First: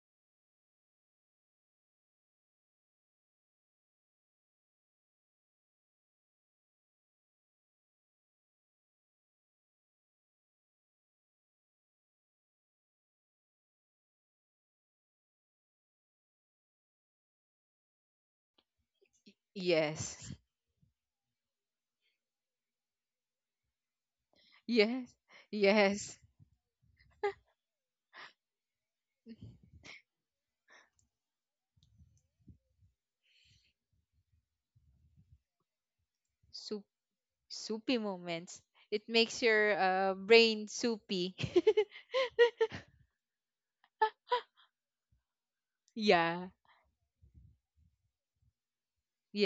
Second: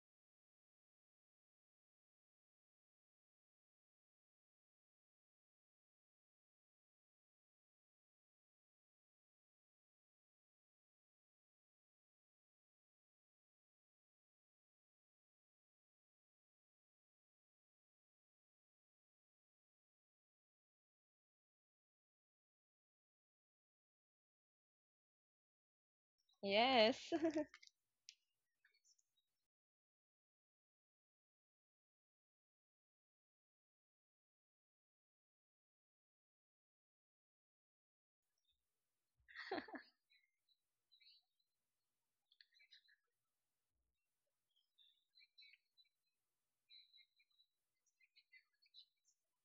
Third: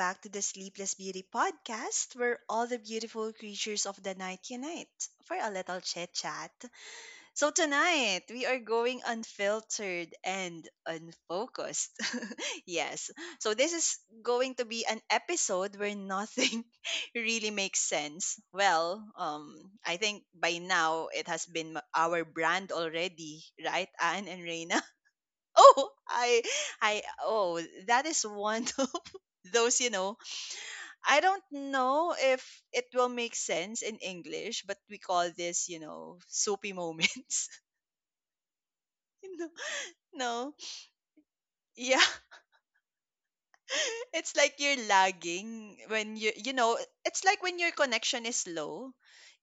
back to the Sleepless Beauty podcast, where all the beautiful creatures of the night unite for a little chit chat. So, tonight we are going unfiltered and unfocused. yes, so this is going to be an episode where nothing really makes sense. I think Yes, by now it has been our brand already, right, Anne and Reina? yes, oh yes. I Yes. oh that is one of those I don't know if it will make sense in English, but we call this, soapy Soup, moments. soupy moments. It you makes know your no. brain soupy. Yeah. It's like you're lagging when you yeah, you know it's like when your connection is low,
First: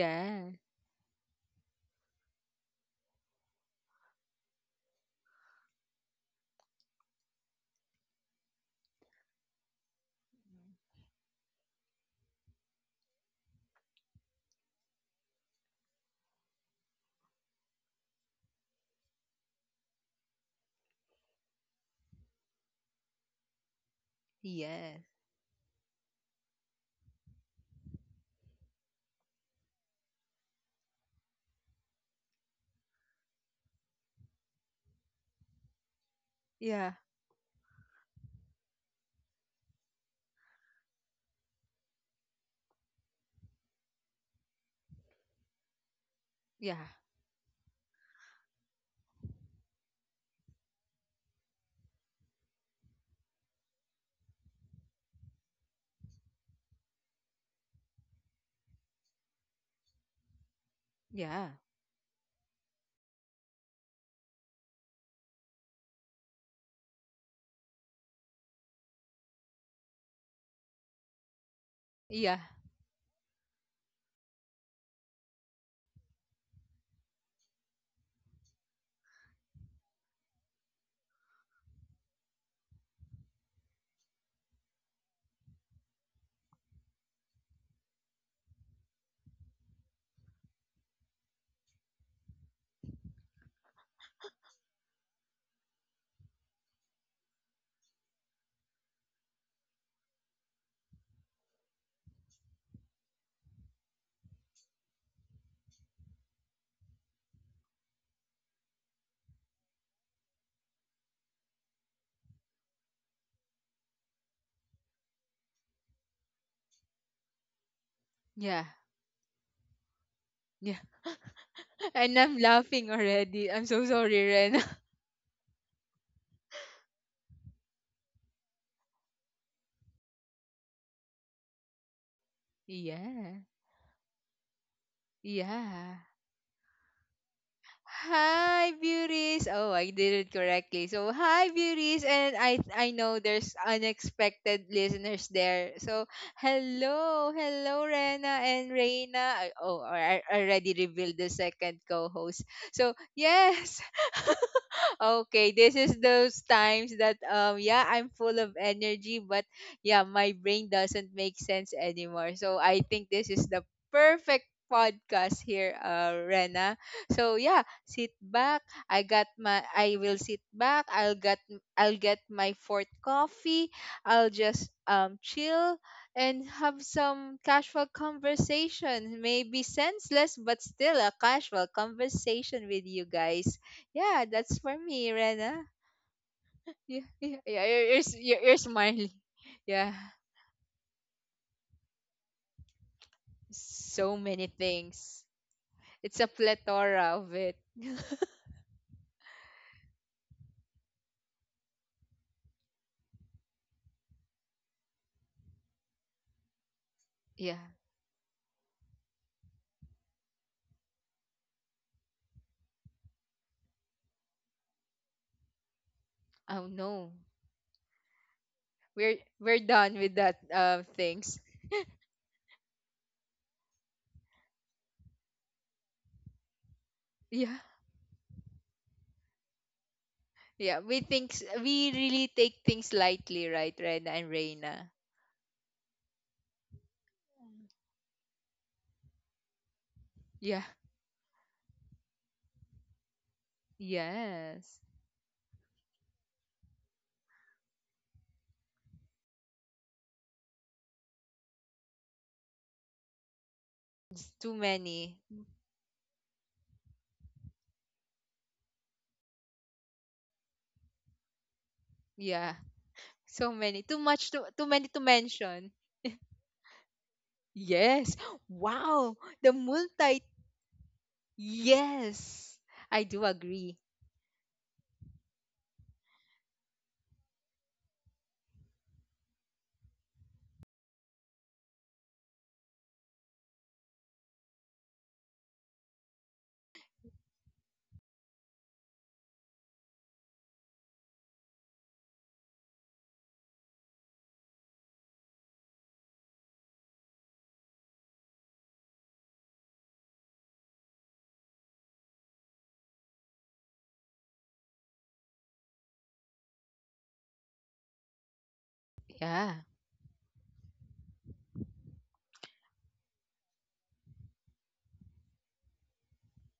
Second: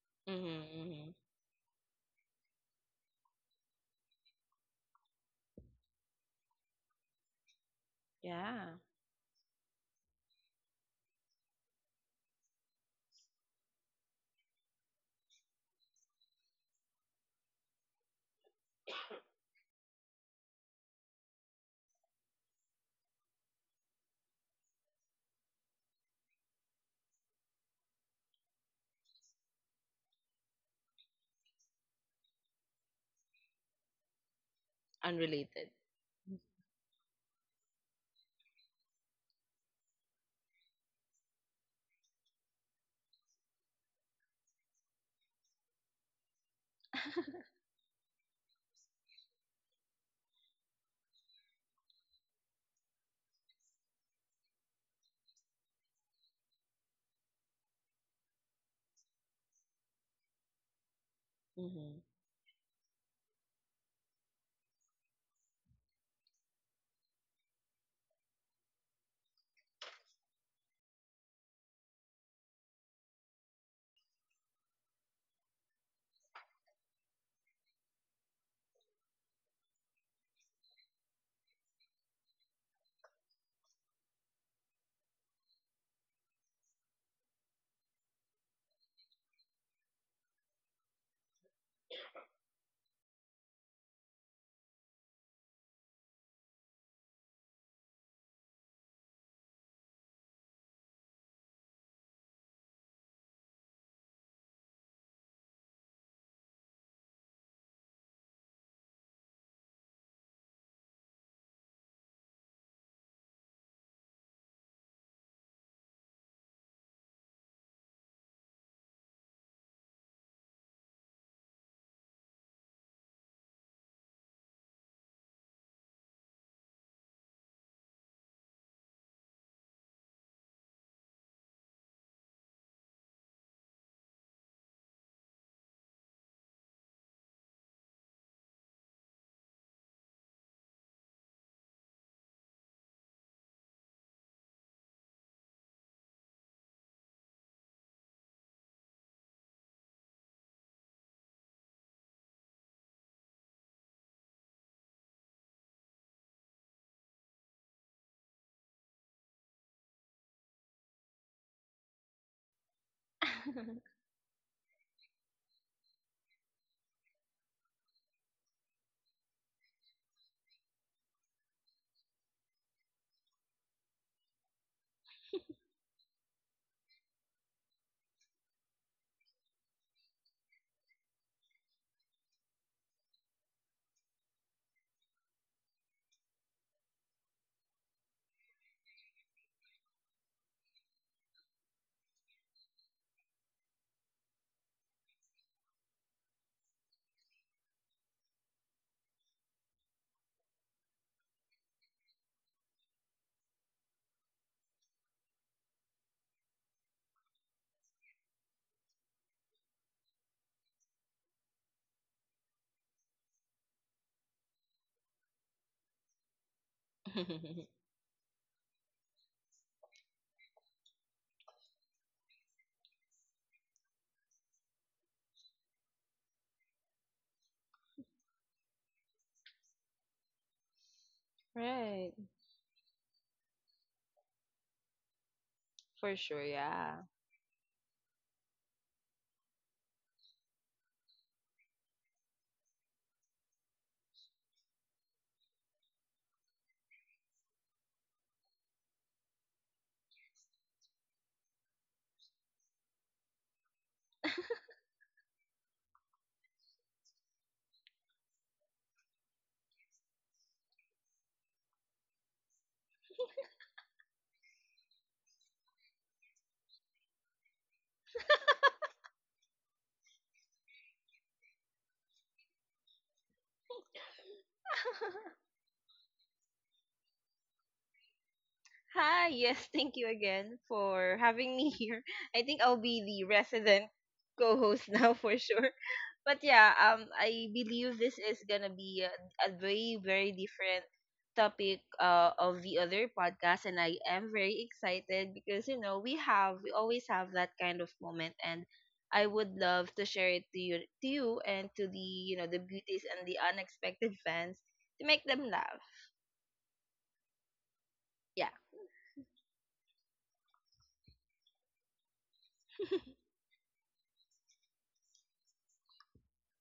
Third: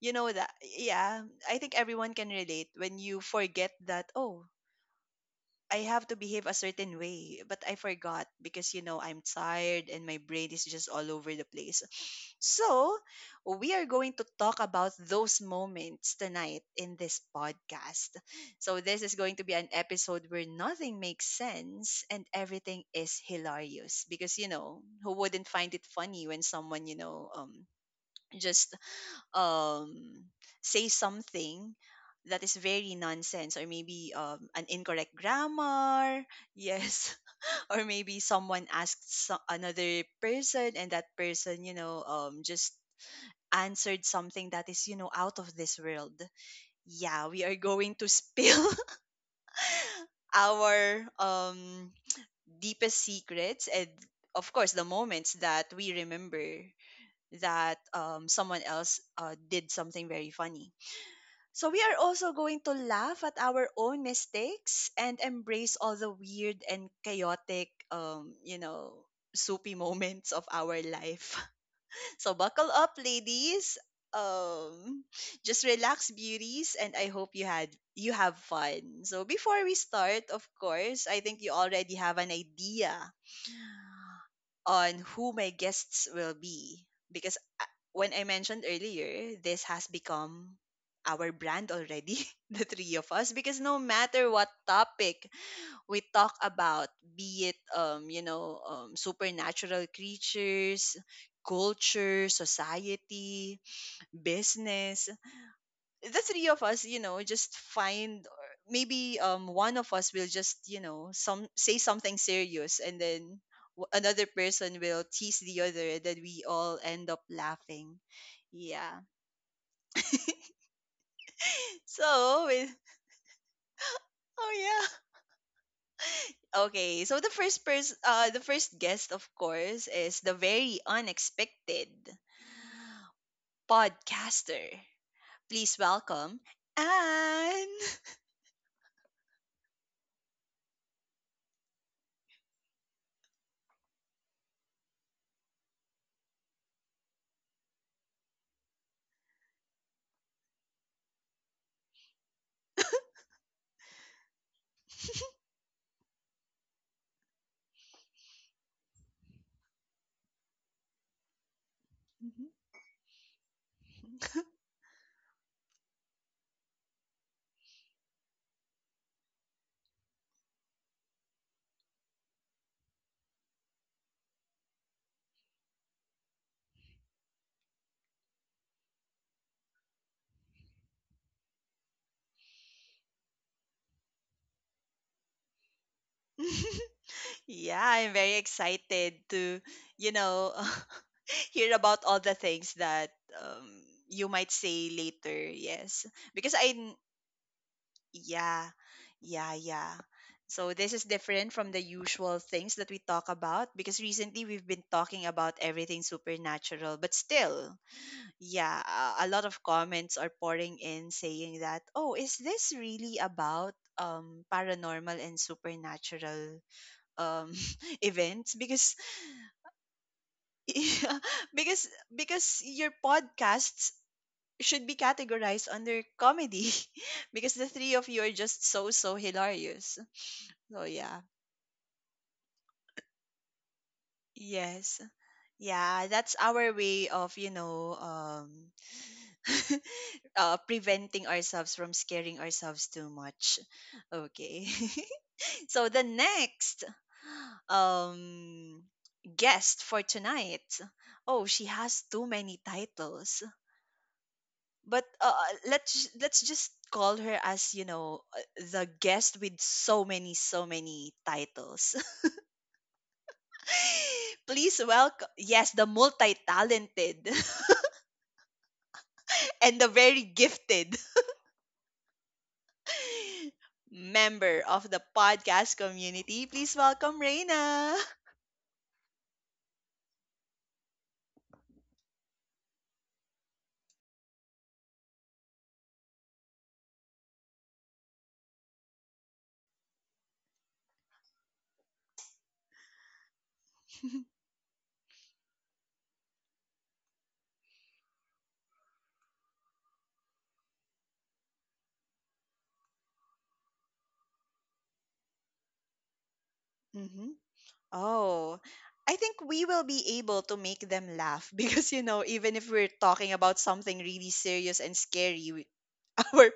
you know that? Mm-hmm, hmm. Yeah, I think everyone can relate when you forget that, oh, I have to behave a certain way, but I forgot because Yeah. you know I'm tired and my brain is just all over the place. So, we are going to talk about those moments tonight in this podcast. So, this is going to be an episode where nothing makes sense and everything is hilarious because you know, yes. who wouldn't find it funny when someone, you know, just um, say something that is very nonsense or maybe an incorrect Unrelated. grammar. Yeah, Yes. Or maybe someone asked another person and that person, just answered something that is, you know, out of this world. yeah, Yeah, we are going to spill our deepest secrets and of course the moments that we remember that someone else did something very funny. yeah, So we Mm-hmm. are also going to laugh at our own mistakes and embrace all the weird and chaotic, soupy moments of our life. So yeah, buckle up, ladies. Um, just relax, beauties, and I hope you had you have fun. So before we start, of course, I think you already have an idea on who my guests will be because when I mentioned earlier, this has become our brand already, the three of us, because no matter what topic we talk about, be it supernatural creatures, culture, society, business, the three of us, you know, just find, or maybe one of us will just, you know, some say something serious and then another person will tease the other and then we all end up laughing. yeah, Yeah. yeah. And I'm So with laughing already. I'm so sorry, oh Ren. yeah. Okay, so the first person, the first guest, of course, is the very unexpected yeah, podcaster. Please yeah. welcome Anne. Hi, beauties. Oh, I did it correctly. So, hi, beauties, and I know there's unexpected listeners there. So, hello, hello, Rena and Reina. Oh, I already revealed the second co-host. So, yes. Okay, this is those times that yeah, I'm full of energy, but yeah, my brain doesn't make sense anymore. So, I think this is the perfect podcast here, Rena. So yeah, sit back. I got my I will sit back. I'll get my fourth coffee. I'll just chill and have some casual conversation. Maybe senseless but still a casual conversation with you guys. Yeah, that's for me, Rena. Yeah, yeah, yeah Yeah, I'm very you're smiling. excited to, Yeah, you know hear about all the things that um, so you many might say things. later. Yes, It's a because plethora of it. yeah, yeah. So this is different from the usual things that we talk about because recently we've been talking about everything supernatural, but Yeah. still, yeah, a lot of comments are pouring in saying that, oh, is this really about paranormal and supernatural Oh no. um events? Because we're done with that things. because your podcasts should be categorized under comedy because Yeah, the three of you are just so hilarious. yeah. So We yeah. thinks we Right. really take things lightly, right, Rena and Reina? Yes. Yeah, For that's sure, our yeah. way of, you know, Yeah. preventing ourselves from scaring ourselves too much. Okay. Yes. So the next um guest for tonight. Oh, she has too many titles. It's too But many. let's just call her as, you know, the guest with so many titles. Yeah. So many. Too Please many to welcome, mention. yes, the multi-talented Yes. Wow. The and the multi. very gifted Yes. I do agree. member of the podcast community. Please welcome Reina. Hi, yes, thank you again for having me here. I think I'll be the resident co-host now for sure. But yeah, I believe this is going to be a very very different topic of the other podcast, and I am very excited because you know, we always have that kind of moment, and I would love to share it to you and to the beauties and the unexpected fans to make them laugh. hmm Yeah. Oh, I think Yeah. we will be able to make them laugh because, you know, even if we're talking about something really serious and scary, our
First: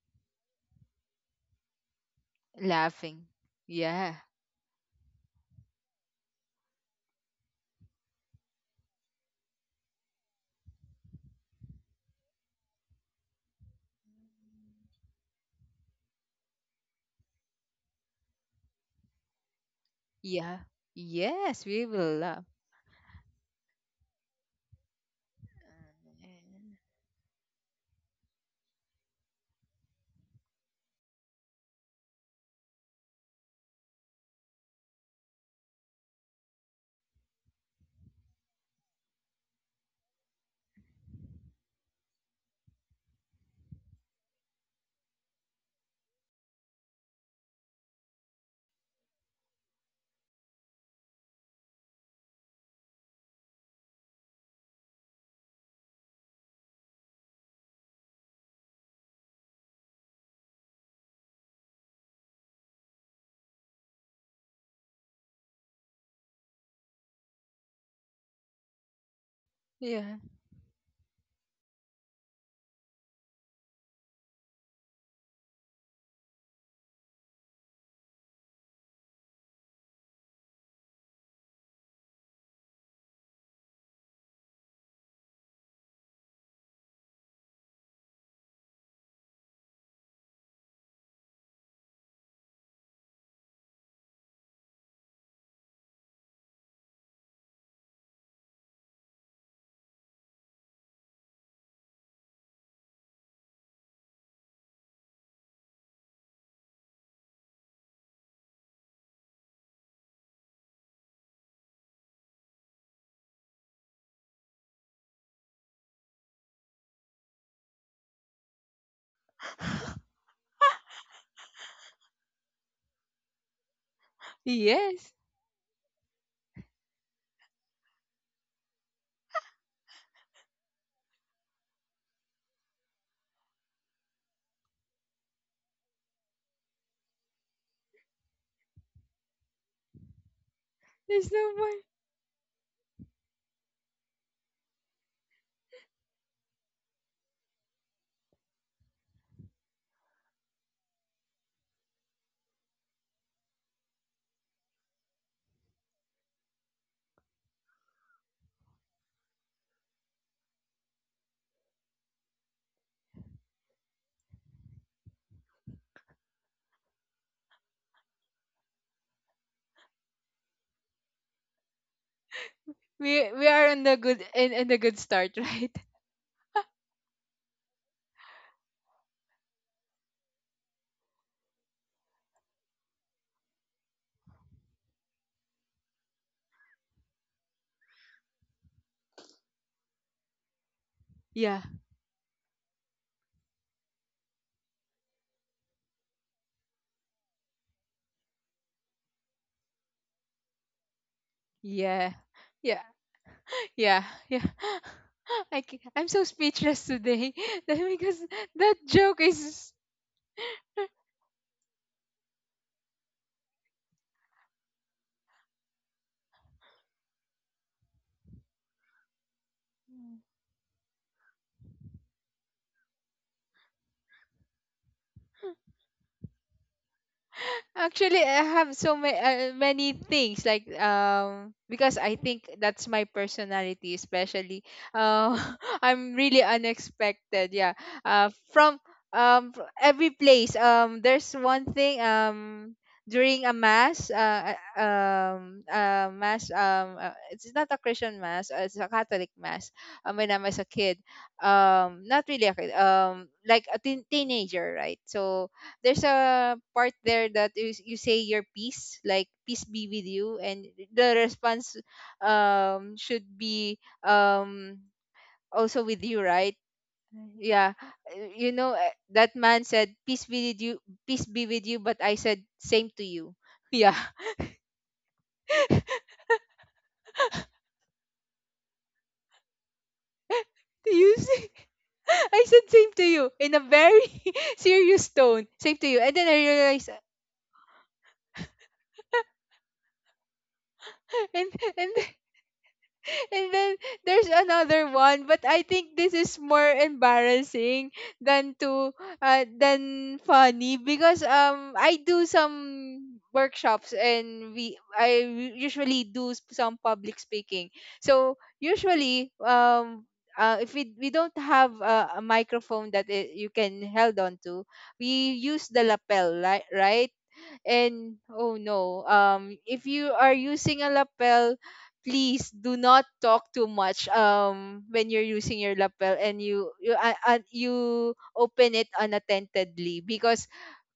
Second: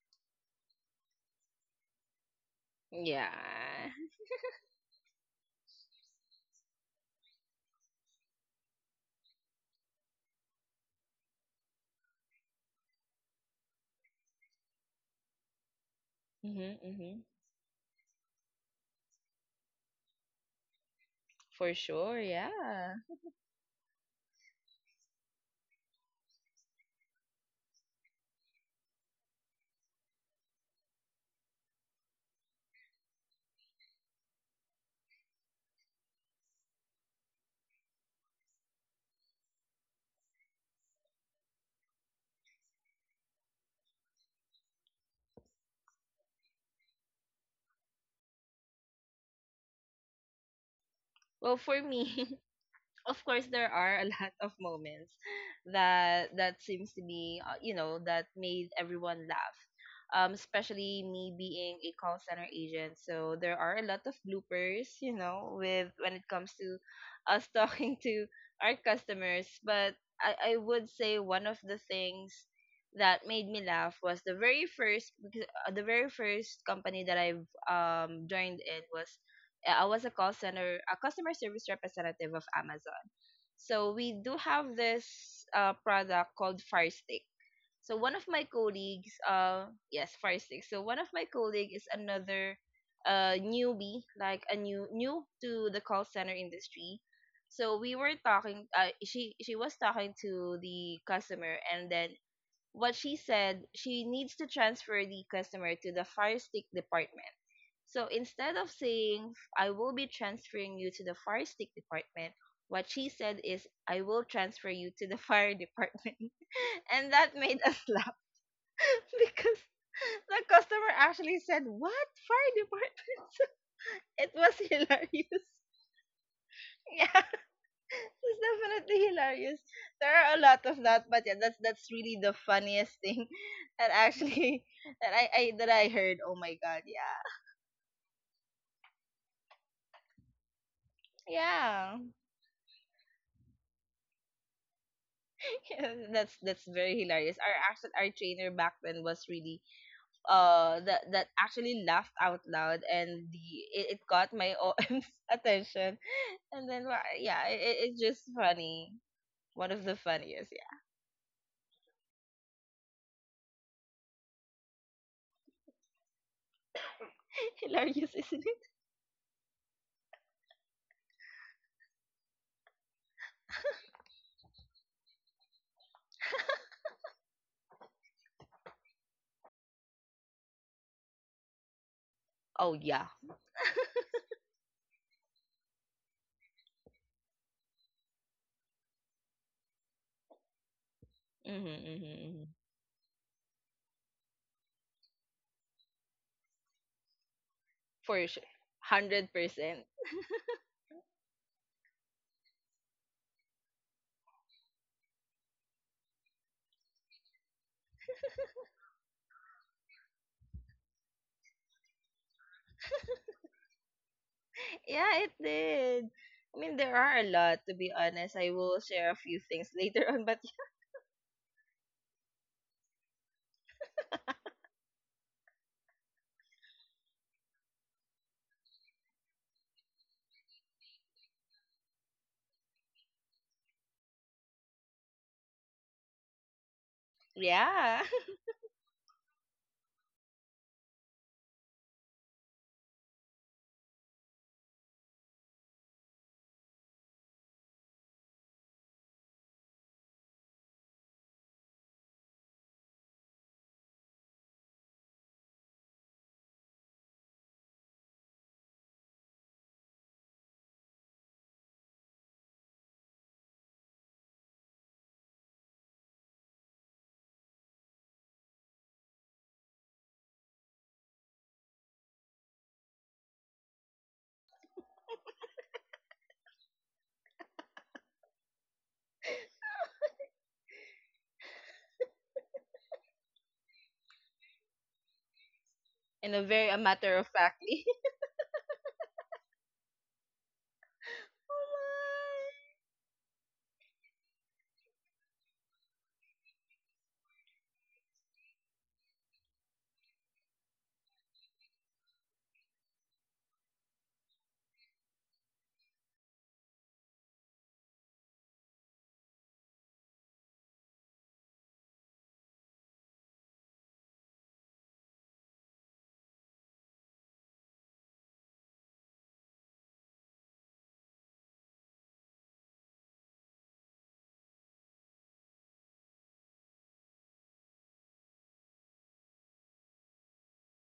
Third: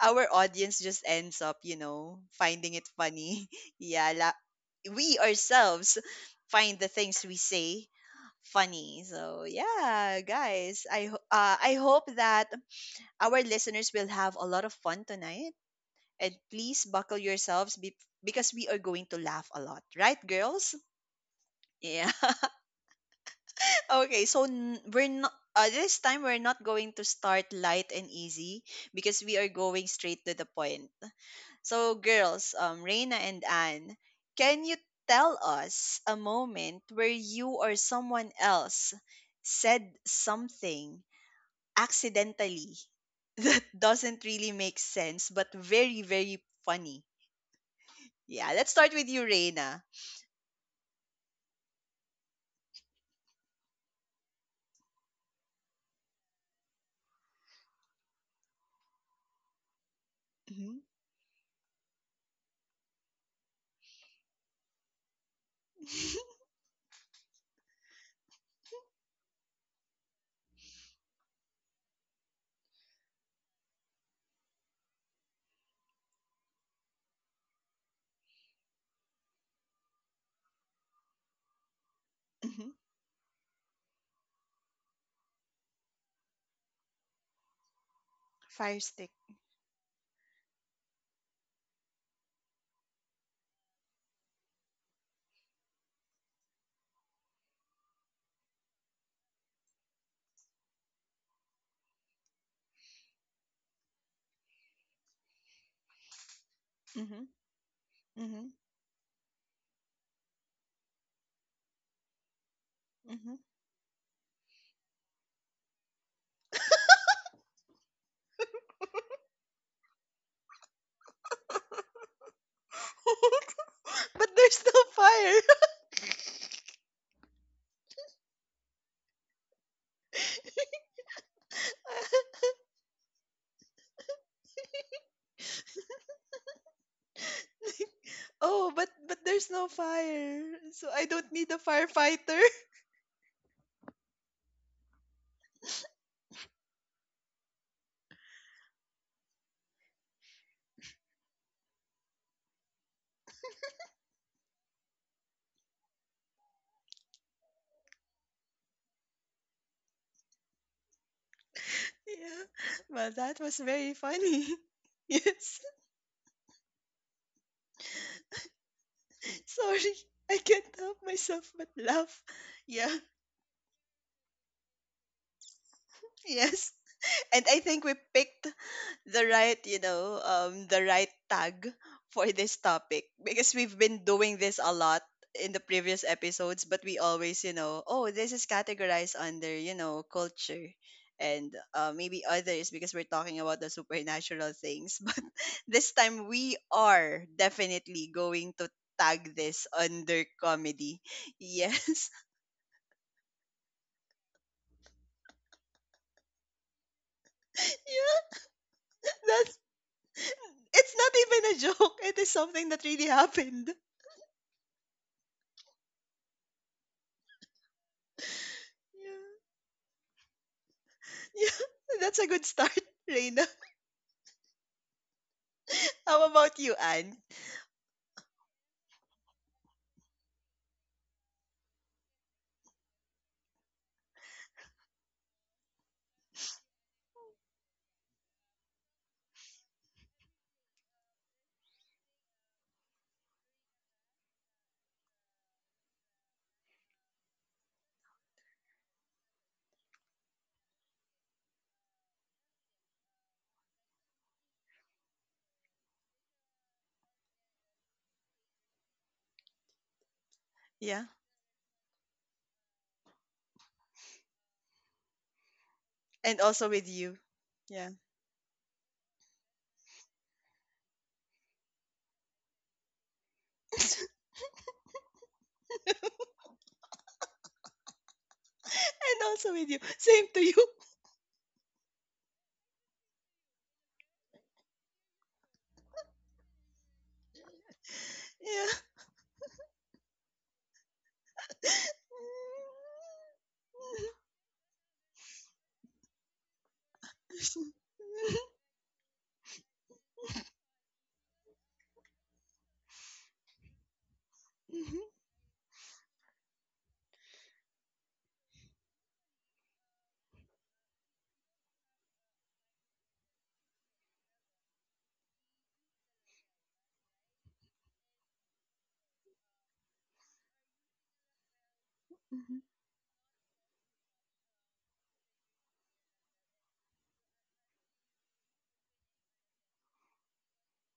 our audience just ends up, you know, finding it Laughing. Yeah. funny. Yeah, Yeah. We ourselves find the things we say funny. So yeah, guys, I hope that our listeners will have a lot of fun tonight, and please buckle Mhm. yourselves because we are going to laugh a lot, right, Yeah. girls? Yes, For we Yeah. will sure, laugh. yeah. Okay, so n- we're not this time we're not going to start light and easy because we are going straight to the point. So girls, Reina and Anne, can you tell us a moment where you or someone else said something accidentally, doesn't really make sense but very funny. Yeah, let's start with you, Reina. Well, for me, of course, there are a lot of moments that seems to be, that made everyone laugh. Mhm. Especially me being a call center agent, so there are a lot of bloopers, with when it comes to us talking to our customers. But Yeah. I would say one of the things that made me laugh was the very first, because the very first company that I've joined in was I was a call center, a customer service representative of Mhm. Amazon. So we do have this product called Fire Stick. So one of my Fire stick. colleagues, yes, Fire Stick. So one of my colleague is another newbie, like a new to the call center industry. So we were talking. She was talking to the customer, and then what she said, she needs to transfer the customer to the Fire Stick department. Mhm. So Mhm. instead of saying, "I will be transferring you to the fire stick department," what she Mhm. said is, "I will transfer you to the fire department." And that made us laugh because the customer actually said, "What? Fire department?" But It was there's no Yes. fire. hilarious. Yeah, it's definitely hilarious. There are a lot of that, but yeah, that's really the funniest thing that actually that I that I heard. Oh my god, yeah. Oh, but there's no fire. So I don't There's need no a more. Yeah. firefighter. That's very hilarious. Our trainer back then was really that actually laughed out loud, and it got my OM's attention, and then yeah, it's just funny. One of the funniest, yeah, Yeah. Well, that was very funny. Yes. hilarious, isn't it? Sorry. I can't help myself but laugh. Yeah. We are in in the good start, right? Yes. And I think we picked the right, you know, the right tag for this Oh topic yeah, because we've been doing this a lot in the previous episodes, but we always, you know, oh, this is categorized under, you know, culture and Yeah. mm-hmm, maybe mm-hmm. Others because we're talking about the supernatural things. But this time we are definitely For sure, going to hundred tag this percent. under comedy. Yes. Yeah. Yeah. Yeah. Yeah. I'm so speechless today that because Yeah, that joke that's, is. it's not even a joke. It is something that really happened. Yeah, it did. I mean, there are a lot to be honest. I will share a few Yeah. things later on, but Yeah, that's a good start, Reina. How about you, Anne? Actually, I have many things like because I think that's my personality especially. Uh, I'm really unexpected. Yeah. yeah, Uh, from every place. There's one thing. During a mass. Mass. It's not a Christian mass. It's a Catholic mass. When I was a kid. Not really a kid. Like a teenager, right? So there's a part there that you say your peace, like peace be with you, and Yeah. the response should be also with you, And right? also with you. Yeah. Yeah. You know, that man said peace be with you, but I said same to you. Yeah. And also with you. Same to you. Do you see? I said same to you in a very serious tone. Same to you. And then in I a very a realized. matter of factly. Yeah. and and and then there's another one, but I think this is more embarrassing than to than funny, because I do some workshops and we Mhm. I usually do some public speaking. So usually if we don't have a microphone that I you can held on to, we use the lapel, right? And oh no, if you are using a lapel, please do not talk too much when you're using your lapel and you you open it unattentedly, because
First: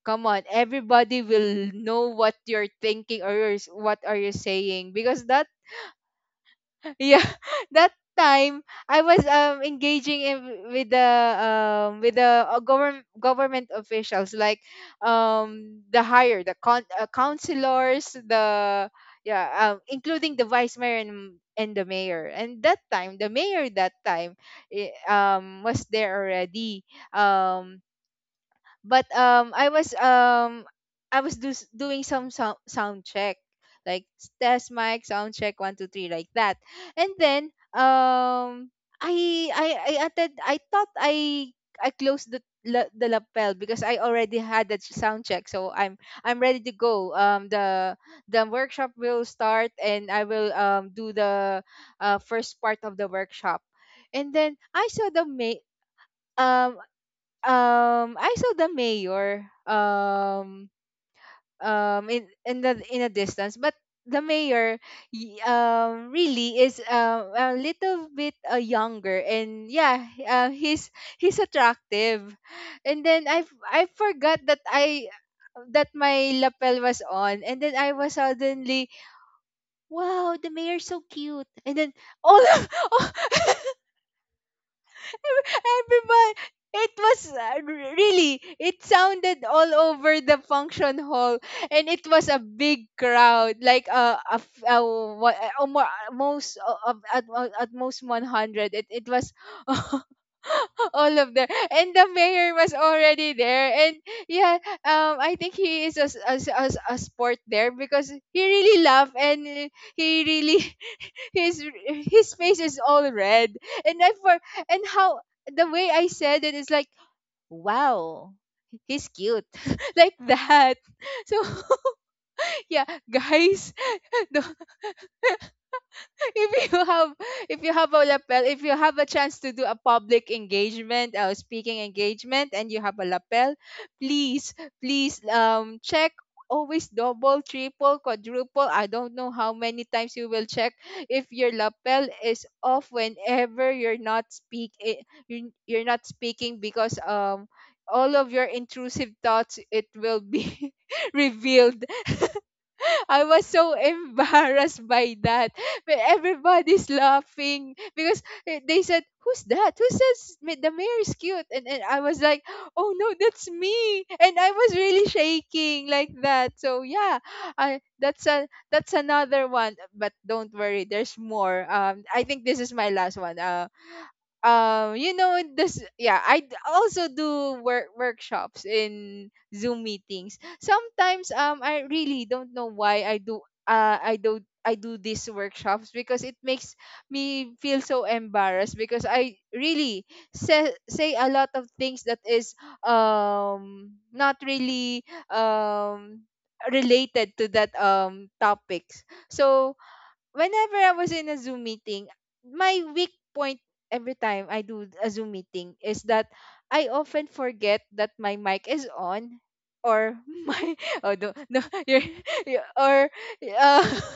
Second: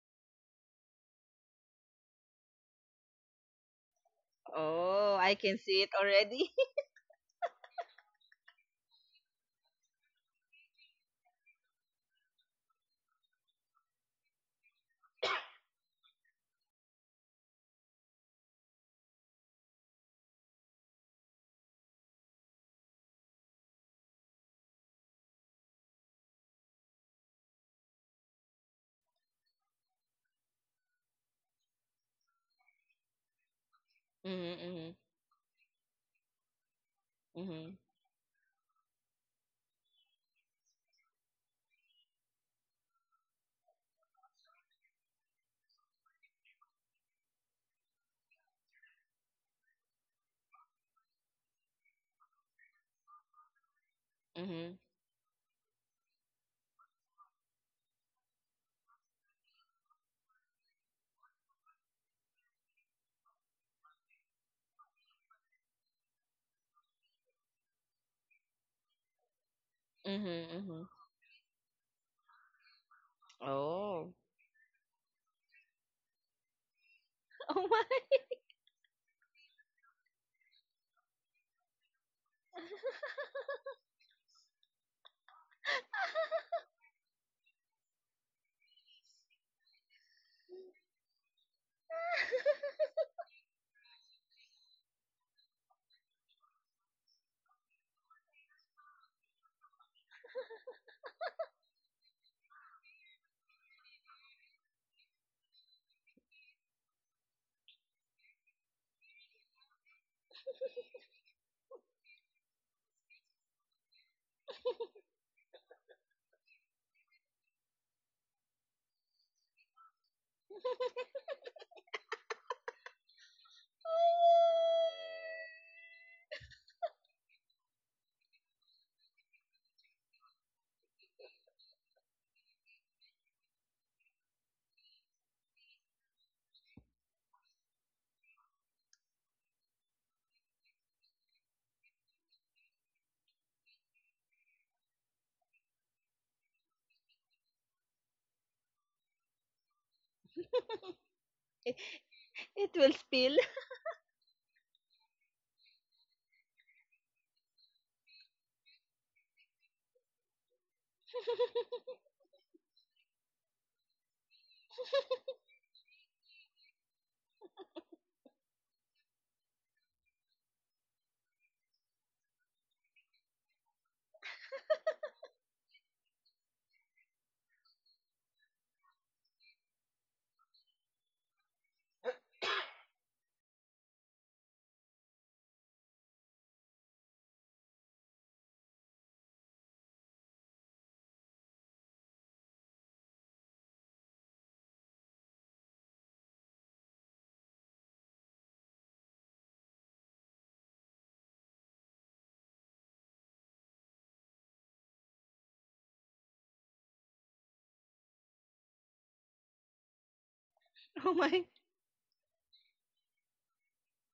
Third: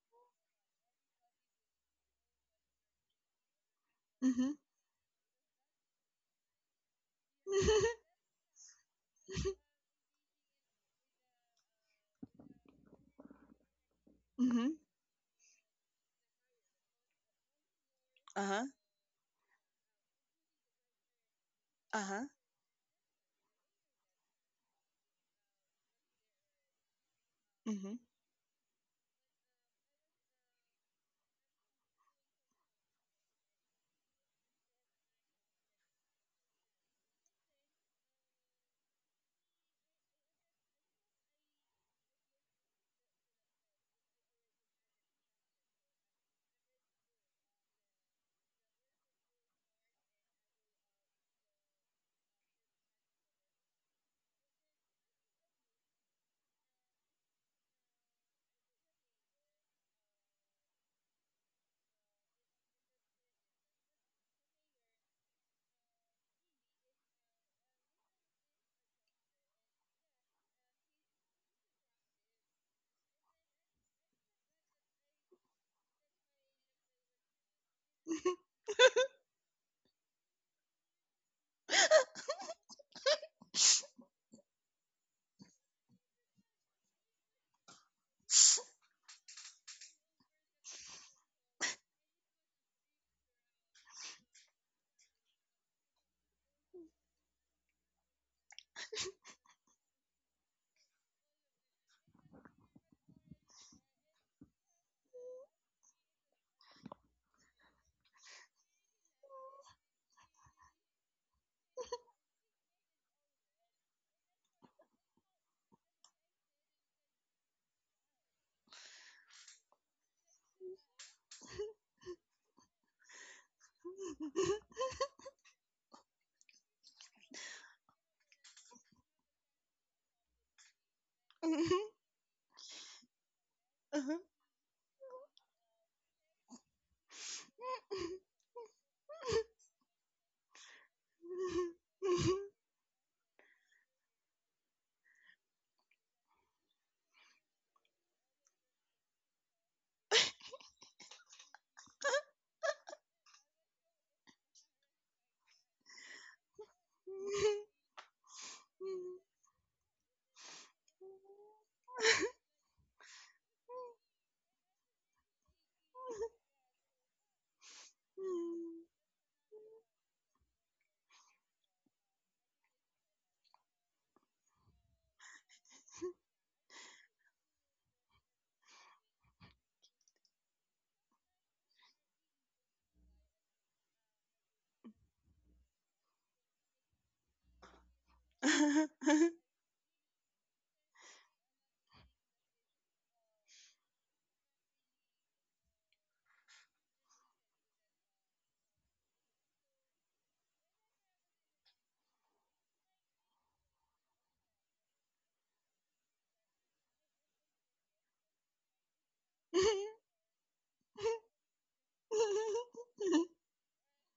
come on, everybody will know what you're thinking or you what are you saying, Oh, because I that. can see it already. Yeah. That time I was engaging in with the government officials like the higher the counselors, Uh-huh. the. Yeah. Um, including the vice mayor and the mayor, Uh-huh. and that time the mayor that time eh, was there already. Um. Mhm. But I was doing some sound check, like test Mhm, mic sound check 1 2 3, like that. And then mhm, I thought I closed the lapel because I already had the sound check, so I'm ready to go. The workshop will start and I will do the first part of the workshop. And mhm, then mhm, um I saw the mayor in the in a distance. But the mayor, really is a little bit younger, and yeah, mhm, he's mhm. Attractive. And then I Oh, forgot that I that my lapel was on, and oh then my! I was suddenly, wow, the mayor's so cute. And then all of everybody, it was really, it sounded all over the function hall, and it was a big crowd like a, f- what, almo- most at most 100 it, it was. All of them. And the mayor was already there. And yeah, I think he is a sport there, because he really laughed, and he really, his face is all red. and i for and how the way I said it is like, wow, he's cute. Like that. So yeah, guys. Don't. If you have, if you have a lapel, if you have a chance to do a public engagement, speaking Mhm. engagement, and you have a lapel, please, please, check, always double, triple, quadruple, I don't know how many times you will check, if your lapel is off whenever you're not you're not speaking, because all of your intrusive thoughts, it will be It, revealed. it will I spill. was so embarrassed by that. But everybody's laughing, because they said, who's that? Who says the mayor is cute? And I was like, oh no, that's me. And I was really shaking like that. So yeah, that's a that's another one. But don't worry, there's more. I think this is my last one. You know this. Yeah, also do workshops in Zoom meetings. Sometimes I really don't know why I do, I do these workshops, because it makes me feel so embarrassed, because I really say a lot of things that is not really related to that topics. So whenever I was in a Zoom meeting, my weak point every time I do a Zoom meeting is that I often forget that my mic is on, or Uh-huh. my Oh oh no my! no. you're, you- or uh,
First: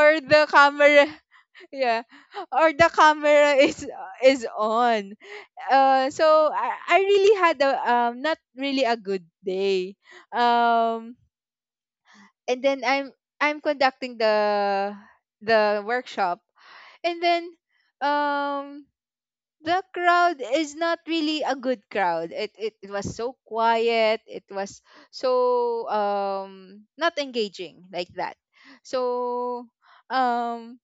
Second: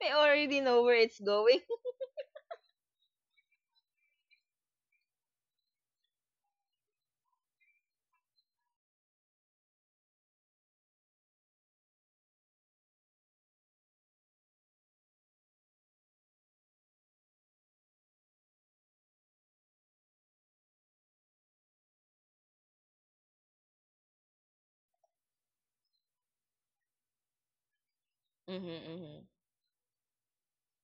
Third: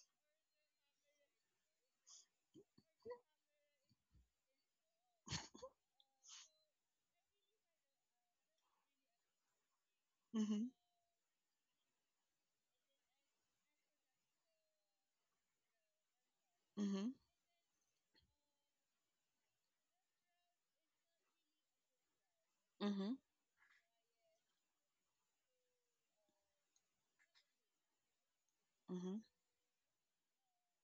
I the already know where camera. it's going. Yeah. Or the camera is on. So I really had a not really a good day. Mhm, Um. And then I'm conducting the workshop. mhm, And then um the crowd is not really a good crowd, it, it mhm, was so quiet, it was so not engaging, like that. Mhm, mhm. mhm, so um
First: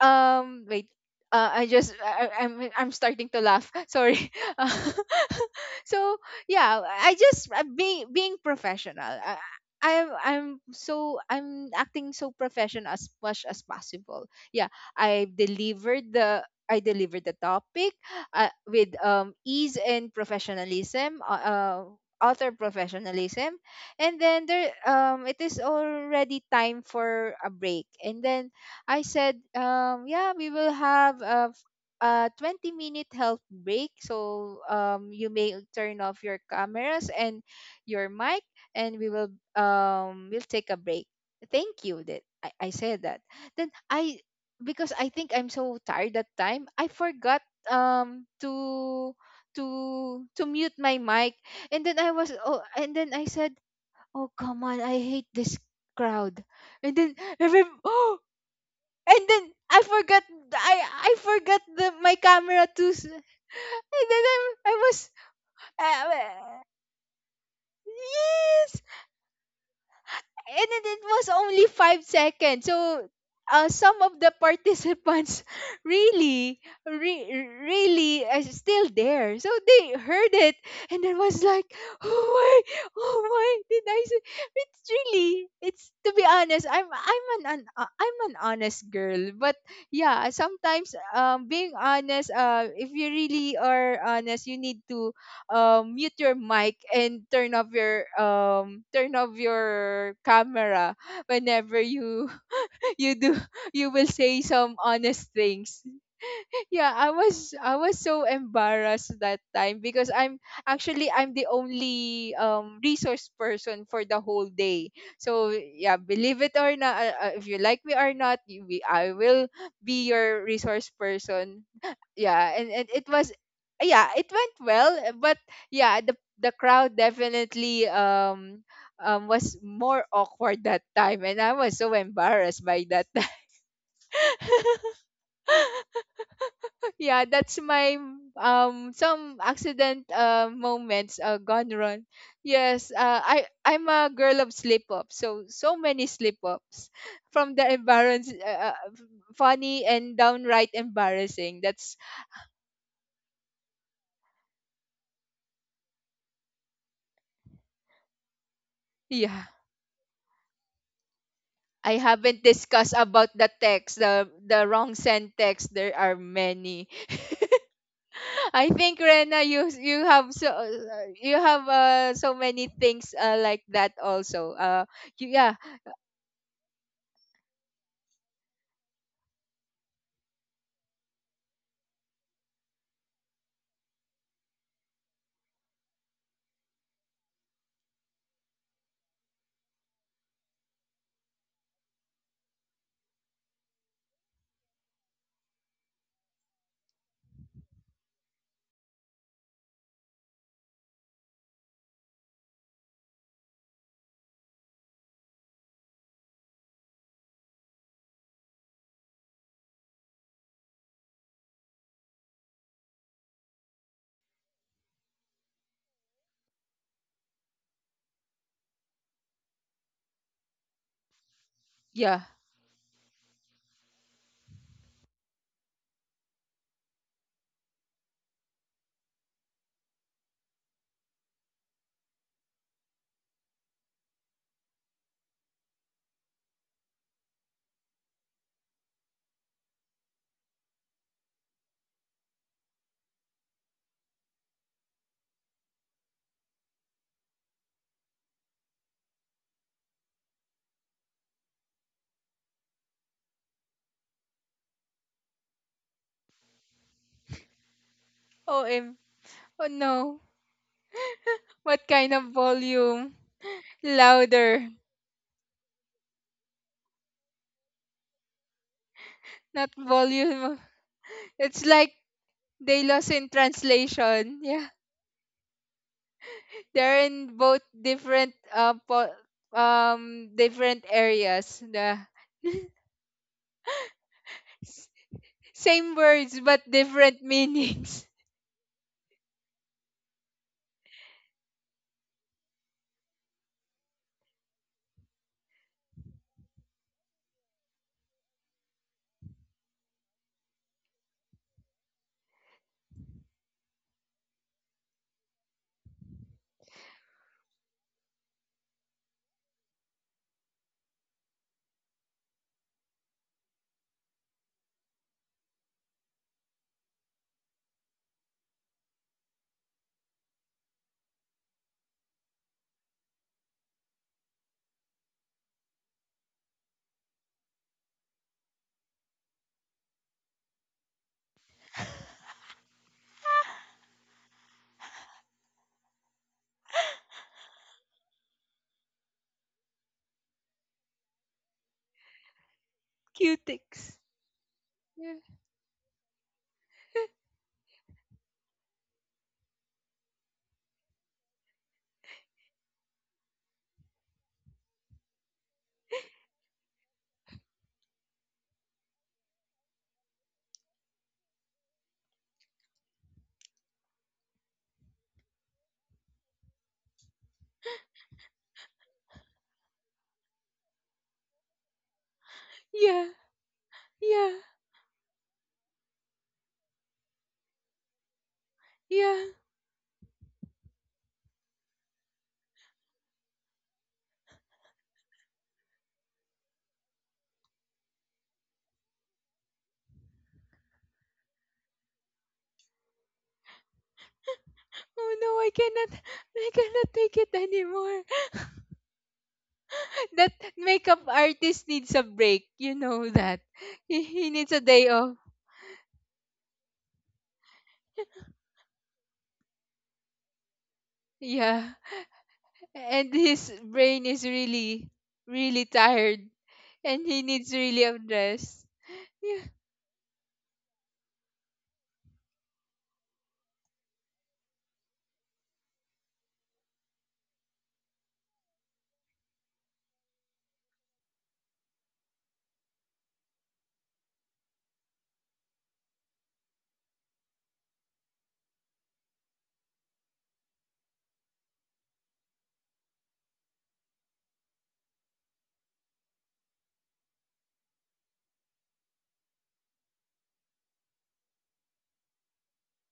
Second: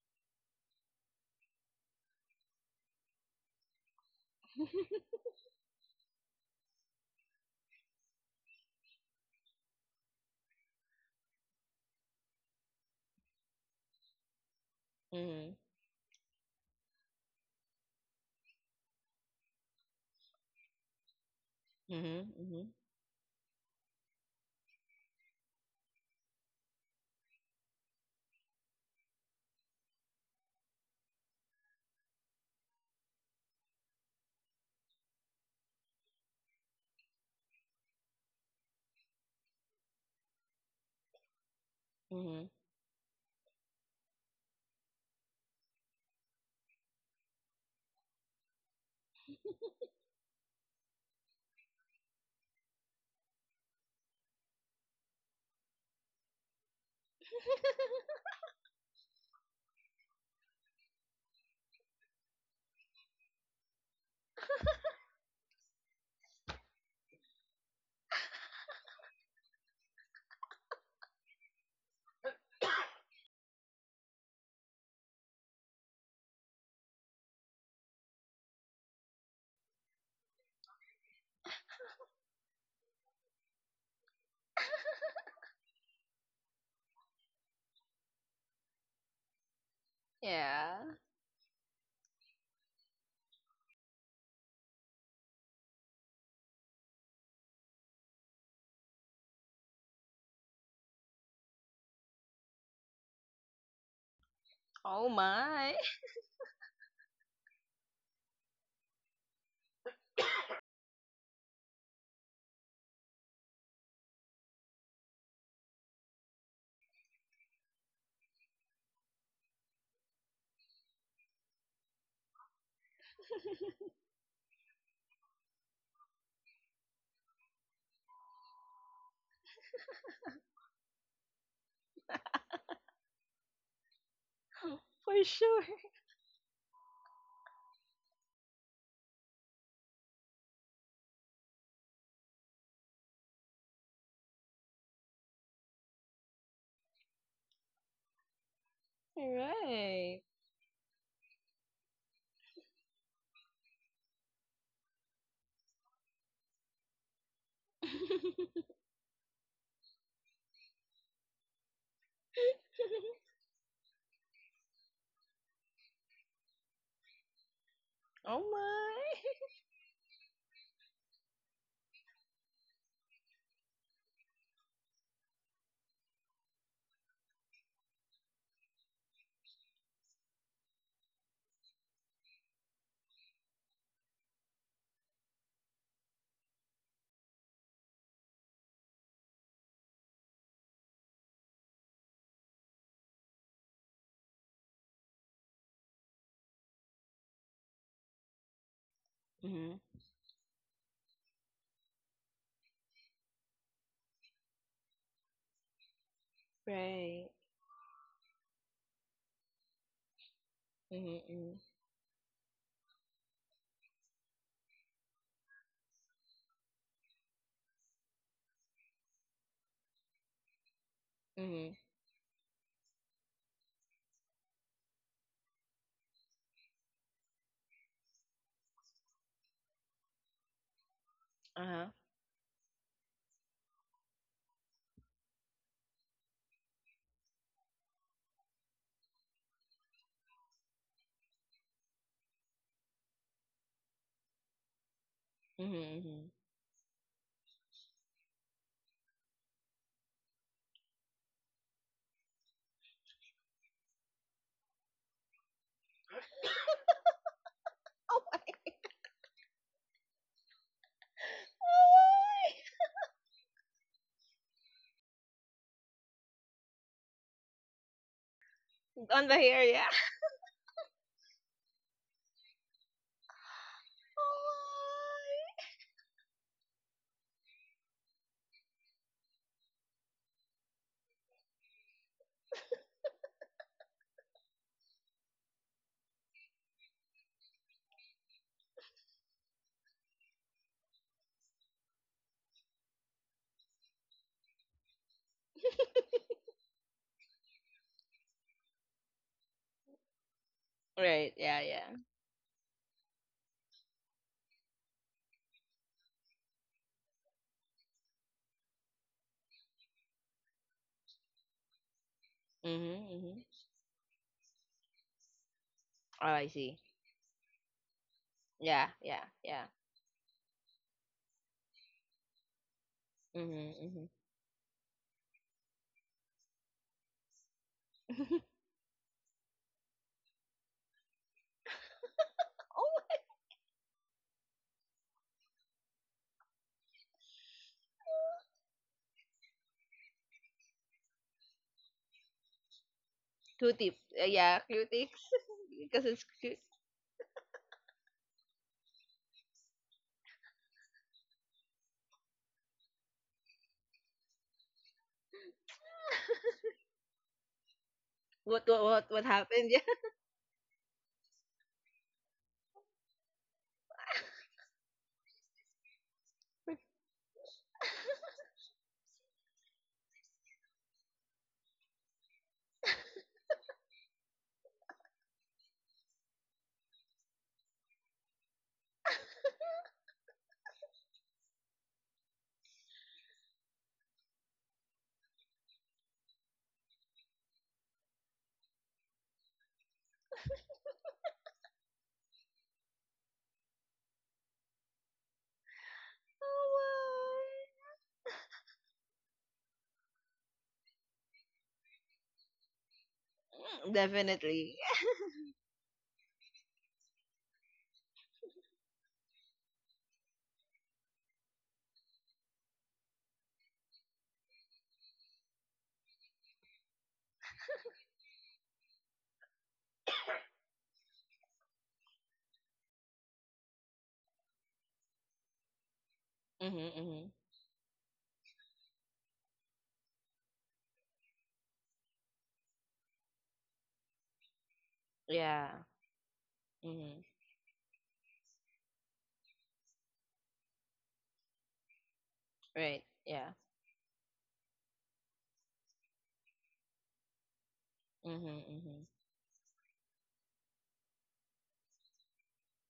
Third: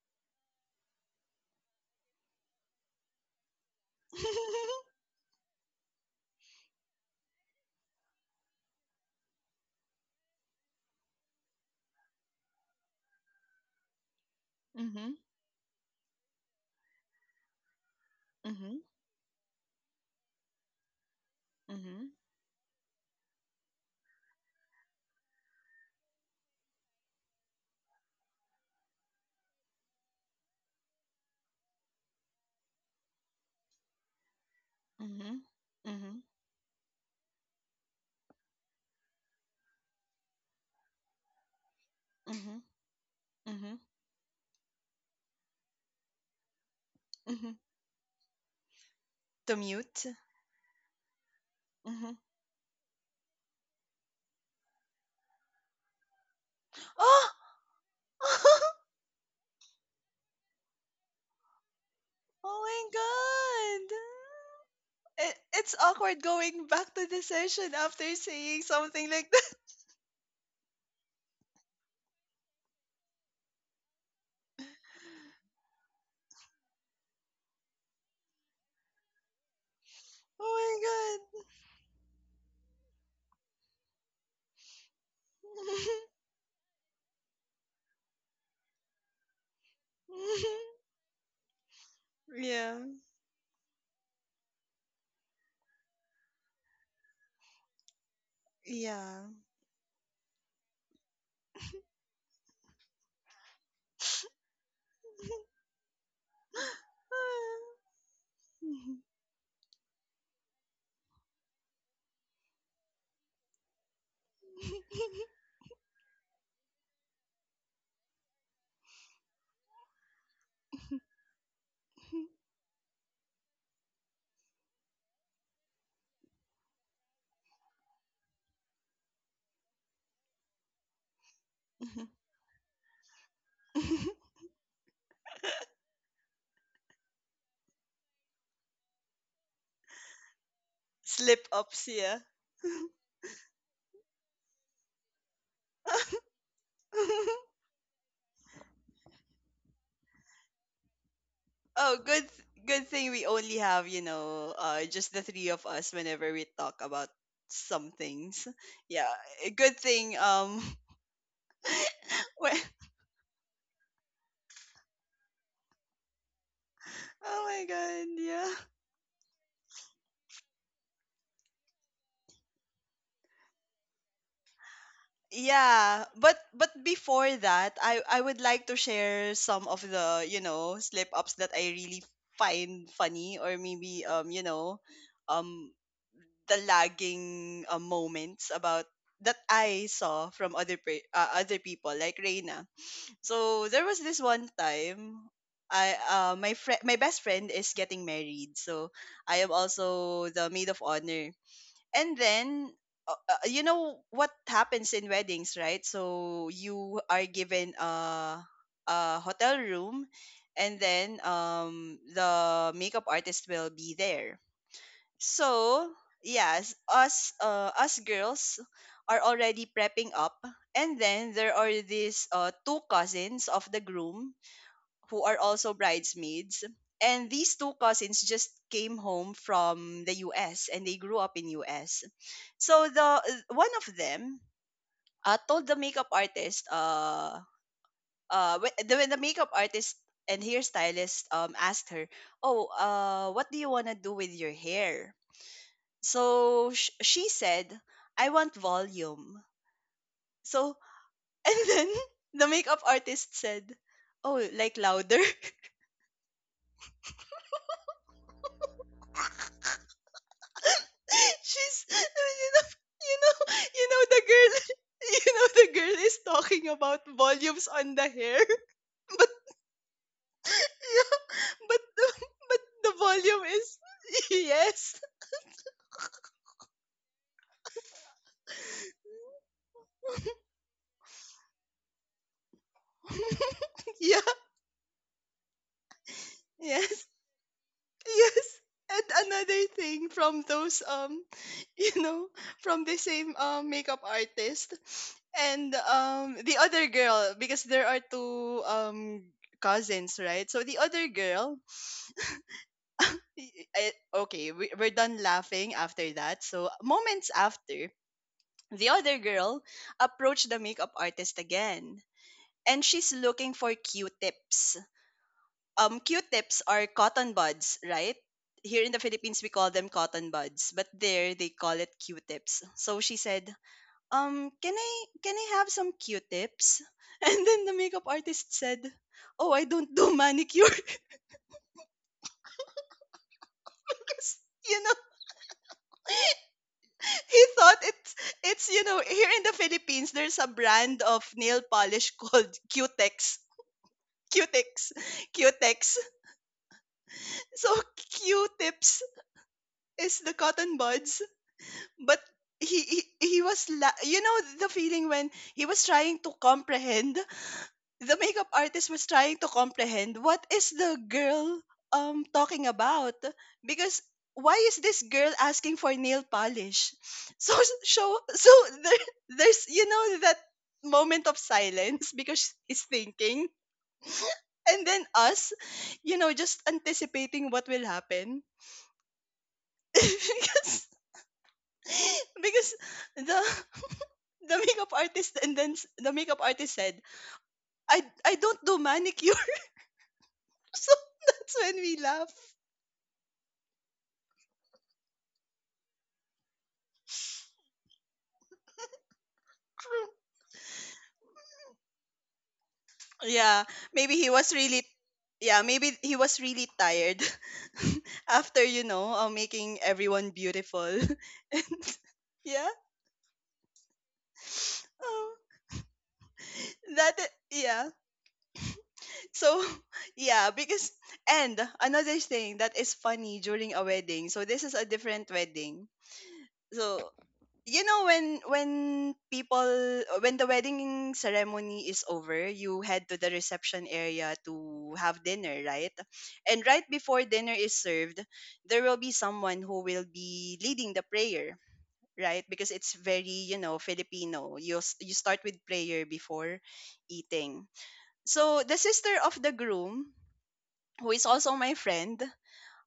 Wait, I'm starting to laugh. Sorry. Uh, so yeah, being professional, I'm, so I'm acting so professional as much as possible. Yeah, Mhm, mhm, I delivered the topic mhm, with ease and professionalism, mhm, mhm, mhm, author mhm, professionalism. And then there it is already time for a break. And then I said, yeah, we will have a 20-minute health break. So you mhm, may turn off mhm, your cameras and your mic, and we will we'll take a break. Thank you. That mhm. mhm, I said that. Then I because I think I'm so tired that time, I forgot mhm. To The to mute. to mute my mic. And then I Mhm. was oh, and then I said, oh come on, I hate this crowd. And then Oh! every And then I I forgot the my camera too. Oh my god! And then I was It, it's uh, awkward uh, going back to the session after saying yes. something like that. And it was only 5 seconds. So some of the participants really, really still there. So they heard it, and it Oh was my like, oh my, oh my, did I say? It's really, it's, to be honest, I'm an, I'm an honest girl. But yeah, sometimes Yeah. Being honest, god! Yeah. if you really are honest, you need to mute your mic and turn Yeah. off your camera whenever you you do you will say some Oh honest my! things. Yeah, I was so embarrassed that time, because I'm actually I'm the only resource person for the whole day. So yeah, believe it or not, if you like me or not, I will be your resource person. Yeah. And it was, yeah, it went well, but yeah, the crowd definitely was more awkward that time, and I was so embarrassed by that time. For sure. Yeah, that's my some accident moments Slip gone ups, wrong. yeah. Yes, I I'm a girl of slip ups. So so many slip ups, from the embarrass funny and Right. downright embarrassing. Oh, That's good thing we only have, you know, just the three of us whenever we talk about some things. Yeah, yeah. a good thing I haven't when, discussed about the text, the wrong send text. There are many. oh my god, Oh yeah. I think Rena, my! You have so, you have so many things like that also. Yeah, Yeah, but before that, I would like to share some of the, you know, slip-ups that I really find funny or maybe, um the lagging moments about that I saw from other other people like Reina. So there was this one time I my friend my best friend is getting married. So I am Mhm. also the maid of honor. And then you know what happens in weddings, right? So you are Right. given a hotel room and then Mhm, mhm, the makeup artist will be there. So, yes, us girls are already prepping up, and then there are mhm. yeah. these two cousins of the groom who are also bridesmaids, and these two cousins just came home from the US and they grew up in Uh huh. US. So the one of them told the makeup artist, when the makeup artist and hairstylist asked her, "Oh, what do you want to do with your hair?" Mhm, mhm. So she said, I want volume. So, and then the makeup artist said, Oh, like louder. Oh Oh, my! em. Oh no. She's, What I kind of mean, you know, volume? you know, you know, the girl, Louder, you know, the girl is talking about volumes on the hair. On the hair, not yeah. volume. Yeah, It's but like they the lost in volume is, translation. Yeah, yes. they're in both different different areas. The Yeah, Same words but yes, different meanings. yes. And another thing from those you know, from the same makeup artist. And the other girl, because there are two cousins, right? So the other Right. girl, Yeah. Yeah. y- y- I, okay, we're done laughing after that. So moments after, the other girl approached the makeup artist again. And Mhm. she's Mhm. looking for Q-tips. Oh, I Q-tips see. are cotton buds, right? Here Yeah. in the Yeah. Philippines, we Yeah. call them cotton buds, but there they call it Q-tips. So she said, Mhm. Mhm. um, can I can I have some Q-tips? And then the makeup artist said, "Oh, I don't do manicure." Oh, what? Because, you know, he thought it's, you know, here in the Philippines there's a brand of nail polish called Q-tip. Cutics. Yeah, Q-Tex, Yeah. Q-tips. Q-Tex. Because it's cute. So Q-tips is the cotton buds, but he was you know the feeling when he was trying to comprehend, the makeup What? What? artist What? was What trying to happened? Yeah. comprehend what is the girl talking about, because why is this girl asking for nail polish? so so so there, there's, you know, that moment of silence because it's Yeah. thinking, Yeah. and then us, you know, just anticipating what will happen. Yeah. Because, because the the makeup artist, and then the makeup artist said, i I don't do manicure. So that's when we laugh. Oh no, I cannot take it Oh my. anymore. That makeup artist needs a break. You know that. Yeah, Mm, He, maybe he he needs was a definitely. day really, off. yeah, maybe he was really tired after, you know, making everyone beautiful. Yeah. Yeah. And his brain is Oh, really tired and he needs really yeah. a rest. Yeah. So, yeah, because, and another thing that is funny during a wedding. So this is a different wedding. Mhm. So, Mhm. you know, when people when the wedding ceremony is over, you head to the reception area to have dinner, Yeah. right? And right Mhm. before dinner is served, there will be someone who will be leading the prayer, right? Because it's Right. very, Yeah. Filipino, you start with prayer before eating. Mhm. So the Mhm. sister of the groom, who is also my friend,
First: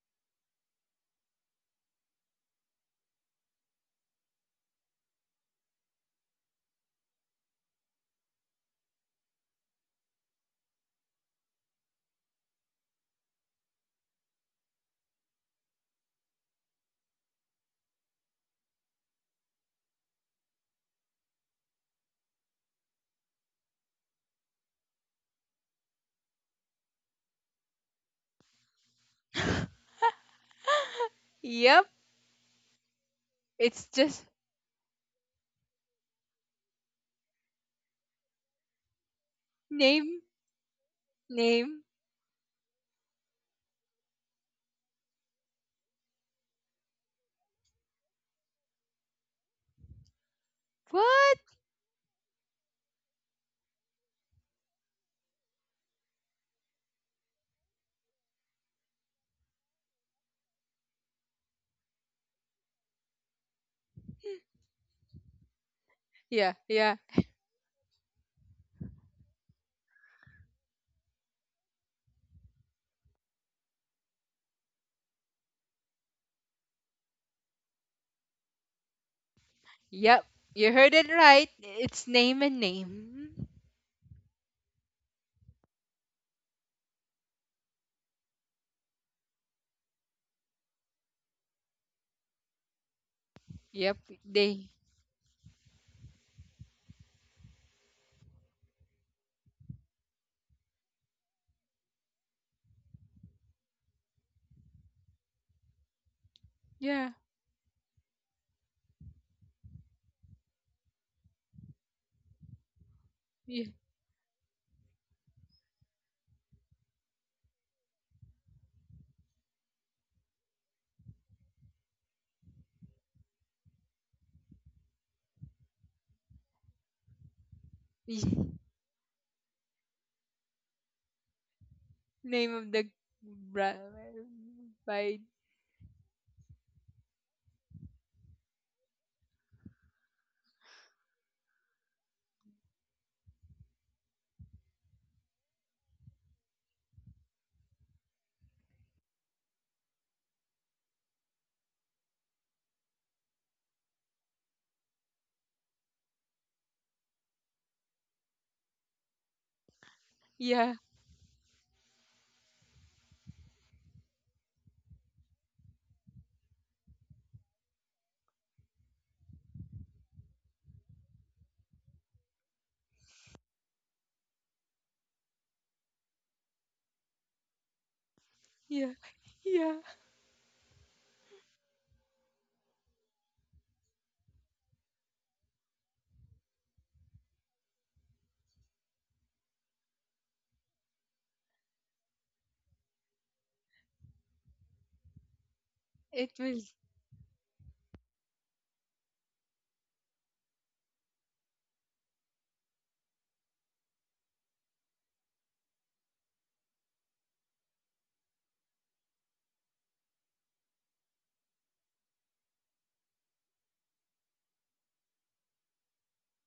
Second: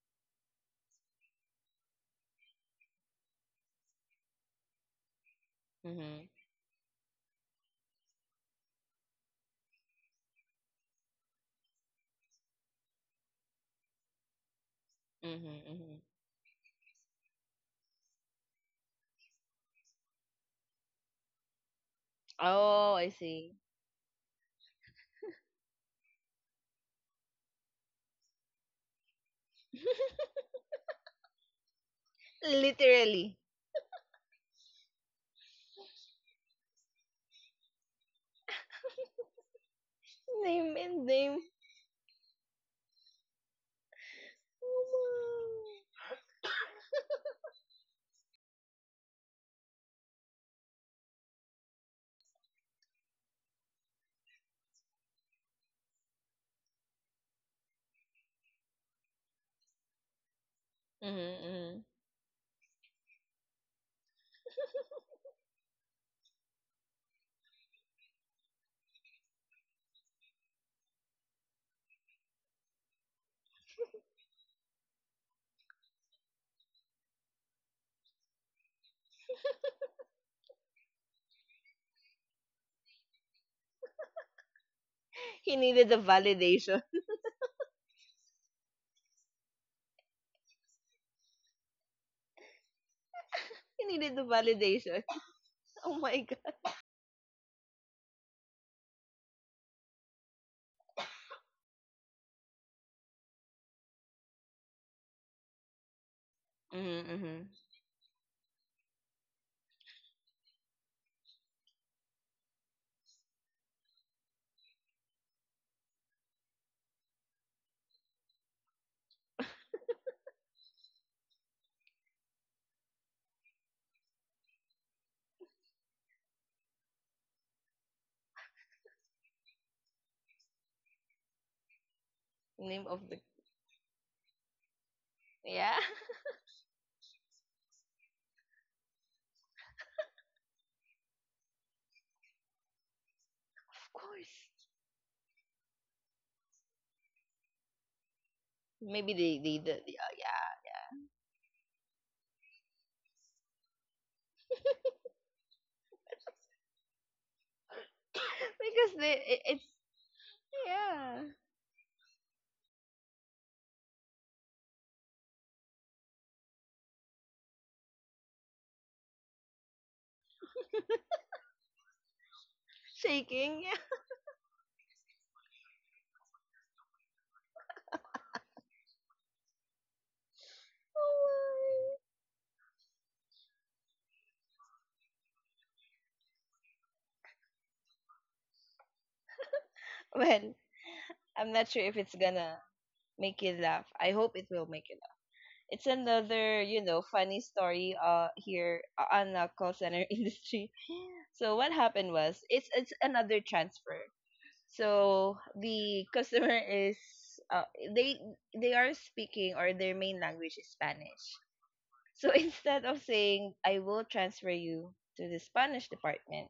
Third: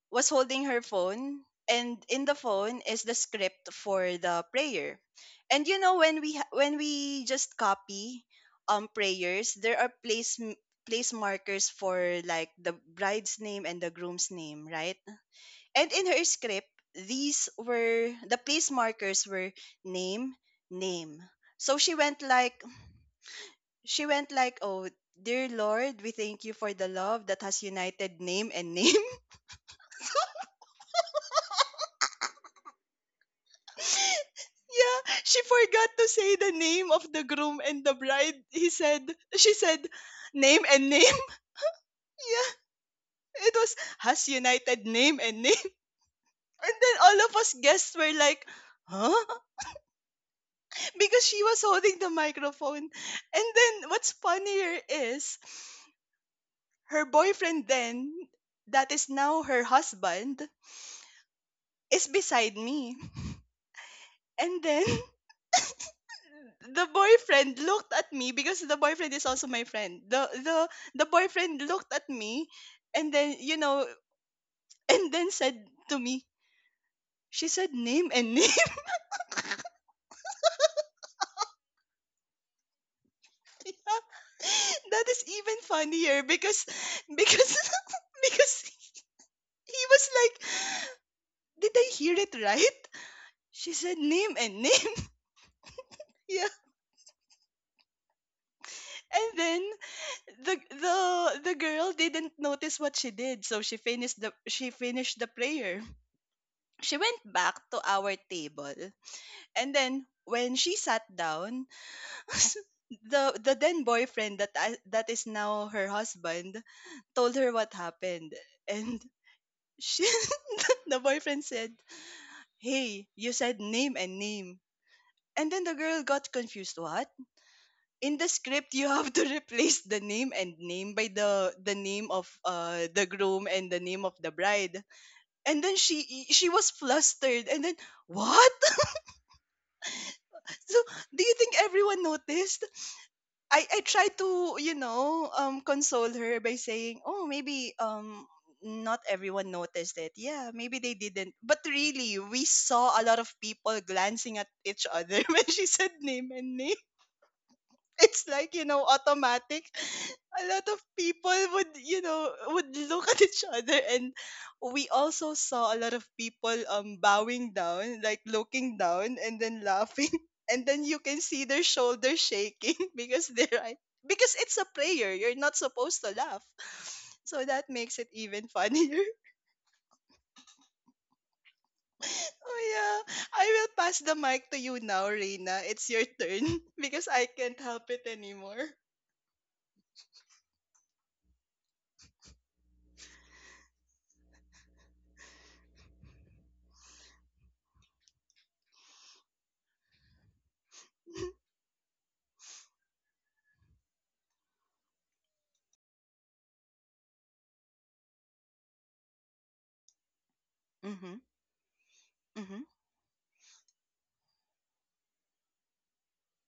was holding her phone, and in the phone is the script for the prayer. And when Mhm. We just copy prayers, there are place, place markers for, like, the bride's name and the groom's name, right? Mhm. And Mhm. in her script, these were — the place markers were: name, name. So she went like, Oh, I see. Oh, dear Lord, we thank you for the love that has united name and name. Yep. Literally. It's just Yeah, she forgot to say the name of the groom and the bride. She said, name name Name and and name. name. name. Yeah, it was, has united name and Oh name. my. And then all of us guests were like, huh? Because What? she was holding the microphone. And then what's funnier is, her boyfriend then, that is now her husband, Mhm. Mhm. is beside me. And then Yeah. the Yeah. boyfriend looked at me because the boyfriend is also my friend. The boyfriend looked at me, and then and then said to me, she said name and name. Yep, you heard it right. It's name and name. That is even He needed the funnier because, validation. because because he was like, did I hear it right? She You said Yep, needed the name and they. name. validation. Oh my Yeah. god. And then the the the girl didn't notice what she did, so she finished the, prayer. She Mm-hmm, Yeah, went mm-hmm. back to our table. And then when she sat down, the yeah. then boyfriend that is now her husband, told her what happened, and she the boyfriend said, "Hey, you said name and name." And then the girl got confused. What? In the script, you have to replace the name and name by the name of Name of Name the the of the, groom and bride. the name of the bride. And yeah, then she was flustered. And then, what? So, do you think everyone noticed? I I of try to, course. Console her by saying, oh, maybe, not Maybe they everyone they the noticed it. yeah, Yeah, yeah. maybe they didn't. But really, we saw a lot of people glancing at each other when she said name and name. It's like, Because they it, automatic, it's a lot Yeah, of yeah people would, would look at each other, and we also saw a lot of people bowing down, like, looking down, and then laughing. And then you can see their shoulders shaking because, shaking, yeah. Because it's a prayer, you're not supposed to laugh. So that makes it even yeah, funnier. yeah. Oh Oh yeah, I will pass the mic to you now, Reina. It's your turn. Because I can't help it anymore. my. Well, I'm not sure if it's gonna make you laugh. I hope it will make you laugh. It's It another will. Funny story here, on the call center industry. So what happened was it's another transfer. So the customer is, uh, they they are speaking, or their main language is Mm-hmm. Spanish. So Mm-hmm. instead of saying, "I will transfer you to the Spanish department,"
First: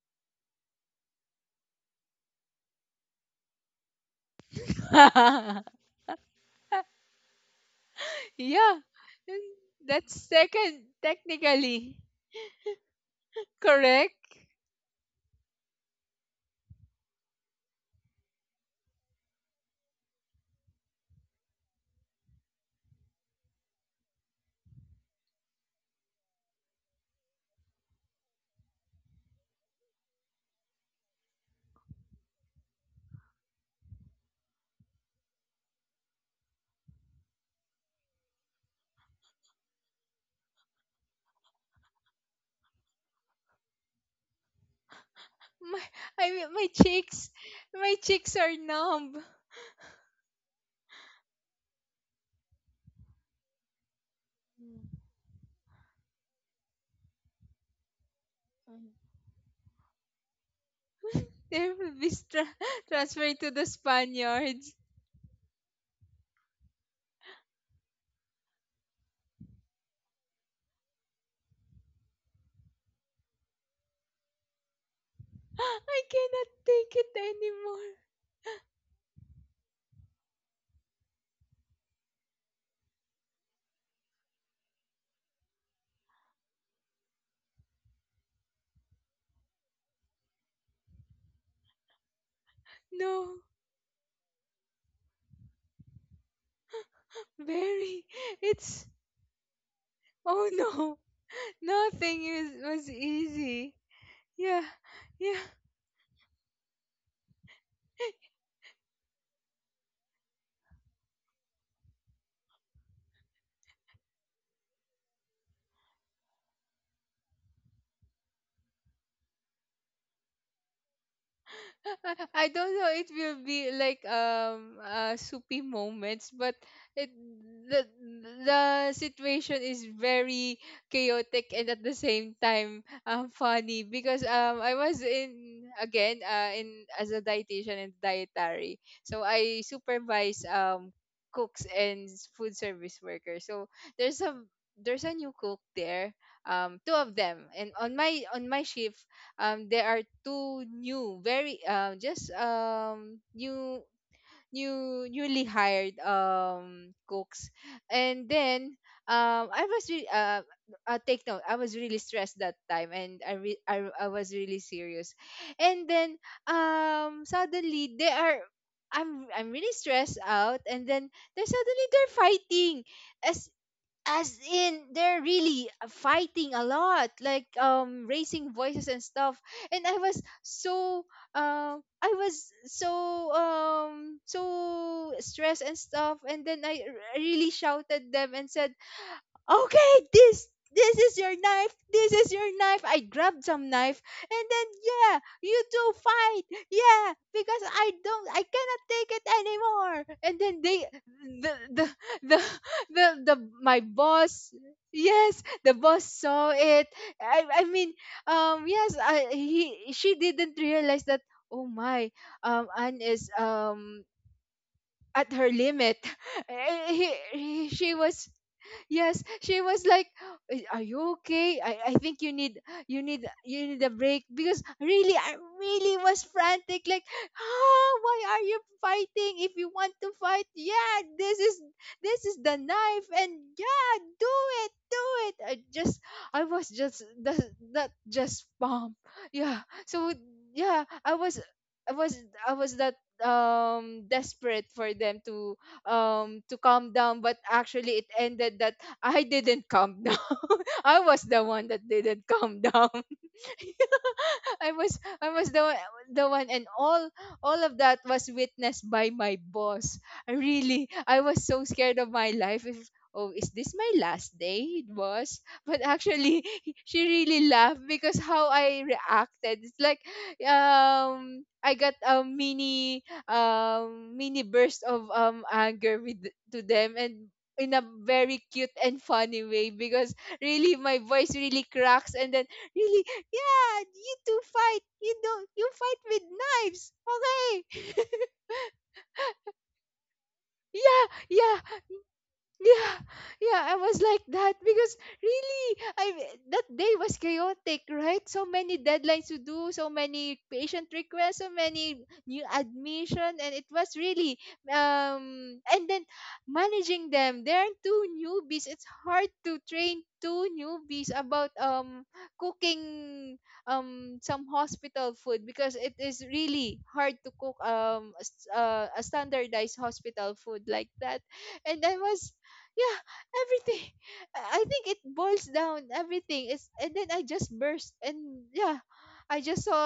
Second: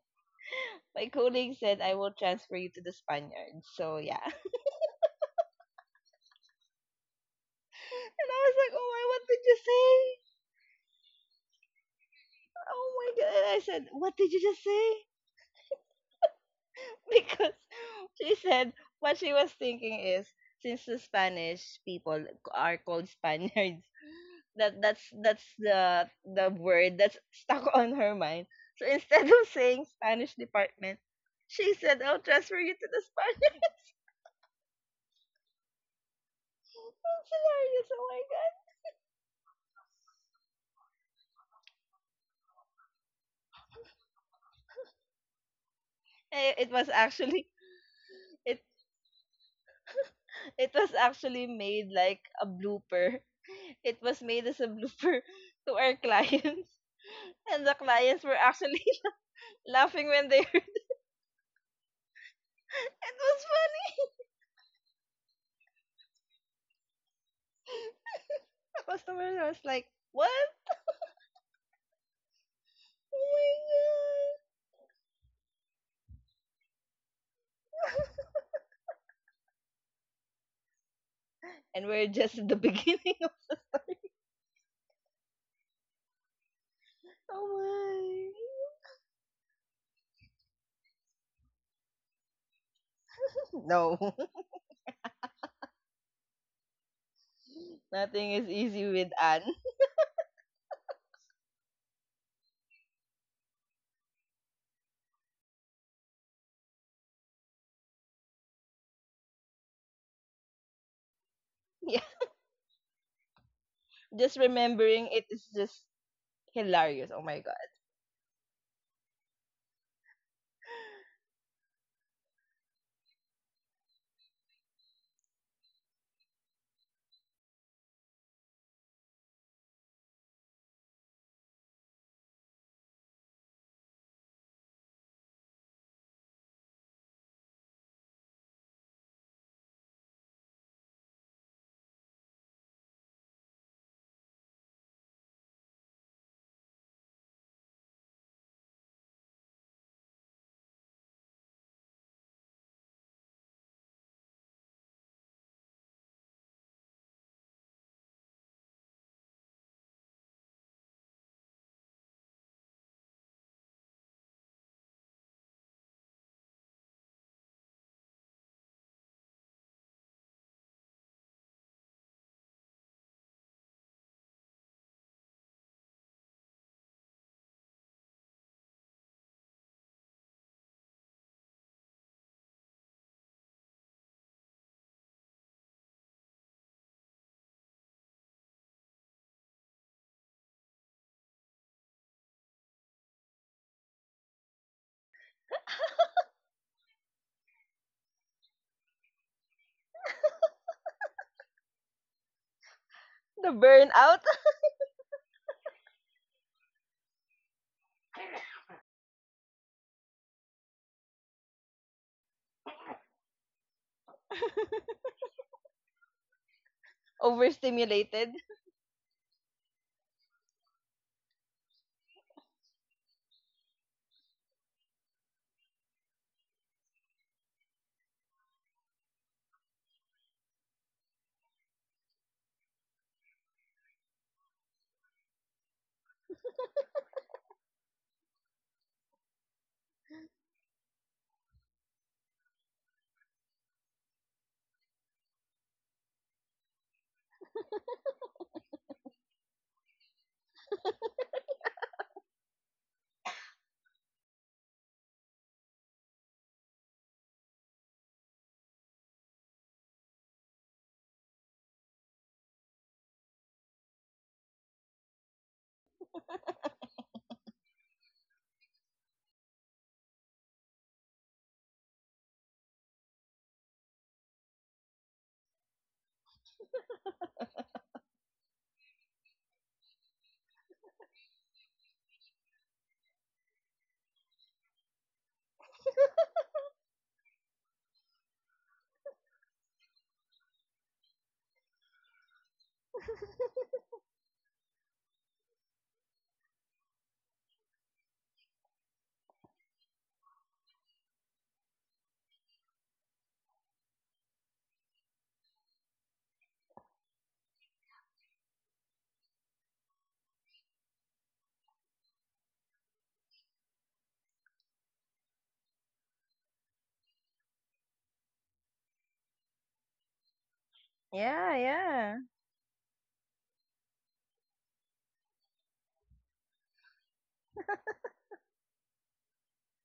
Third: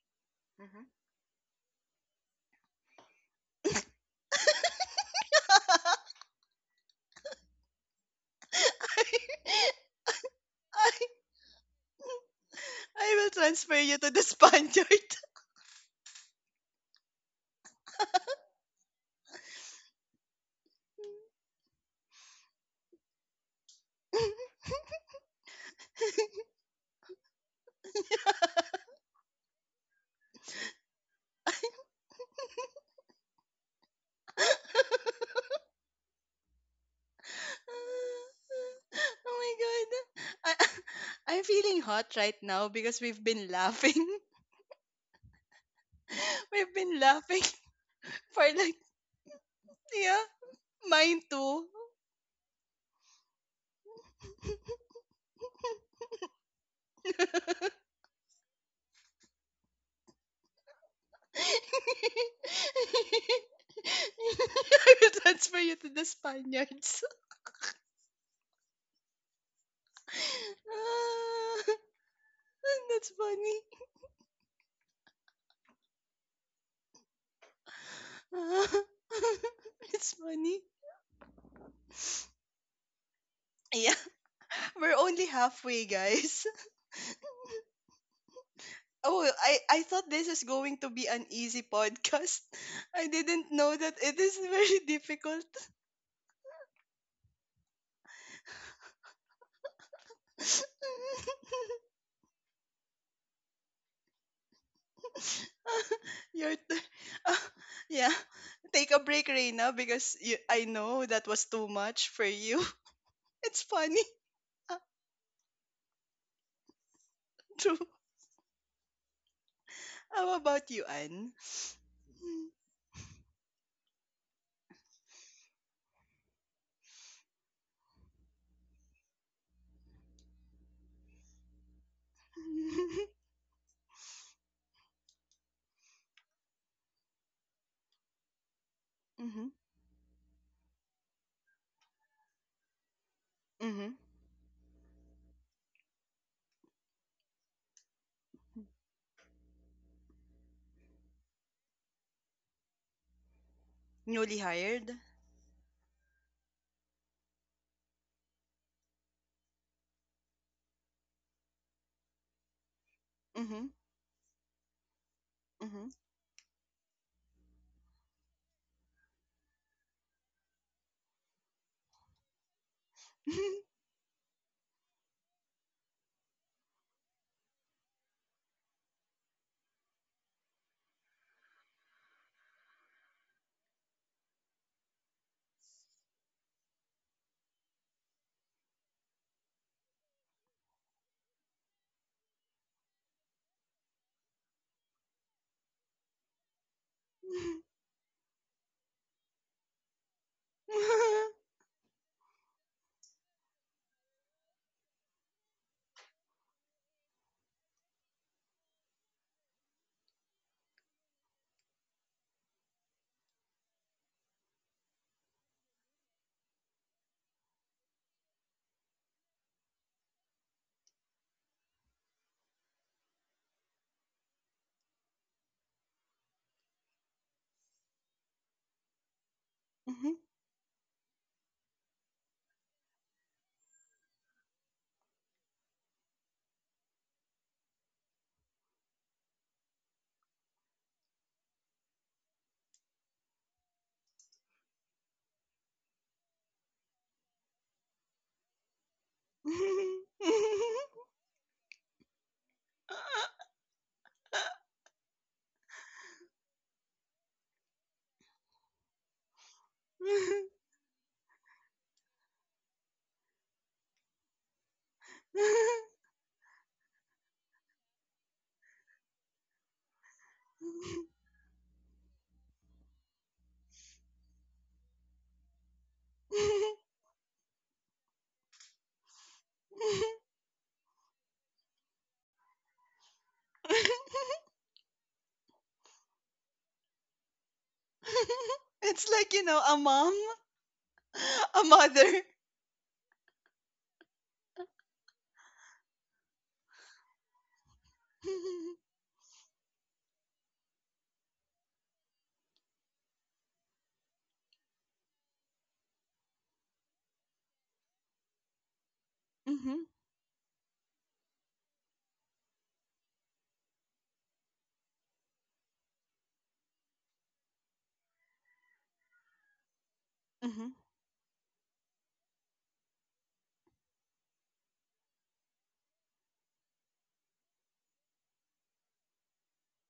my colleague said, "I will transfer you to the Spaniards." So yeah. Hmm. And I was Yeah, like, "Oh my, what did and you say? that's second, I, technically Oh I my will god!" And I transfer said, you to "What the did correct. you just say?" Spaniard. Because she said, what she was thinking is, since the Spanish people are called Spaniards, Oh that's the word that's stuck on her mind. So instead of saying Spanish department, she said, "I'll transfer you to the Spanish." That's hilarious! Oh my god! my god. I, I'm feeling hot right now because we've been laughing. My, I mean, Eh, It We've was been laughing actually my cheeks for, are it like, numb. yeah, it was mine actually too. made like a blooper. It was made as a blooper to our clients, and the clients were actually laughing when they heard. They will be It transferred was to the funny. Spaniards. I will transfer you to the Spaniards. The customer was like, "What? Ah, that's Oh funny. my god!" I cannot take it anymore. Ah, it's funny. And we're just at the beginning. Yeah, we're only halfway, guys. Oh Oh, I thought this is going to be an easy podcast. I No, didn't my. know that it No. is very difficult. very. Nothing is It's easy with Anne. oh no, nothing is was easy. Yeah, yeah. Your turn. Yeah, take a break, Reina, because you, I know that was too Yeah. much for you. It's funny. Just Ah, remembering it is just hilarious. Oh my god. true. How about you, Anne? I don't know. It will be like soupy moments, but it the the situation is very chaotic, and at the same time funny because I was in again in as a dietitian and dietary, so Mm-hmm, I supervise cooks and food service workers. So mm-hmm. there's a there's a new cook there, two of them, and on my shift there are two new very just new Newly hired. Newly hired cooks. And then I was really take note, I was really stressed that time and i re- Mm-hmm, I, I was really serious. And then suddenly they are I'm really stressed out, and then they suddenly they're fighting, as as in they're really fighting a lot, like raising voices and stuff. And I was so I was so stressed and stuff, and then really shouted them and said, okay, this is your knife. This is your knife. I grabbed some knife, and then yeah, you two fight. Yeah, because I cannot take it anymore. And then the the the The my burnout. boss yes, the boss saw it. I I mean, yes, I, he she didn't realize that oh my, Anne is at her limit. She was Overstimulated. yes, she was like, "Eh, are you okay? I think you need you need a break," because really I really was frantic, like ah, why are you fighting? If you want to mm-hmm. fight, yeah, this is the knife, and yeah, do do it. I just I was just that, that just bomb yeah so yeah I was I was I was that desperate for them to calm down, but actually it ended that I didn't calm down. I was the one that didn't calm down. I was the one, the one, and all of that was witnessed by my boss. I really, I was so scared of my life. If oh, is this my last day, boss? But actually, she really laughed because how I reacted. It's like I got a mini mini burst of anger with to them, and in a very cute and funny way, because really my voice really cracks. And then really yeah, you two fight. You know, you fight with knives. Okay. It's like, a mom, Yeah, a yeah. mother. Yeah, yeah, I was like that because really, I that day was chaotic, right? So many deadlines to do, so many patient requests, so many new admission, and it was really and then managing them. There are two newbies. It's hard to Mhm, train two newbies about cooking some hospital food, because it is really hard to cook a standardized hospital food mhm. like that. Yeah, And I yeah. was yeah, everything. I think it boils down everything. It's, and then I just burst. And yeah, I just saw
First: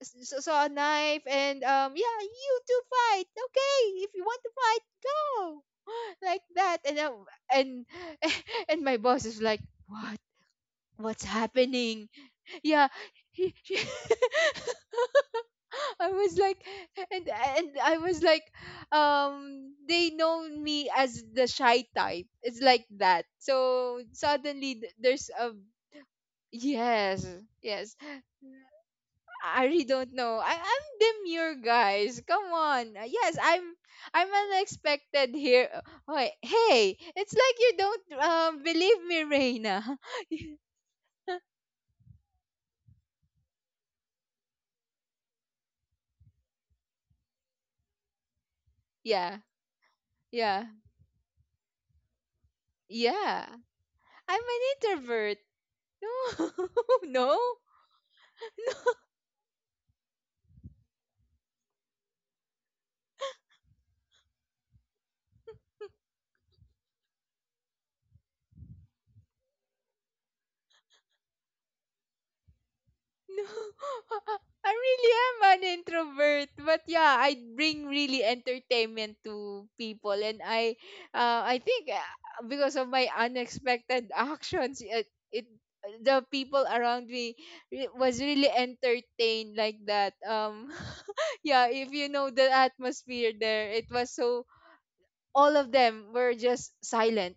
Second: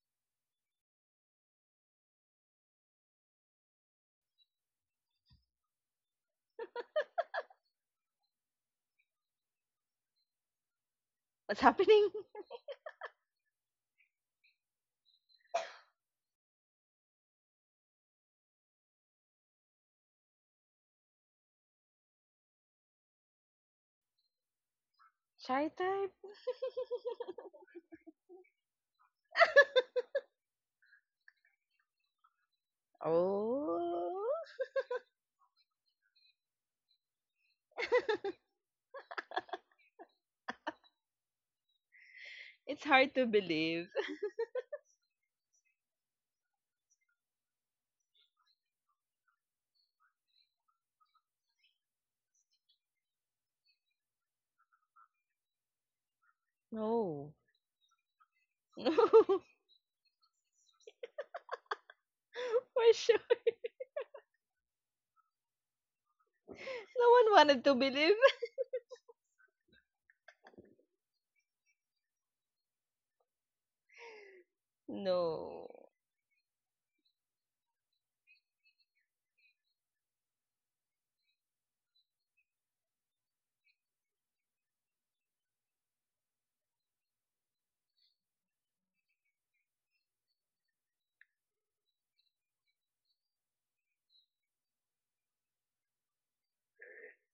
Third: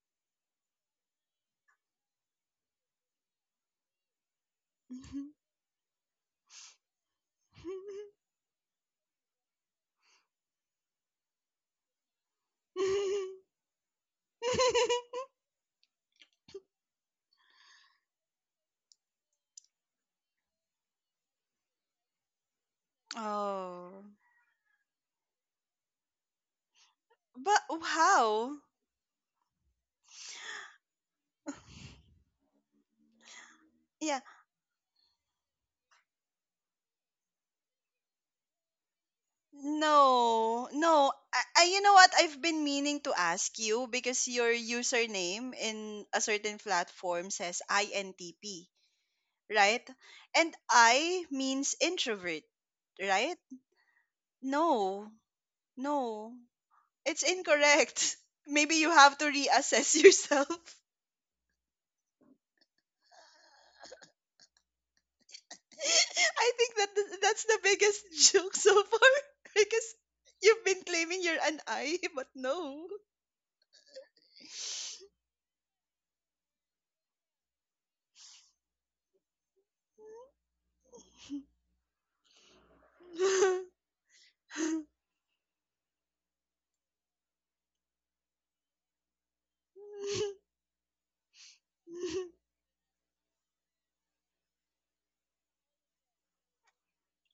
s- s- saw a knife, and yeah, you two fight, okay, if you want to fight, go. Like that. And and and my boss is like, what, what's What's happening? happening? Yeah. She- I was like, and I was like, they know me as the shy type. It's like that. So Oh, suddenly there's a Shy type. yes, but yes. how? I really don't know. I'm demure, guys. Come on. Yes, Yeah, Oh. I'm unexpected here. Oh, hey, it's like you don't believe me, Reina. no, no, I you know what, I've been It's meaning hard to to ask believe. you, because your username in a certain platform says INTP, Yeah, right? And yeah, I means introvert, right? yeah. I'm an No, introvert. no, No, it's No. no. incorrect. Maybe you have to No. reassess yourself. For sure. I think, No that's one the wanted to believe. biggest joke so far, because you've been claiming you're an I, but no. No, I really am an No. introvert, but yeah, I bring really entertainment to people. And I think because of my unexpected actions, it the people around me was really entertained like that. Yeah, if you know the atmosphere there, it was so all of them were just silent,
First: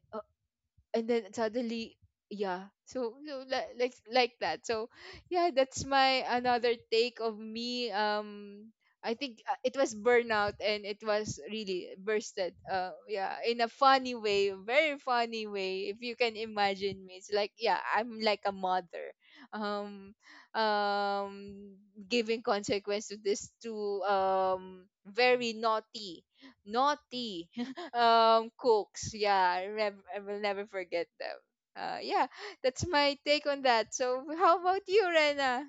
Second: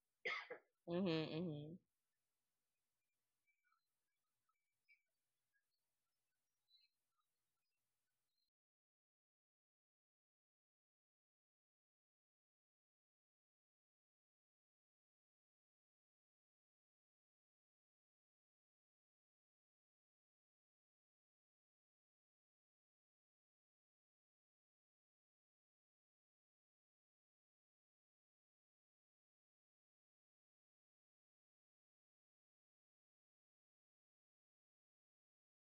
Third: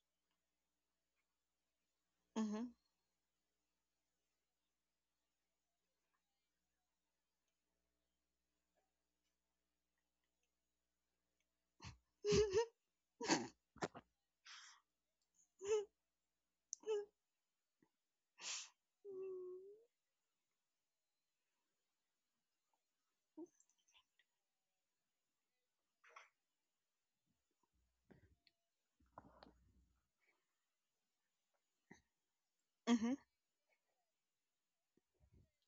and Mm-hmm, then mm-hmm. suddenly Mhm. yeah, like that, so yeah, that's my another take of me. I think It was burnout, and it was really bursted, uh, yeah, in a funny way, very funny way. If you can imagine me, it's like yeah, I'm like a mother um um giving consequence to this to very naughty naughty cooks. Yeah, I will never forget them. Uh, yeah, that's Mhm. my take on that. So how about you, Rena?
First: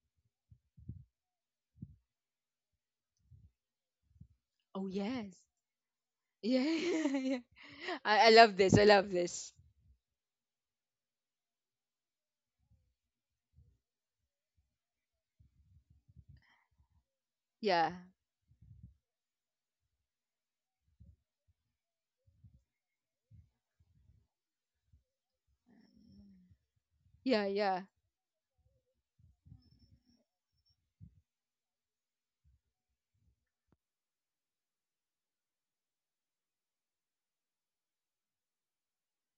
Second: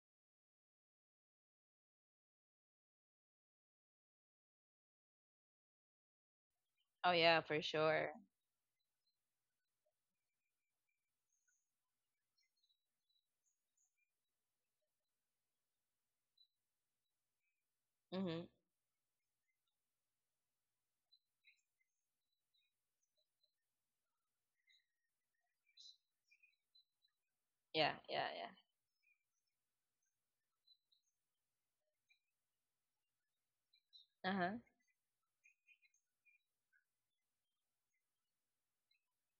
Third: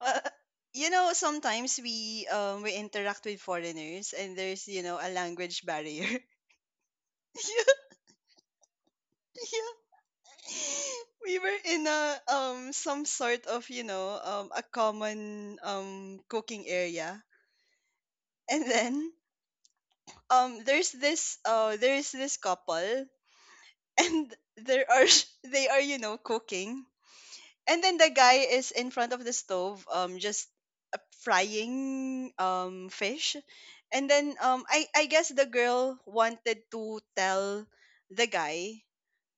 Uh, sometimes we, interact with foreigners, and there's, you Oh know, a yes, language barrier. yeah. Oh yeah, Yeah, for Yeah, sure. I love this. I love this. yeah. We were in a some sort of a common cooking area. Yeah, Mm-hmm. And then, there's this, there's this couple, and there are they are, cooking, yeah, yeah. and Yeah, then the yeah, guy yeah. is in front of the stove, just, frying fish, and then Uh-huh. I guess the girl wanted to tell the guy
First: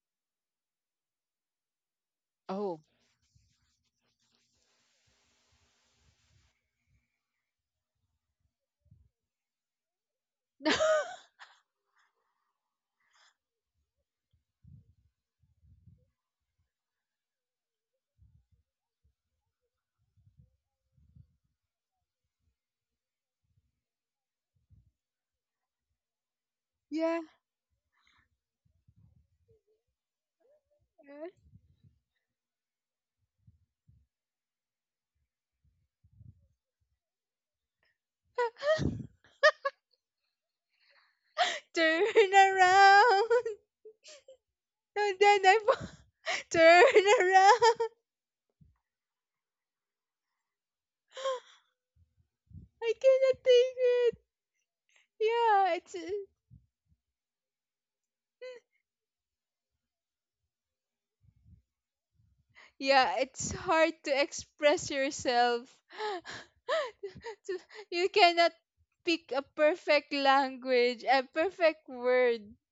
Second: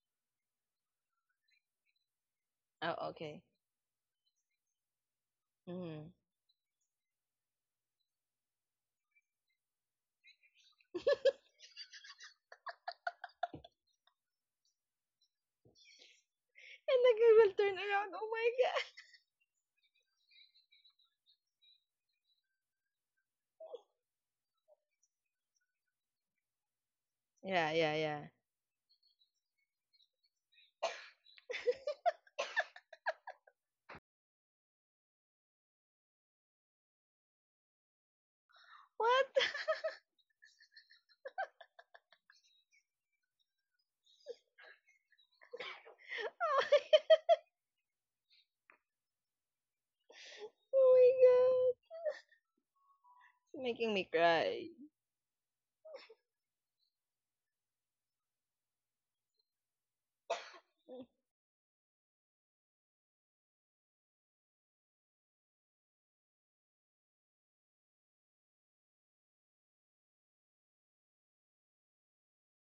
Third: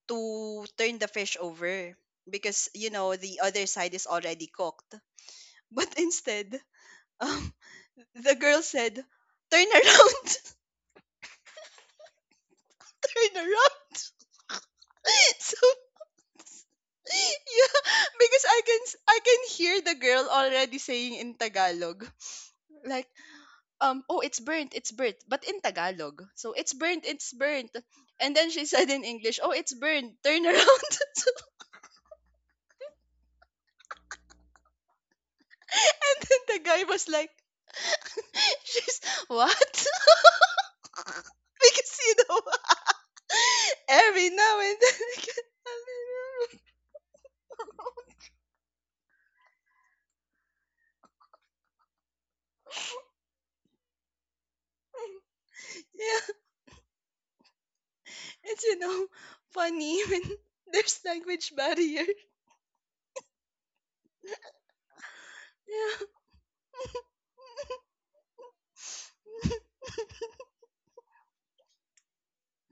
to turn the fish over, because, Oh. Oh, the okay. other side is already cooked. But Mm-hmm. instead, um the girl said, turn around. Turn around. So, And the guy will yeah, turn around. Oh because my i can god. s- i can hear the girl already saying in Tagalog, like, oh, it's burnt, it's burnt — but in Tagalog. So, it's burnt, Yeah. it's burnt. Yeah, yeah, yeah. And then she, said in English, oh, it's burnt, turn around. So, and then the guy was like, she's — What? what? Because, Turn around. every now and then, And I then I fall. Turn around. can Oh my god. I cannot It's take making me it. cry. Yeah, it's yeah, it's, funny when, there's language barrier. yeah, it's hard to express yourself. Yeah. To- you cannot pick a perfect language, a perfect word.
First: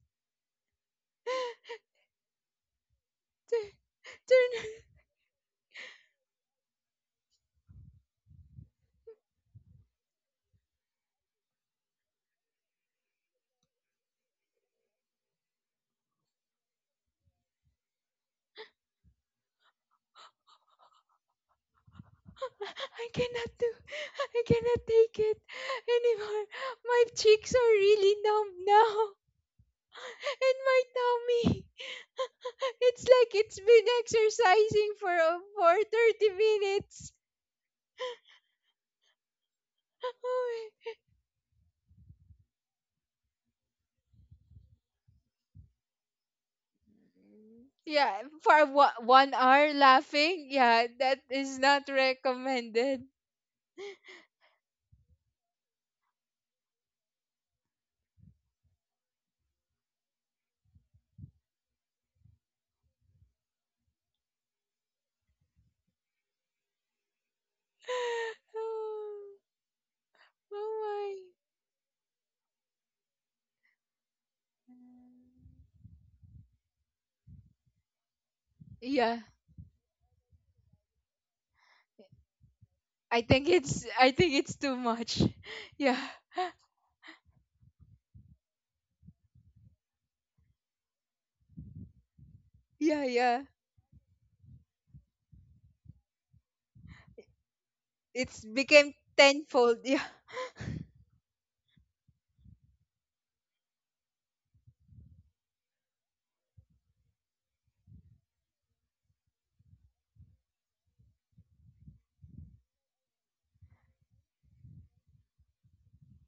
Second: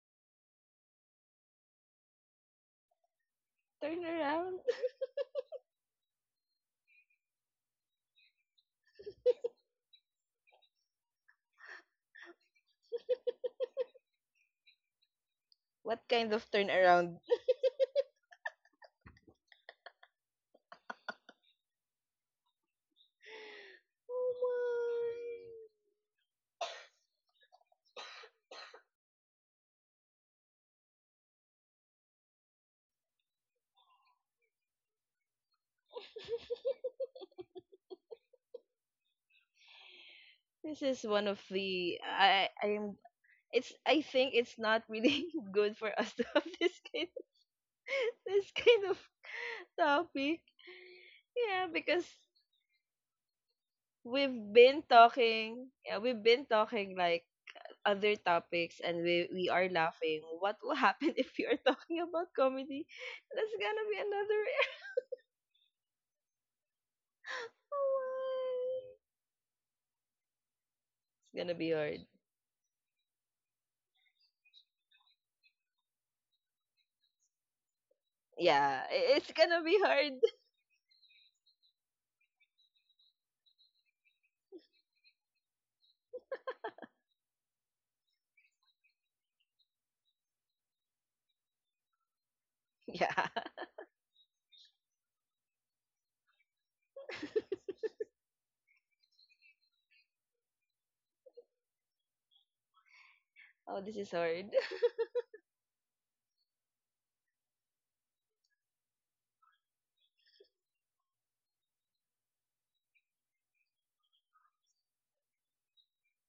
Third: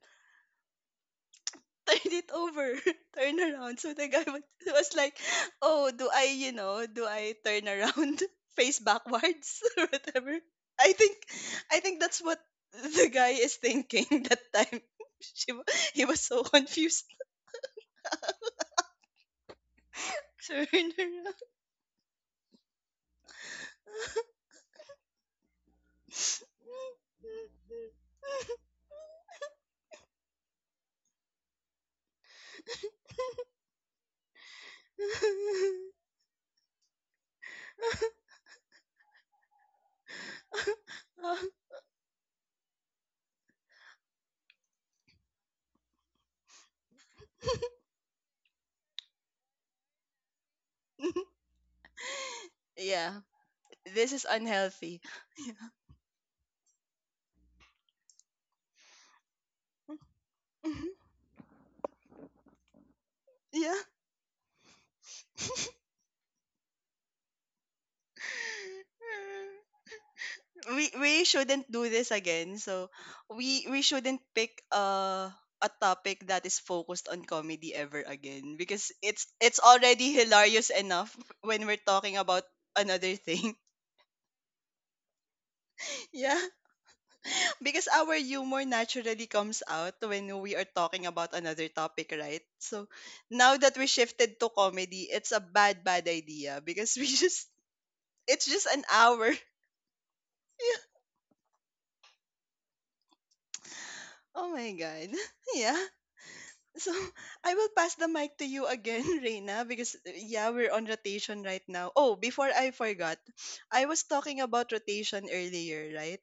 Turn it over, turn around. So Turn the guy was Turn, around. was like, oh, do I turn around face backwards or whatever? I think, I think that's what the guy is thinking that time. She, wa- What he was kind so of turn confused. around? Turn around. I cannot do, Oh I cannot take it my. anymore. My cheeks are really numb now, and my tummy. It's like it's been exercising for 30 minutes. Oh, This is one of the I am it's I think it's not really good for us to have this kind yeah, this for kind of 1 hour topic. laughing, yeah, that is Yeah, not because recommended. Yeah, this is unhealthy. We've been talking, like, other topics and we are laughing. What will happen if you are talking about comedy? That's Yeah. gonna be another. Oh, Oh, We my. it's gonna be shouldn't do hard. this again. So, we shouldn't pick a topic that is focused on comedy ever again, Yeah, because Yeah, it's it's gonna it's be already hard. hilarious enough when we're talking about another thing. I think it's too much. Yeah, Yeah, because our humor naturally comes out when we are talking about another topic, right? So yeah, Yeah. yeah. now that we shifted to comedy, it's a bad, bad idea because we just It's it's just an became hour. tenfold. Oh, this is hard. Oh my god. Yeah. So, I will pass the mic to you again, Reina, because, yeah, we're on rotation right now. Oh, before I forgot, I was talking about rotation earlier, right?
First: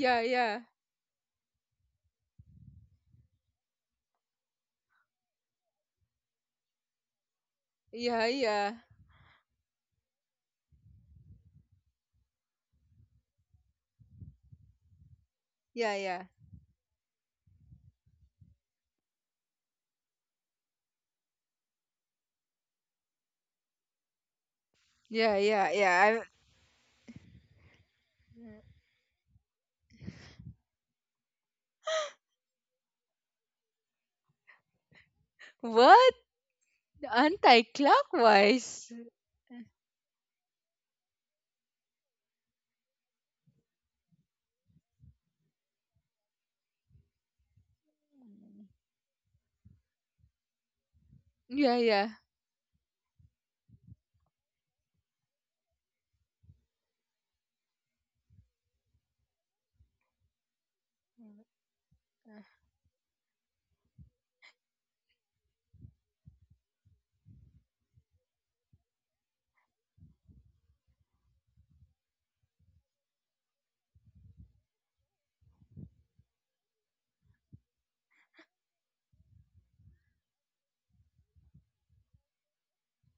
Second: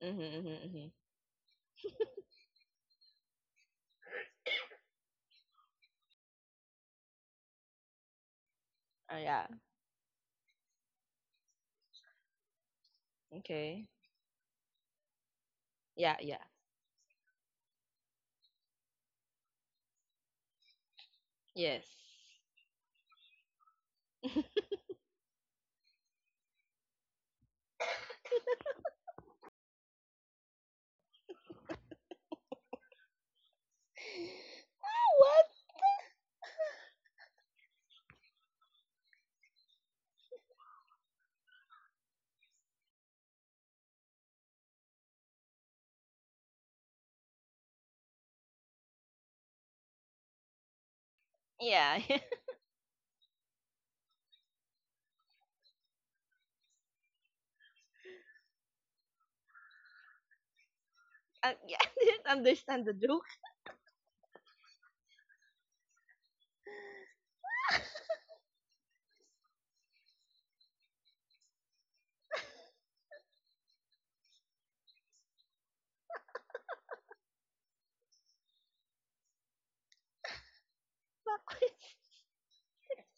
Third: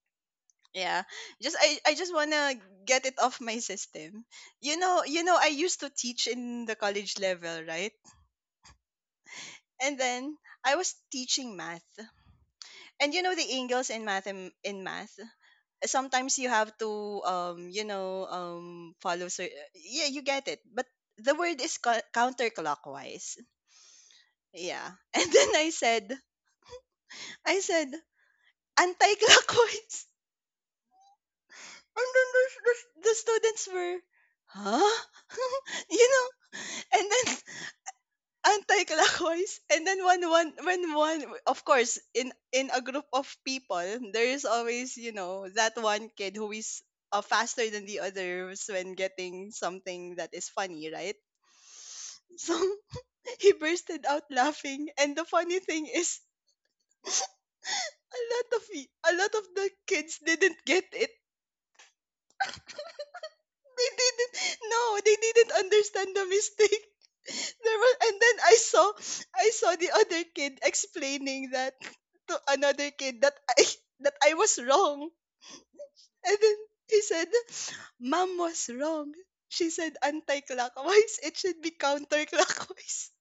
Mm-hmm, mm-hmm, yeah, mm-hmm. Yeah. Just, I just wanna get it off my system. You know, I used to teach in the college level, right? yeah, yeah, Oh, yeah. And then I was teaching math, and you know the Okay. angles in math, in math. yeah, Yeah, yeah, Sometimes yeah. you have to, follow, yeah, you get it. But the word is, Yes. Counterclockwise. Yeah. And yeah, then I yeah, yeah, said, yeah. I- I said, anti-clockwise. And then the students were, huh? Ah, what? You What? know? And then Anti-clockwise? anti-clockwise. And then of course, in a group of people, there is always, that one kid who is, faster than the others when getting something that is funny, right? Yeah, Yeah. yeah. So, he bursted out laughing. And the funny thing is, a lot of, the kids didn't get it. Yeah, I didn't I understand the joke. They didn't No, they didn't understand the mistake. There was And then I saw, the other kid explaining that to another kid that I that I was wrong. And then he said, Mom was wrong. She said anti-clockwise. It should be Backwards. counterclockwise.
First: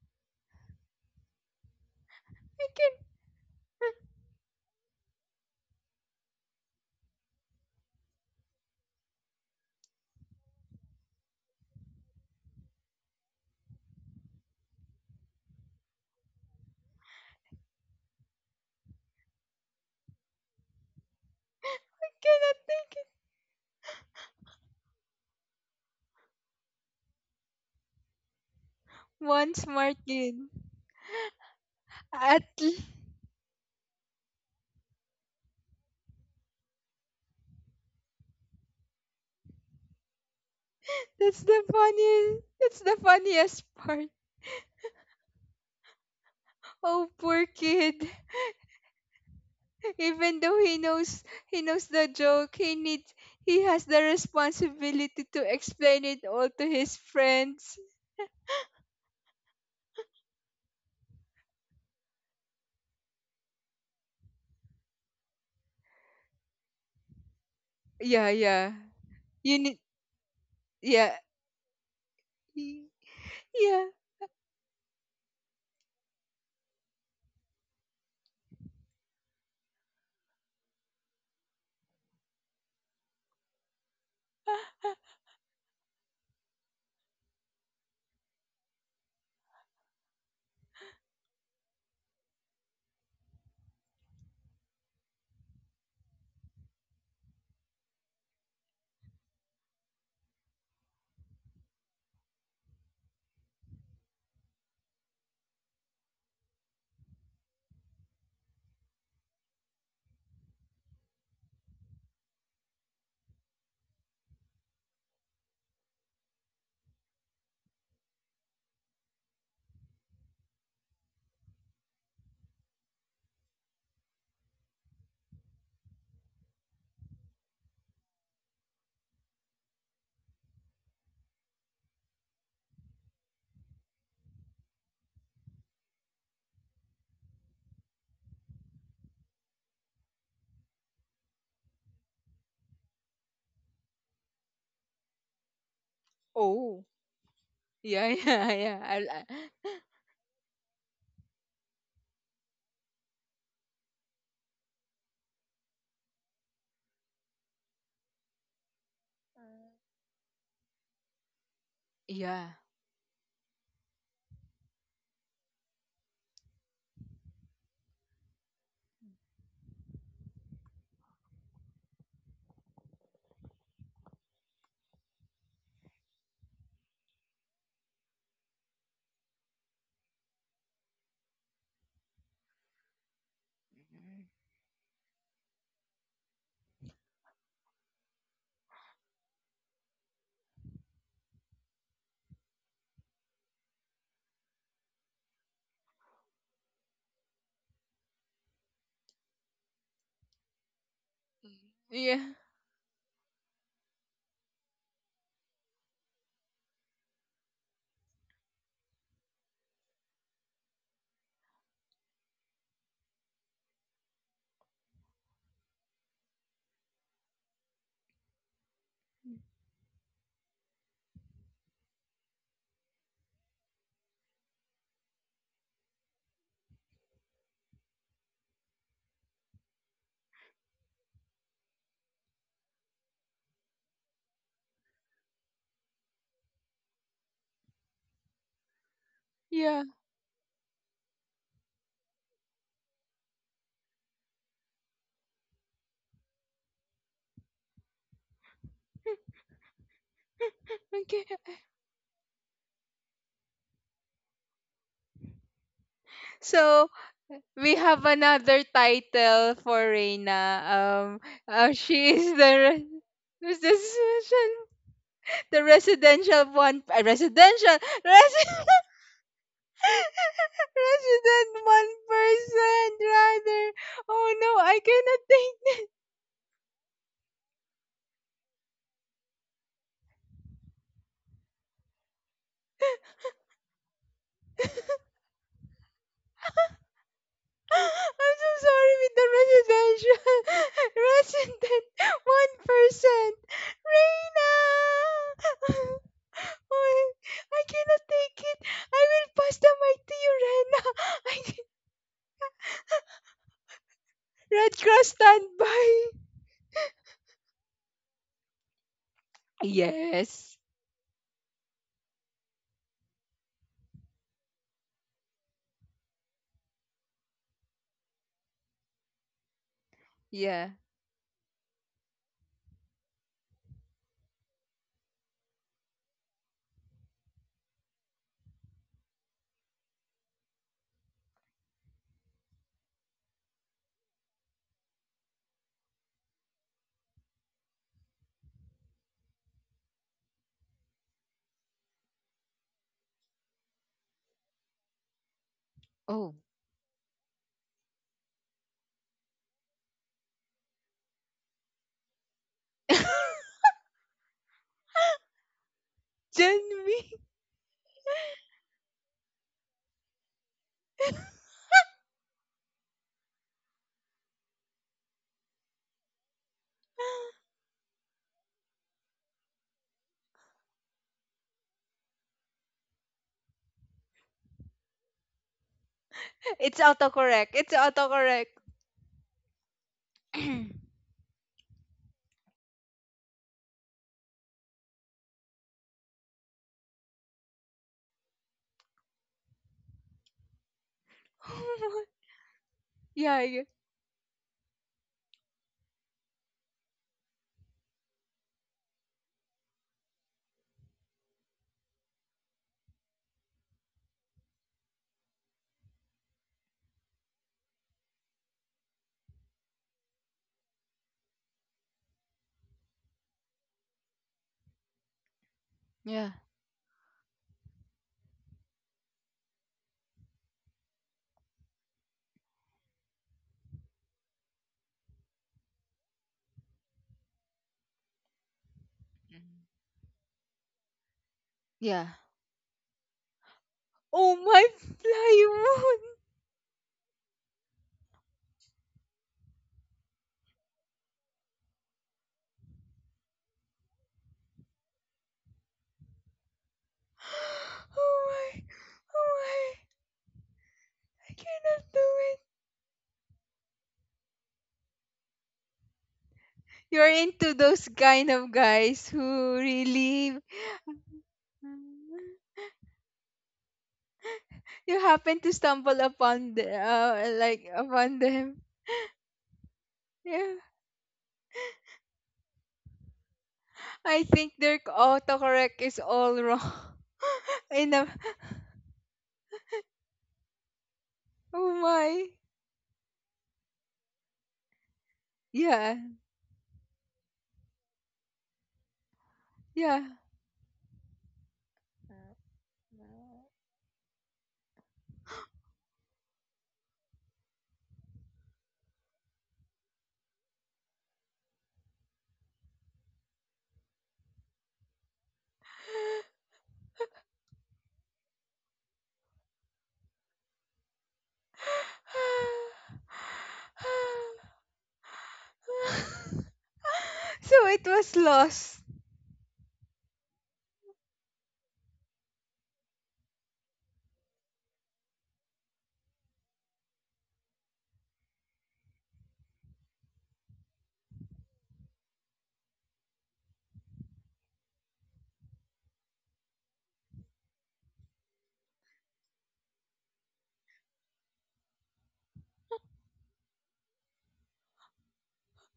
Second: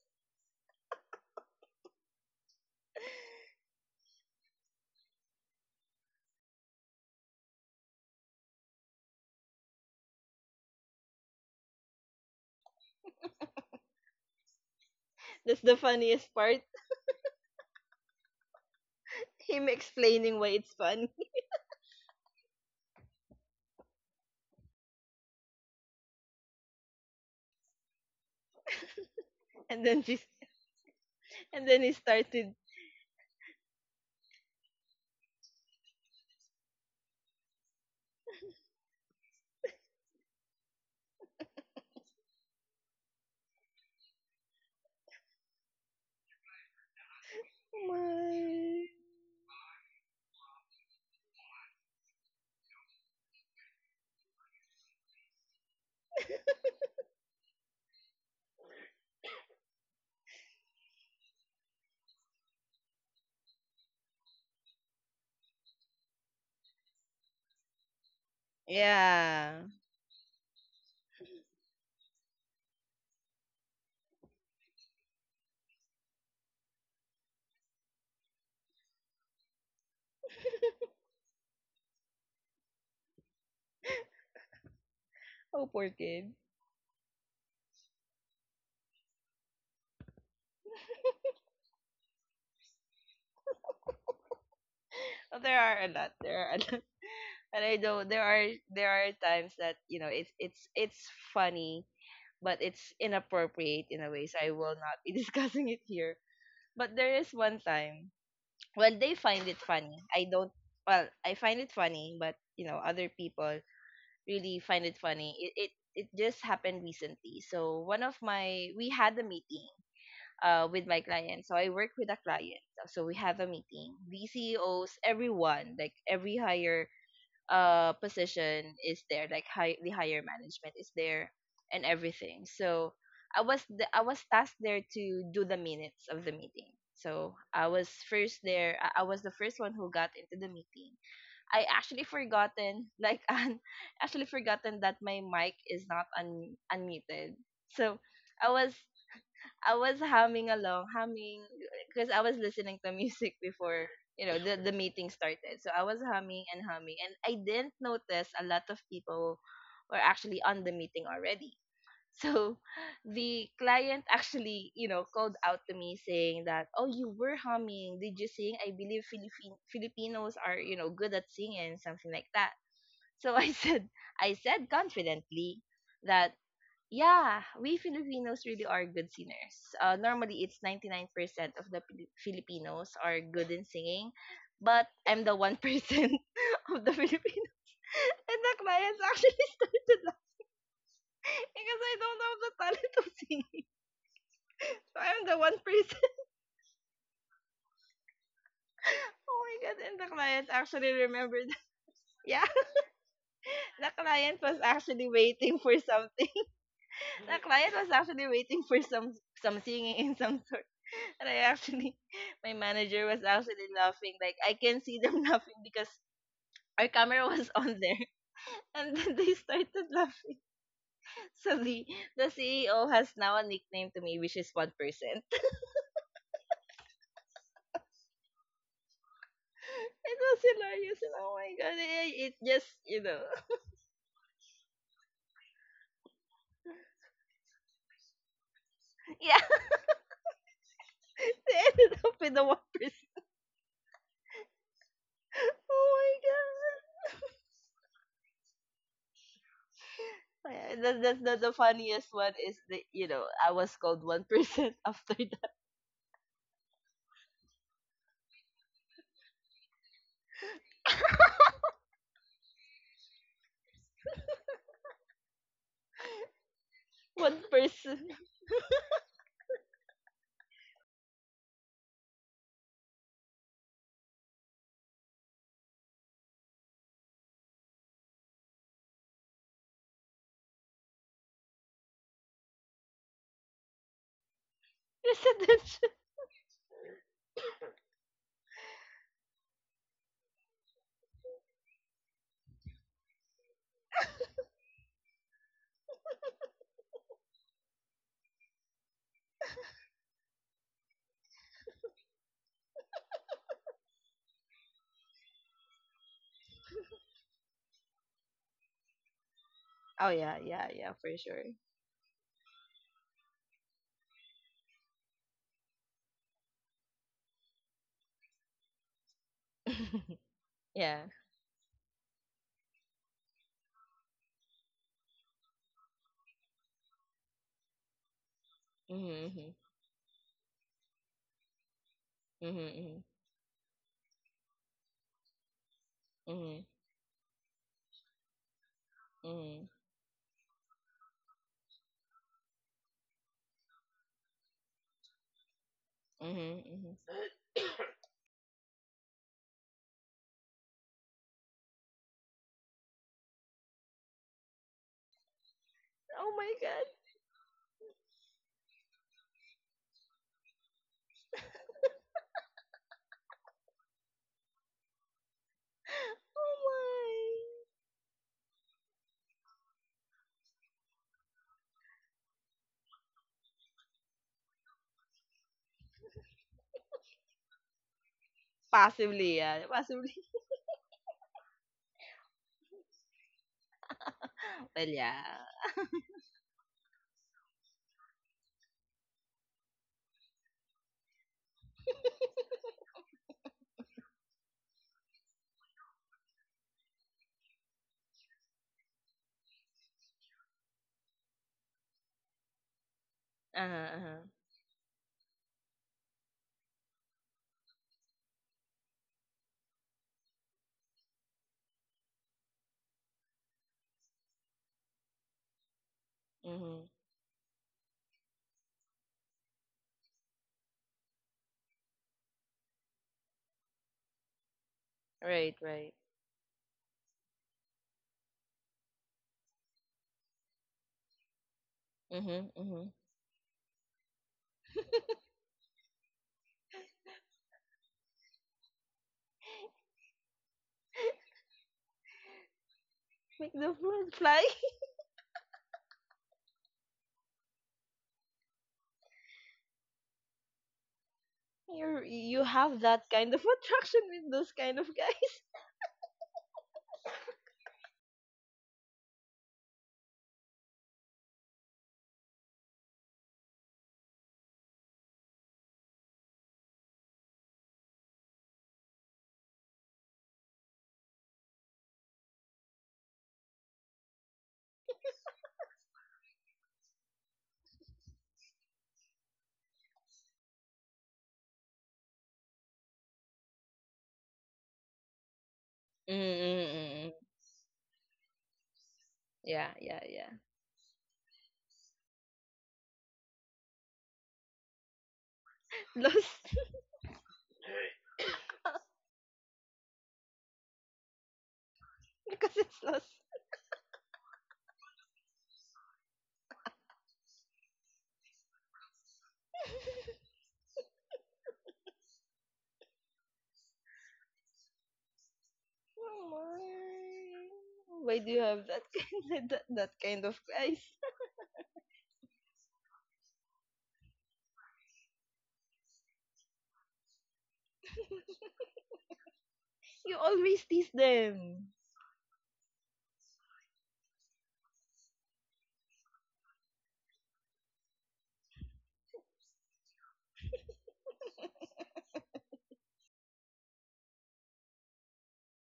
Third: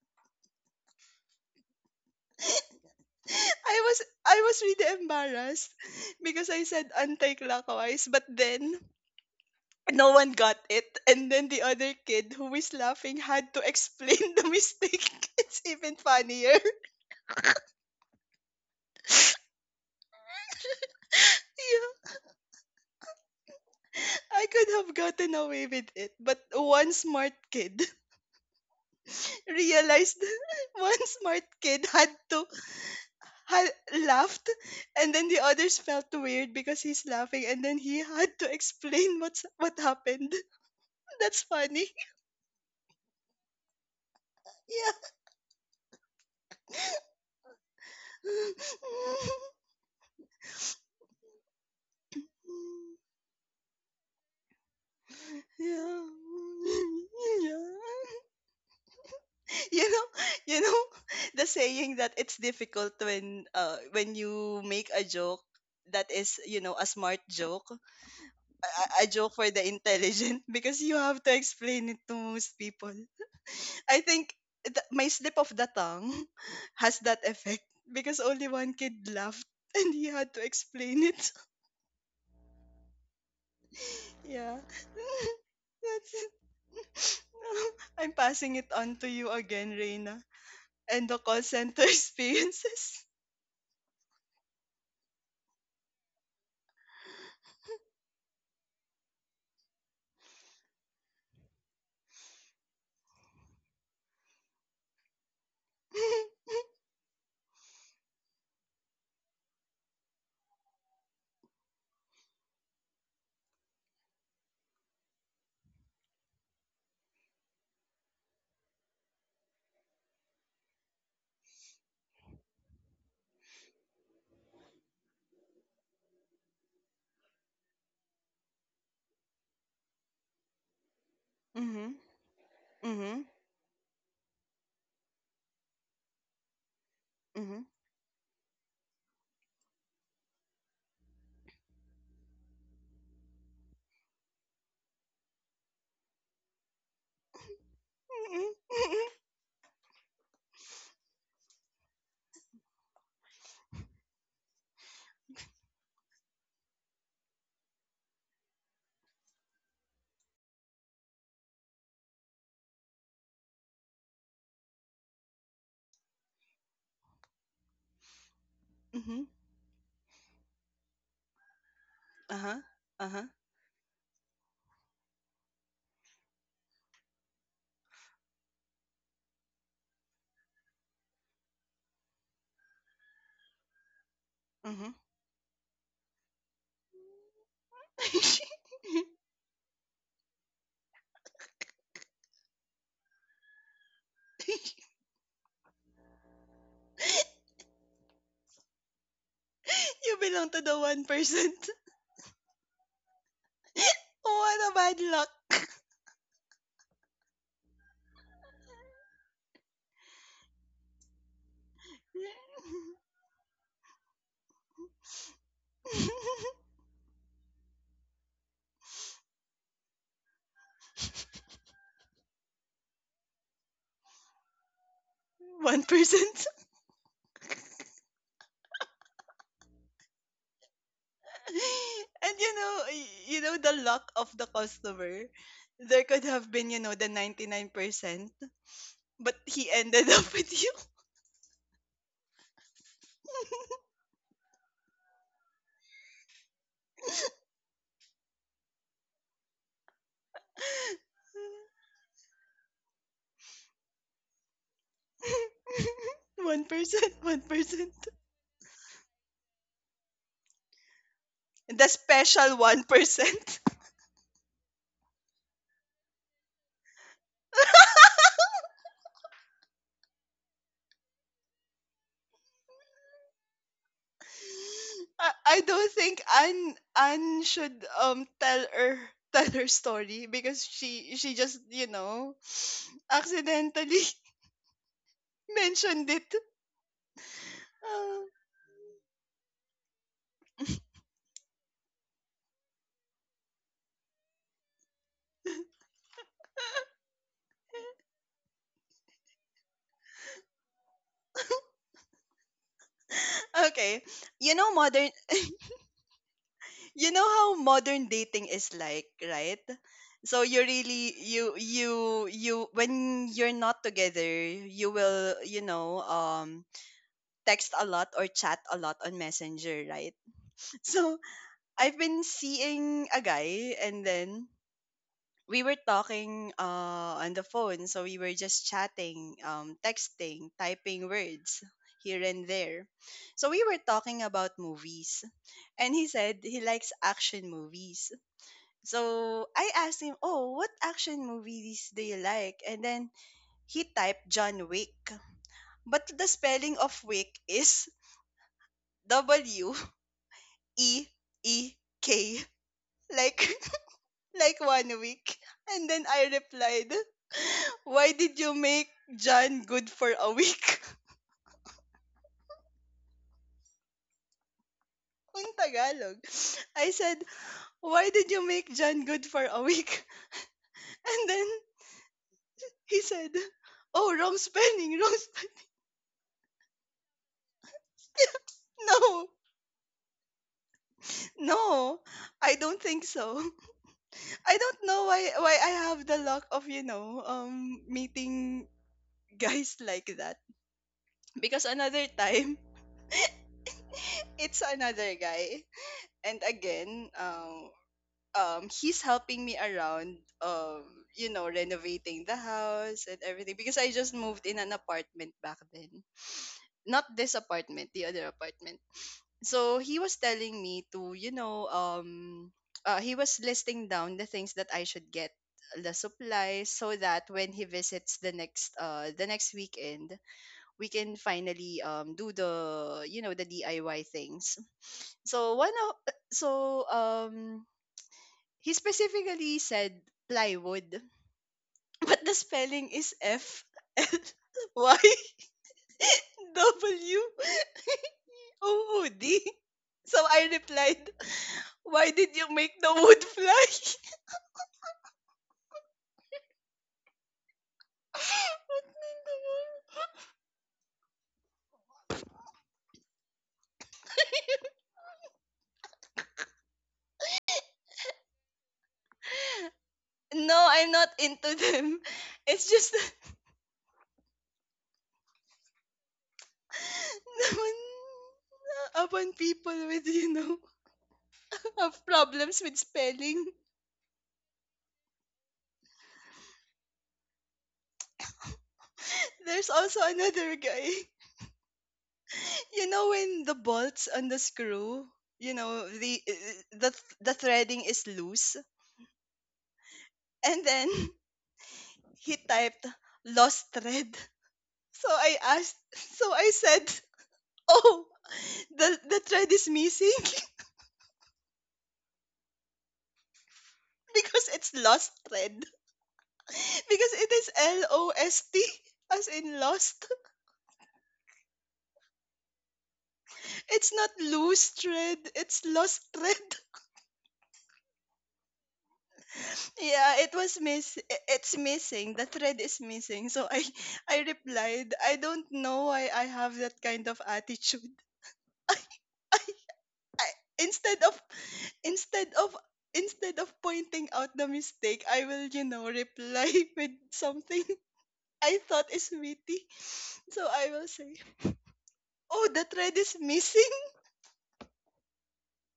can I was I was really embarrassed because I said anti-clockwise, but then no one got it. And then the other kid who is laughing had to explain the mistake. It's That's the even funniest funnier. part. Him explaining why it's fun, Yeah. cannot think. I could have gotten away with it, but one smart kid One and smart then realized just kid. one smart and then kid he At started. l- had laughed, and then the others felt weird because he's laughing, and then he had to explain what happened. that's That's the funny. funniest. That's the funniest part. Yeah. Oh, poor My. kid. Even though he knows the joke, he has the responsibility to explain Yeah. it all to his friends. Yeah, you know, you know the saying that it's difficult when, you make a joke that is, a smart joke, Yeah, yeah. a joke for You Yeah. the need. intelligent, because you Yeah, have to explain it to most y- people. yeah. I think my slip of the tongue has that effect, because only one kid laughed and he had to explain it. Yeah. Oh, poor That's kid. it. I'm passing it on to you again, Reina, and the call center experiences. Oh, there are a lot. There are a lot. And I know there are times that it's funny, but it's inappropriate in a way. So I will not be discussing it here. But there is one time when they find it funny. I don't. Well, I find it funny, but other people really find it funny. It just happened recently. So one of my we had a meeting, with my client. So I work with a client. So we have a meeting. The CEOs, everyone, like every higher, position is there, like the higher management is there, and Mhm. everything. So Mhm. I was tasked there to do the minutes of the meeting. So Mhm. I was first there. I was the first one who got into the meeting. I actually forgotten, like, actually forgotten that my mic is not Oh, unmuted. So yeah, yeah, I was Mhm. yeah. I was humming along, humming, because I was listening to music before, you know, the meeting started. So I was humming and humming, and I didn't notice a lot of people were actually on the meeting already. yeah, So the client actually, called out to me saying that, "Oh, you were humming. Did you sing? I believe Mhm. Philippine Filipinos are, you know, good at singing, something like that." Uh-huh. Uh-huh. So I I said confidently that yeah, we Filipinos really are good singers. Normally, it's 99% of the Filipinos are good in singing. But Mhm. I'm the 1% of the Filipinos. And the clients actually started laughing because I don't have the talent of singing. So I'm the 1%. Oh my God. And the You client belong to the actually remembered. 1%. yeah, Yeah, the client was What a bad actually waiting luck. for something. The client was actually waiting for some singing in some sort. And my manager was actually laughing. Like I can see them laughing because our camera was on there, and then they started laughing. So the CEO has now a nickname to me, which is 1%. 1%. It was hilarious. And oh my god, it, it And you just, know, y- you know the luck of the customer. There could have been the 99%, but yeah, he yeah. ended up with you. they ended up with the 1%. Oh my god. Yeah. The, the, Okay. the, the funniest one is, the you know I was called 1% after that. So 1%, we 1%. have another title for Reina. The she is the special re- who's 1%. this? the residential one, One person. resi- resident 1% rather. Oh no, I cannot I think. don't think Anne should tell her, tell her story, because she just, accidentally Residential. mentioned it. I'm so sorry with the residential resident 1%. Reina, oh, I cannot take it. I will pass the mic to you, Rena. I can- Okay, you know Red Cross modern, standby. How modern dating is like, right? Oh yeah, So Yes. you yeah, yeah, for really sure. you when you're not together, you will text a lot or chat a lot on Messenger, right? Yeah. Yeah. So I've been seeing a guy, and then we were talking on the phone, so we were just chatting, Mm-hmm, texting, typing words here and there. mm-hmm, So we were talking about movies, and he said mm-hmm, he likes action movies. mm-hmm, So mm-hmm, I asked him, "Oh, what action movies do you like?" And then he typed John Wick, but the Oh. spelling of mm-hmm. Wick is Week, like like one week. And then I Oh my god. Janvi. replied, "Why did you make John good for a week?" On Tagalog. Oh I said, my. "Why did you make John good for a week?" And then he said, "Oh, wrong spelling, wrong spelling." It's autocorrect. It's autocorrect. No, Possibly, yeah. Possibly. no, I don't think so. I don't Well, know yeah. why I have the luck of meeting guys like that, because Oh another time yeah, yeah. I guess. it's another guy, and again he's helping me around renovating the house and everything, because I Uh-huh, just uh-huh. moved in an apartment back then, not this apartment, the other apartment. So he was telling me to you know he was listing down the things that I should get, the Yeah. supplies, hmm so that when he visits the next weekend we can finally do the you know the DIY things. Right, So one right. of so he Mhm. specifically said plywood, Yeah. but Mm-hmm, the mm-hmm. spelling is F L Oh my, Y fly moon. W ood. So I replied, "Why did you make the wood Make fly?" the food fly. Oh my, oh my, I cannot do You it. you have that kind of attraction with those kind of guys. You're into those kind of guys who really No, I'm not into them. It's just you happen to stumble upon the, like naman, upon them. upon people with, you Yeah, know, have problems with spelling. I think their autocorrect is all wrong. In a, There's also another guy. oh my, When the bolts on the screw, you know yeah, the the Mm-hmm. the threading is loose, Yeah, yeah. yeah, yeah. and then he typed "lost thread". So I Lost, said, "Oh, the thread is missing." because it's lost. Because it's "lost thread" because it is L O S T, as in lost. It's not "loose thread", it's "lost Oh thread". So it my! was Why do you have lost. that kind that Yeah, kind of guys? It's missing. The thread is missing. So I I replied. I don't know why I have that kind of attitude. You I, always tease instead of them. instead of instead of pointing out the mistake, I will reply with something I thought is witty. So I will say, "Oh, the thread is missing."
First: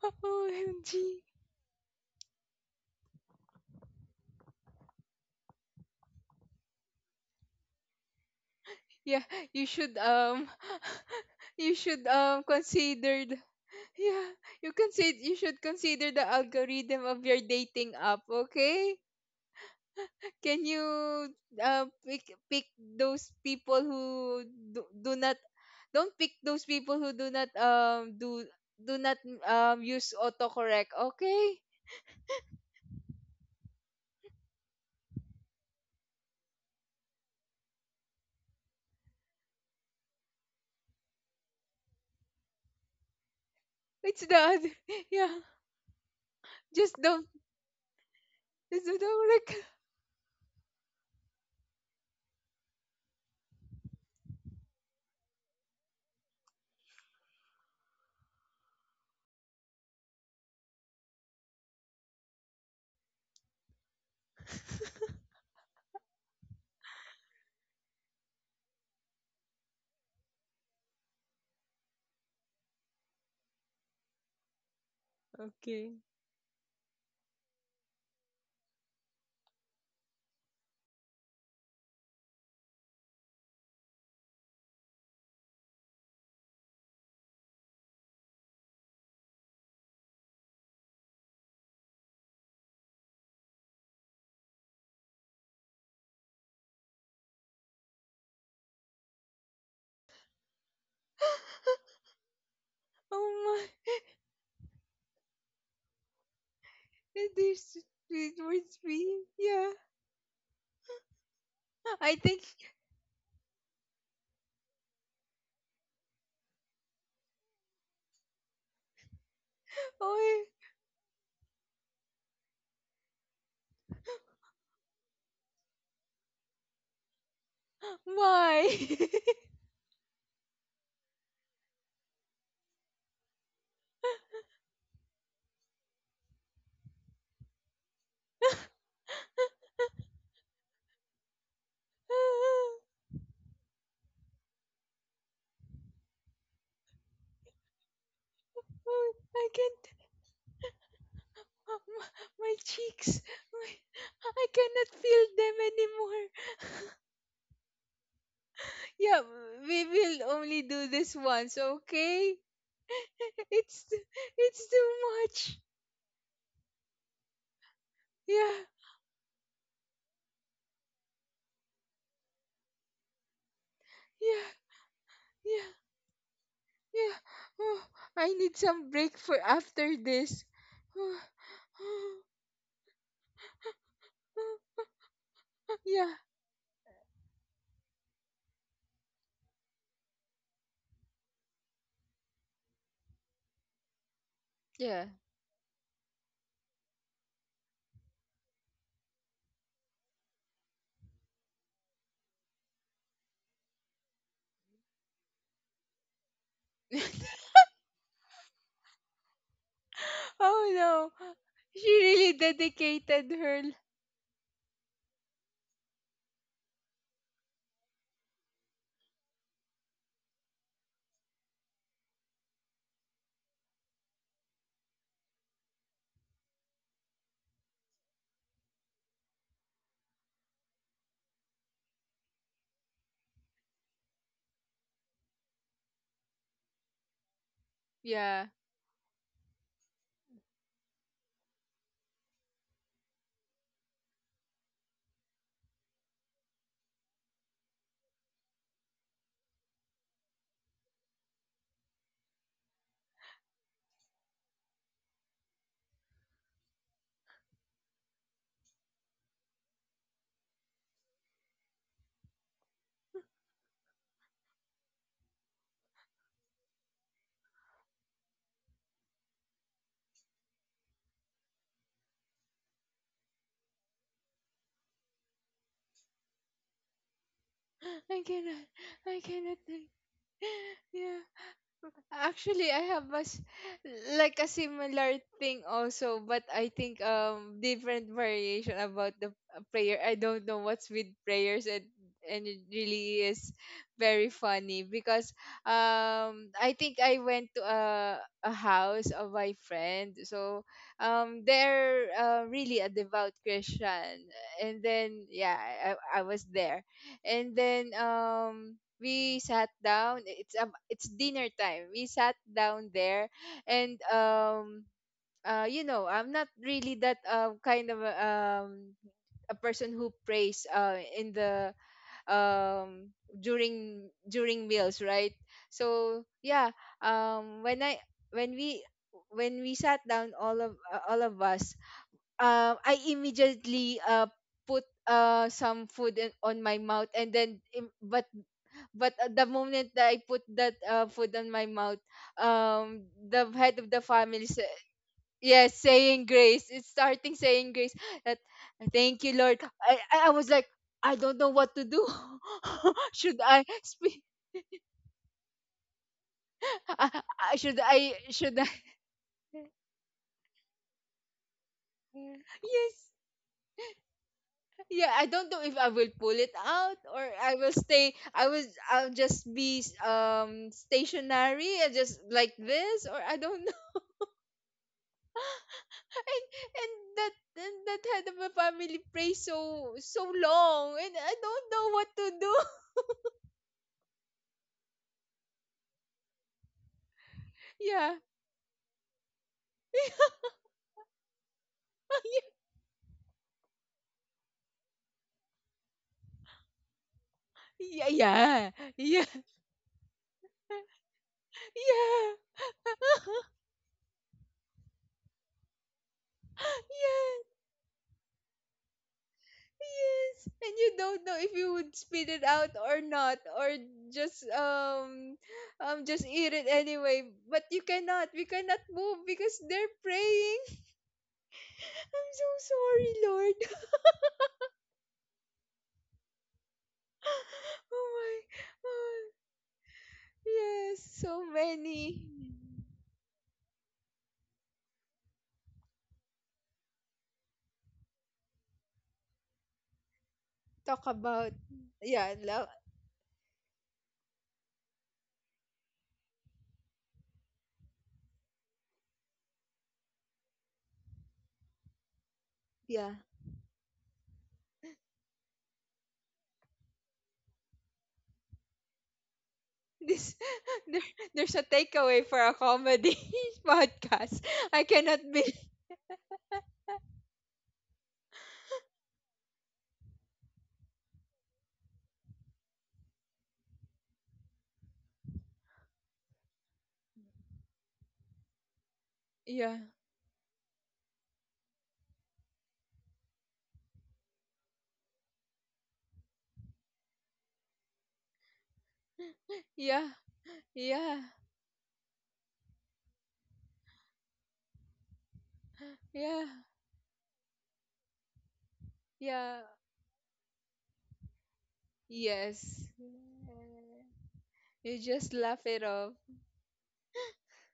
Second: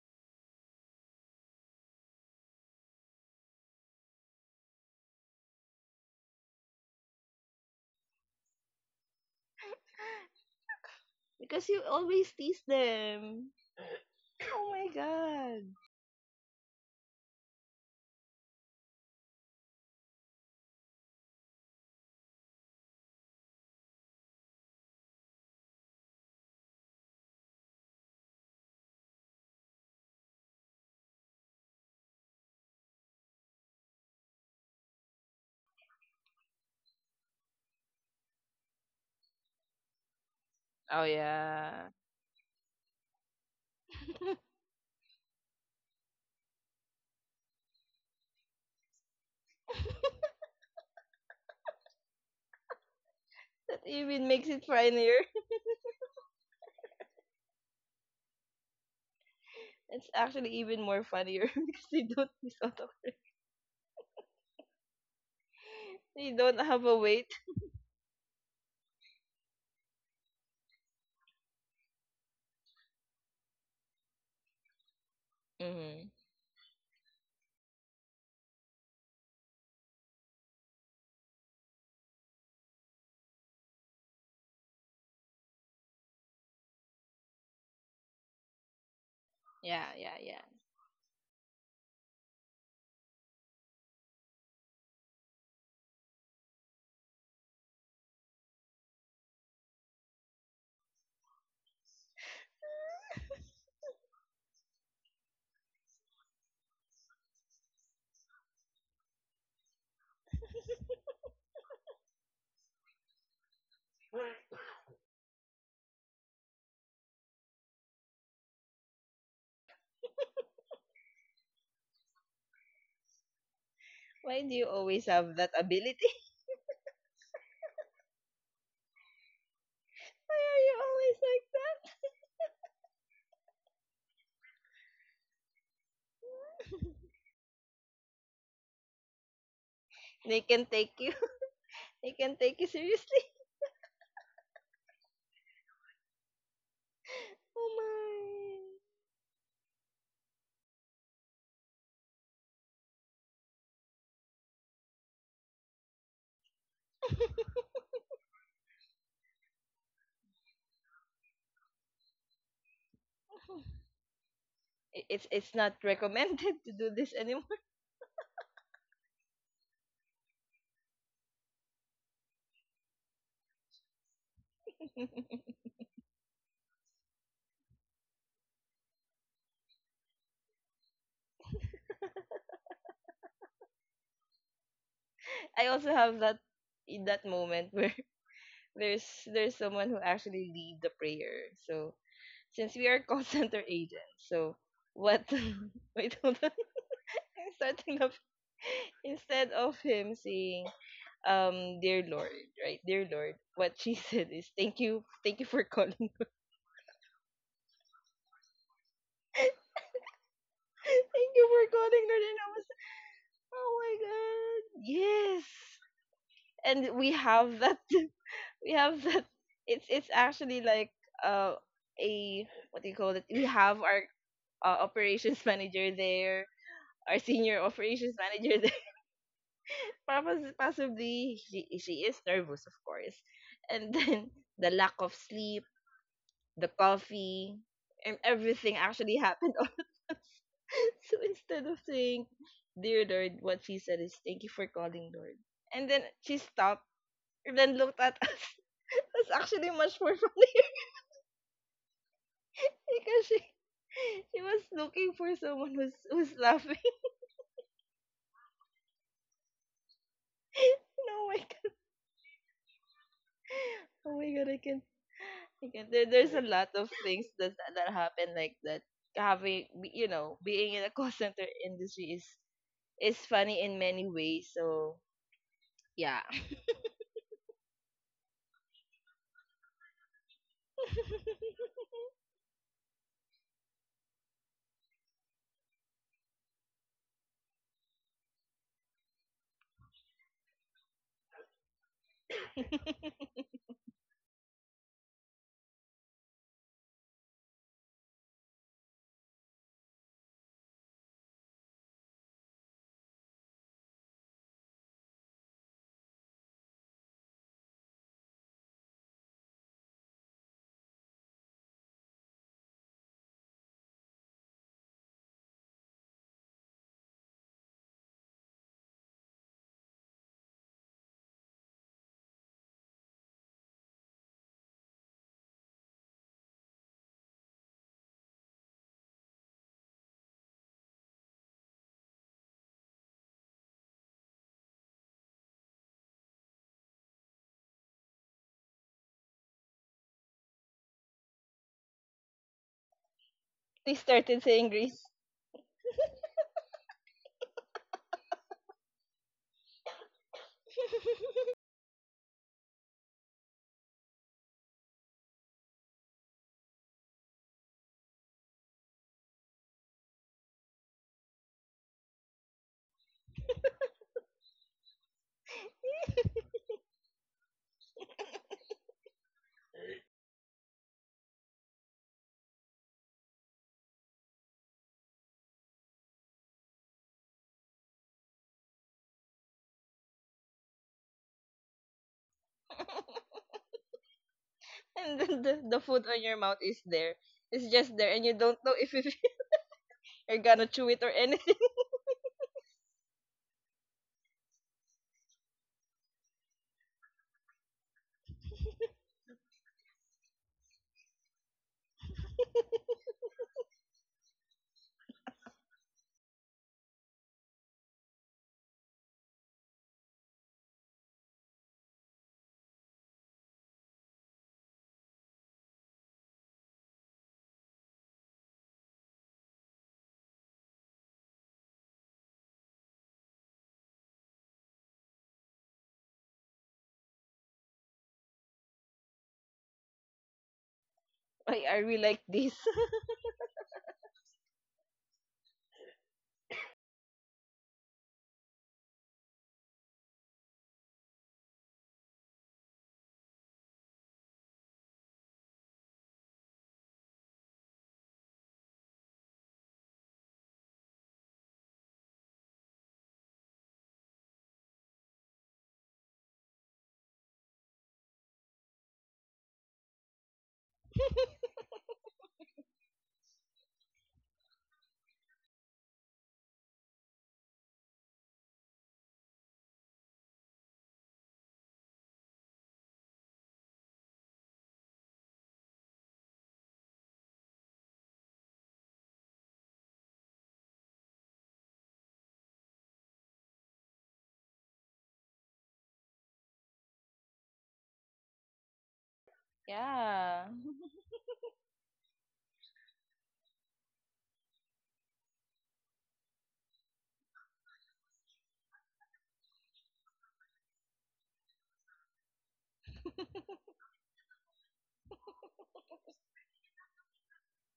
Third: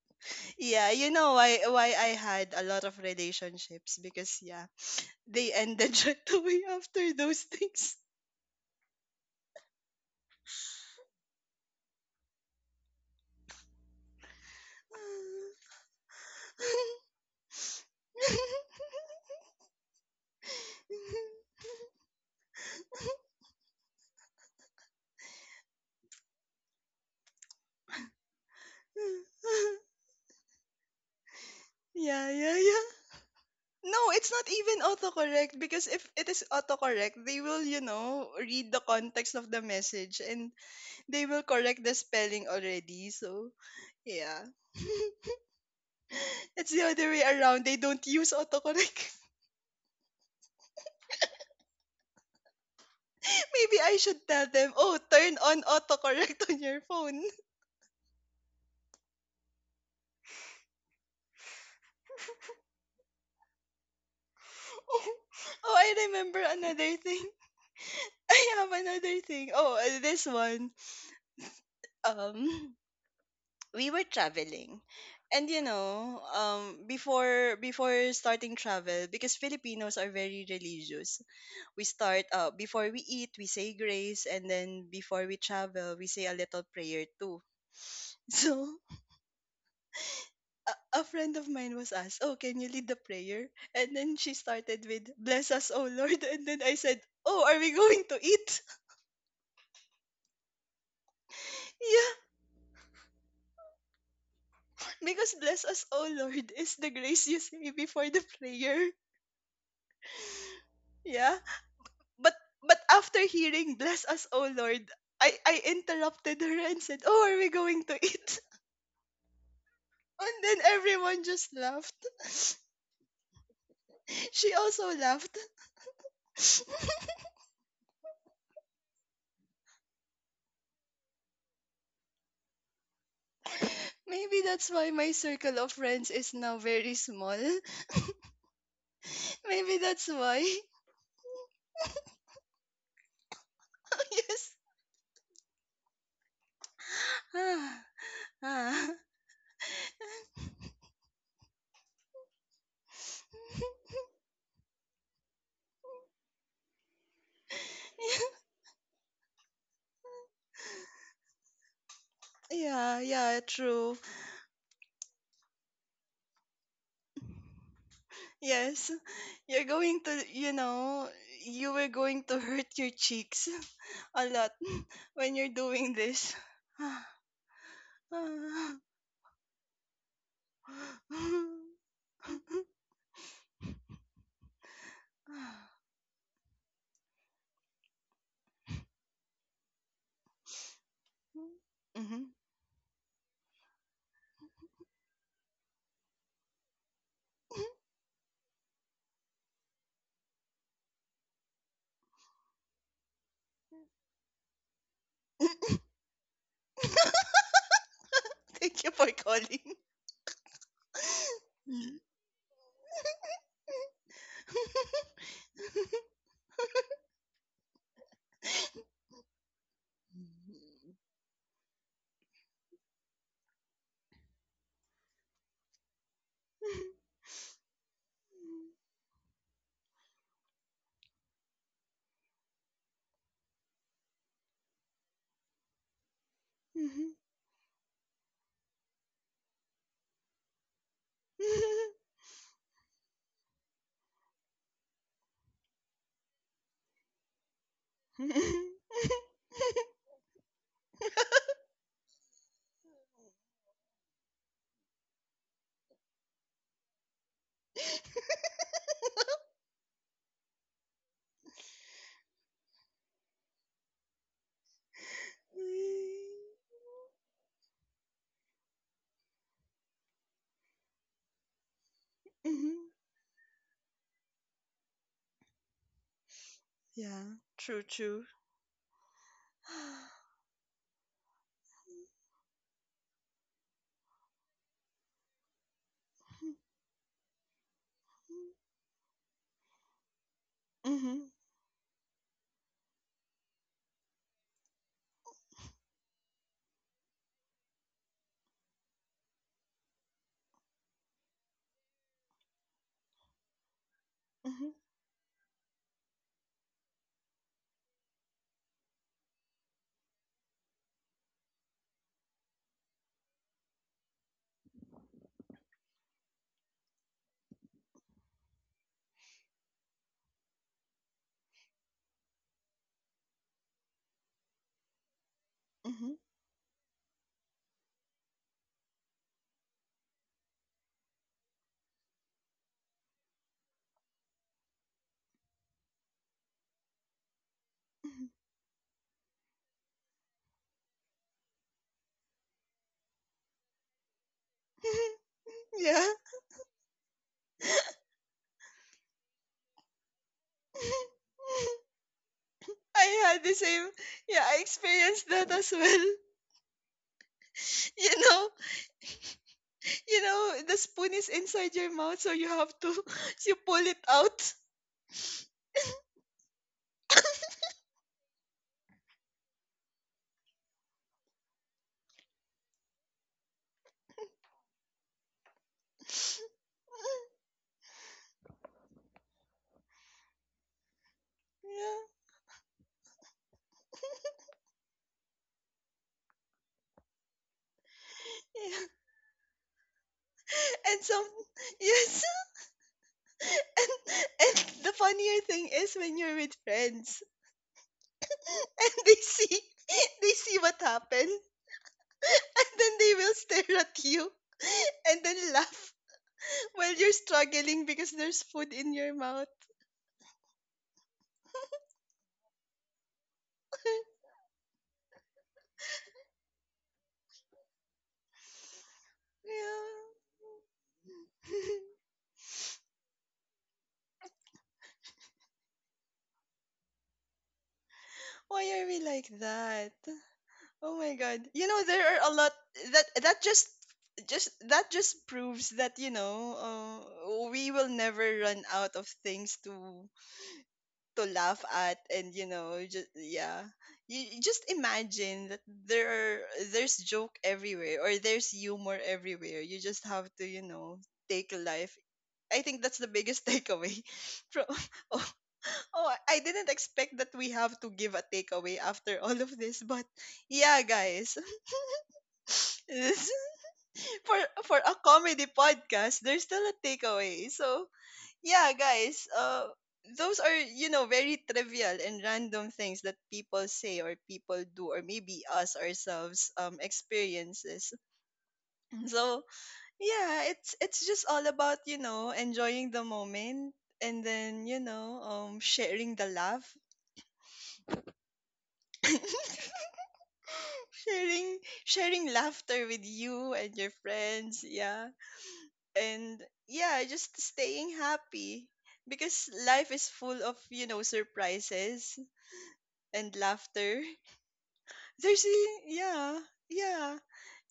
Yeah, OMG. you know why I had a lot of relationships, because yeah, they ended right away after those things. Yeah, you should Because you you should always tease consider the- them. yeah, Oh my you should god. consider the algorithm of your dating app, okay? can you pick Pick those people who do, do not don't pick those people who do not do not use autocorrect, okay? Yeah, yeah, yeah. No, it's not even autocorrect, because if it is autocorrect, they will, you know, read the context of the message, and Oh they will correct yeah. the spelling already. So, It's the yeah. other yeah, It's the just other way don't around. They don't use just autocorrect. don't autocorrect. That Maybe I should even tell makes it them, "Oh, funnier. turn on autocorrect on your phone." It's actually even more funnier because they don't miss out of Oh, I they remember don't have a another thing. weight. I have another thing. Oh, this one. Um, we were traveling, and Okay. Mhm. Before starting travel, because Filipinos are very religious, we start, before we eat we say grace, and then before we travel we say a little prayer too. So Yeah, yeah, yeah. a friend of mine was asked, "Oh, can you lead the prayer?" And then she started with, "Bless us, oh lord," and then I said, "Oh, are we going to eat?" Yeah, Oh my. because "Bless us, oh lord" is the grace It you say is before the it was prayer. me, yeah, Yeah, I but think, but after hearing "Bless us, oh lord", I interrupted her and said, "Oh, are we going to eat?" And oh, then everyone just laughed. Why She do you also always laughed. have that ability? why? Why are you always like that? Maybe that's why my circle of friends is now very small. Maybe that's They why. can take you. They can take you Oh, seriously. Yes. Oh Ah, my. ah. I can't. My, my cheeks, my, I cannot feel them anymore. Yeah, we will only do this once, okay? Yeah, yeah, It's true. t- it's too It's much. not recommended to do this anymore. Yeah, Yes, you're going to you know you were going to hurt your cheeks a yeah, lot when you're yeah, doing this. yeah. Oh, I need some break for after this. I also Yeah, have that in that moment where there's someone who actually lead the prayer. So Mhm. since we are call center agents, so yeah. what wait hold on. I'm starting up instead of him saying, dear Lord, right? Dear Lord, what she said is thank you for calling. Thank Thank you for calling. Oh no. you for She calling, Lord. really And I was like, dedicated her oh l- my god, yes. And we have that we have that. It's actually like uh a what do you call it, we have our operations manager there, our senior operations manager there. Possibly she is nervous of course, and then the lack of sleep, the coffee, and Yeah. everything actually happened. So instead of saying dear Lord, what she said is thank you for calling, Lord. And then she stopped and then looked at us. That's actually much more funny because she was looking for someone who's laughing. Oh my god! Oh my god! I can, there's a lot of things that happen like that. You know, being in a call center industry Mhm. is funny in many ways. So yeah, Yeah, true, I true. cannot I cannot like- Yeah. Actually, I have like a similar thing also, but I think different variation about the prayer. I don't know what's with Mhm, prayers and it really is very funny because I think I went to a house of my friend. So they're really a devout Christian. mhm, And then yeah, I was there. And then we sat down, it's dinner time, we sat down there, and you know, I'm not really that kind of a person who prays in the um, during meals, right? mhm, So yeah. um, when i when we when we sat down, all of us, I immediately put some food on my mouth, and then mhm. but at the moment that I put that food on my mouth, um, the head of they the started family said, saying Greece, "Yes, Yeah. saying grace." It's starting saying grace. That thank you, Lord. I was like, I don't know what to do. I Should had the I same. speak? Yeah, I experienced that as well. Should You I? know, Should I? The spoon is inside your mouth, so you have to Yes. you pull it out. Yeah, I don't know if I will pull it out or I will stay. I was. I'll just be stationary and just like this, or I don't. and and that, and that head of a family prays so so long, and I don't know Yeah, what to do. and then the food on your mouth is there. It's just there, Yeah. and you don't know yeah. If you're gonna chew it or And some, anything. yes, and and the funnier thing is when you're with friends Yeah. Yeah. and they Yeah. Yeah. see they see what happened, and then they will stare at you and then laugh while you're Yeah. struggling because there's food in your mouth. Yes. And you don't know if you would spit it out or not, or just um just eat it anyway. But you cannot. We cannot move because they're Yeah. praying. I'm so sorry, Lord. Oh my. Why are we like Oh, that? Oh yes, my so god. Why You are know, we there like many are a this? lot that that just that just proves that, we will never run out of things to talk to about laugh at, yeah, and you love, know just yeah. You just imagine that there are there's joke everywhere, or there's humor everywhere. You just have to, take life. I think that's the yeah. biggest takeaway from Oh, I didn't expect that we have to give a takeaway after all of this, but This yeah, there, guys. there's a takeaway for a comedy This- podcast. for for I a cannot be comedy podcast, there's still a takeaway. So, yeah, guys, those are, you know, very trivial and random things that people say, or people do, or maybe us ourselves experiences. So, yeah. yeah, it's just all about, you know, enjoying the moment, and then sharing the laugh. Yeah. Yeah, Yeah. sharing sharing laughter with you and your friends, yeah, and Yeah. yeah, just staying happy, because Yeah. life is full of, surprises Yes. and laughter. You just laugh it off. Yeah, yeah,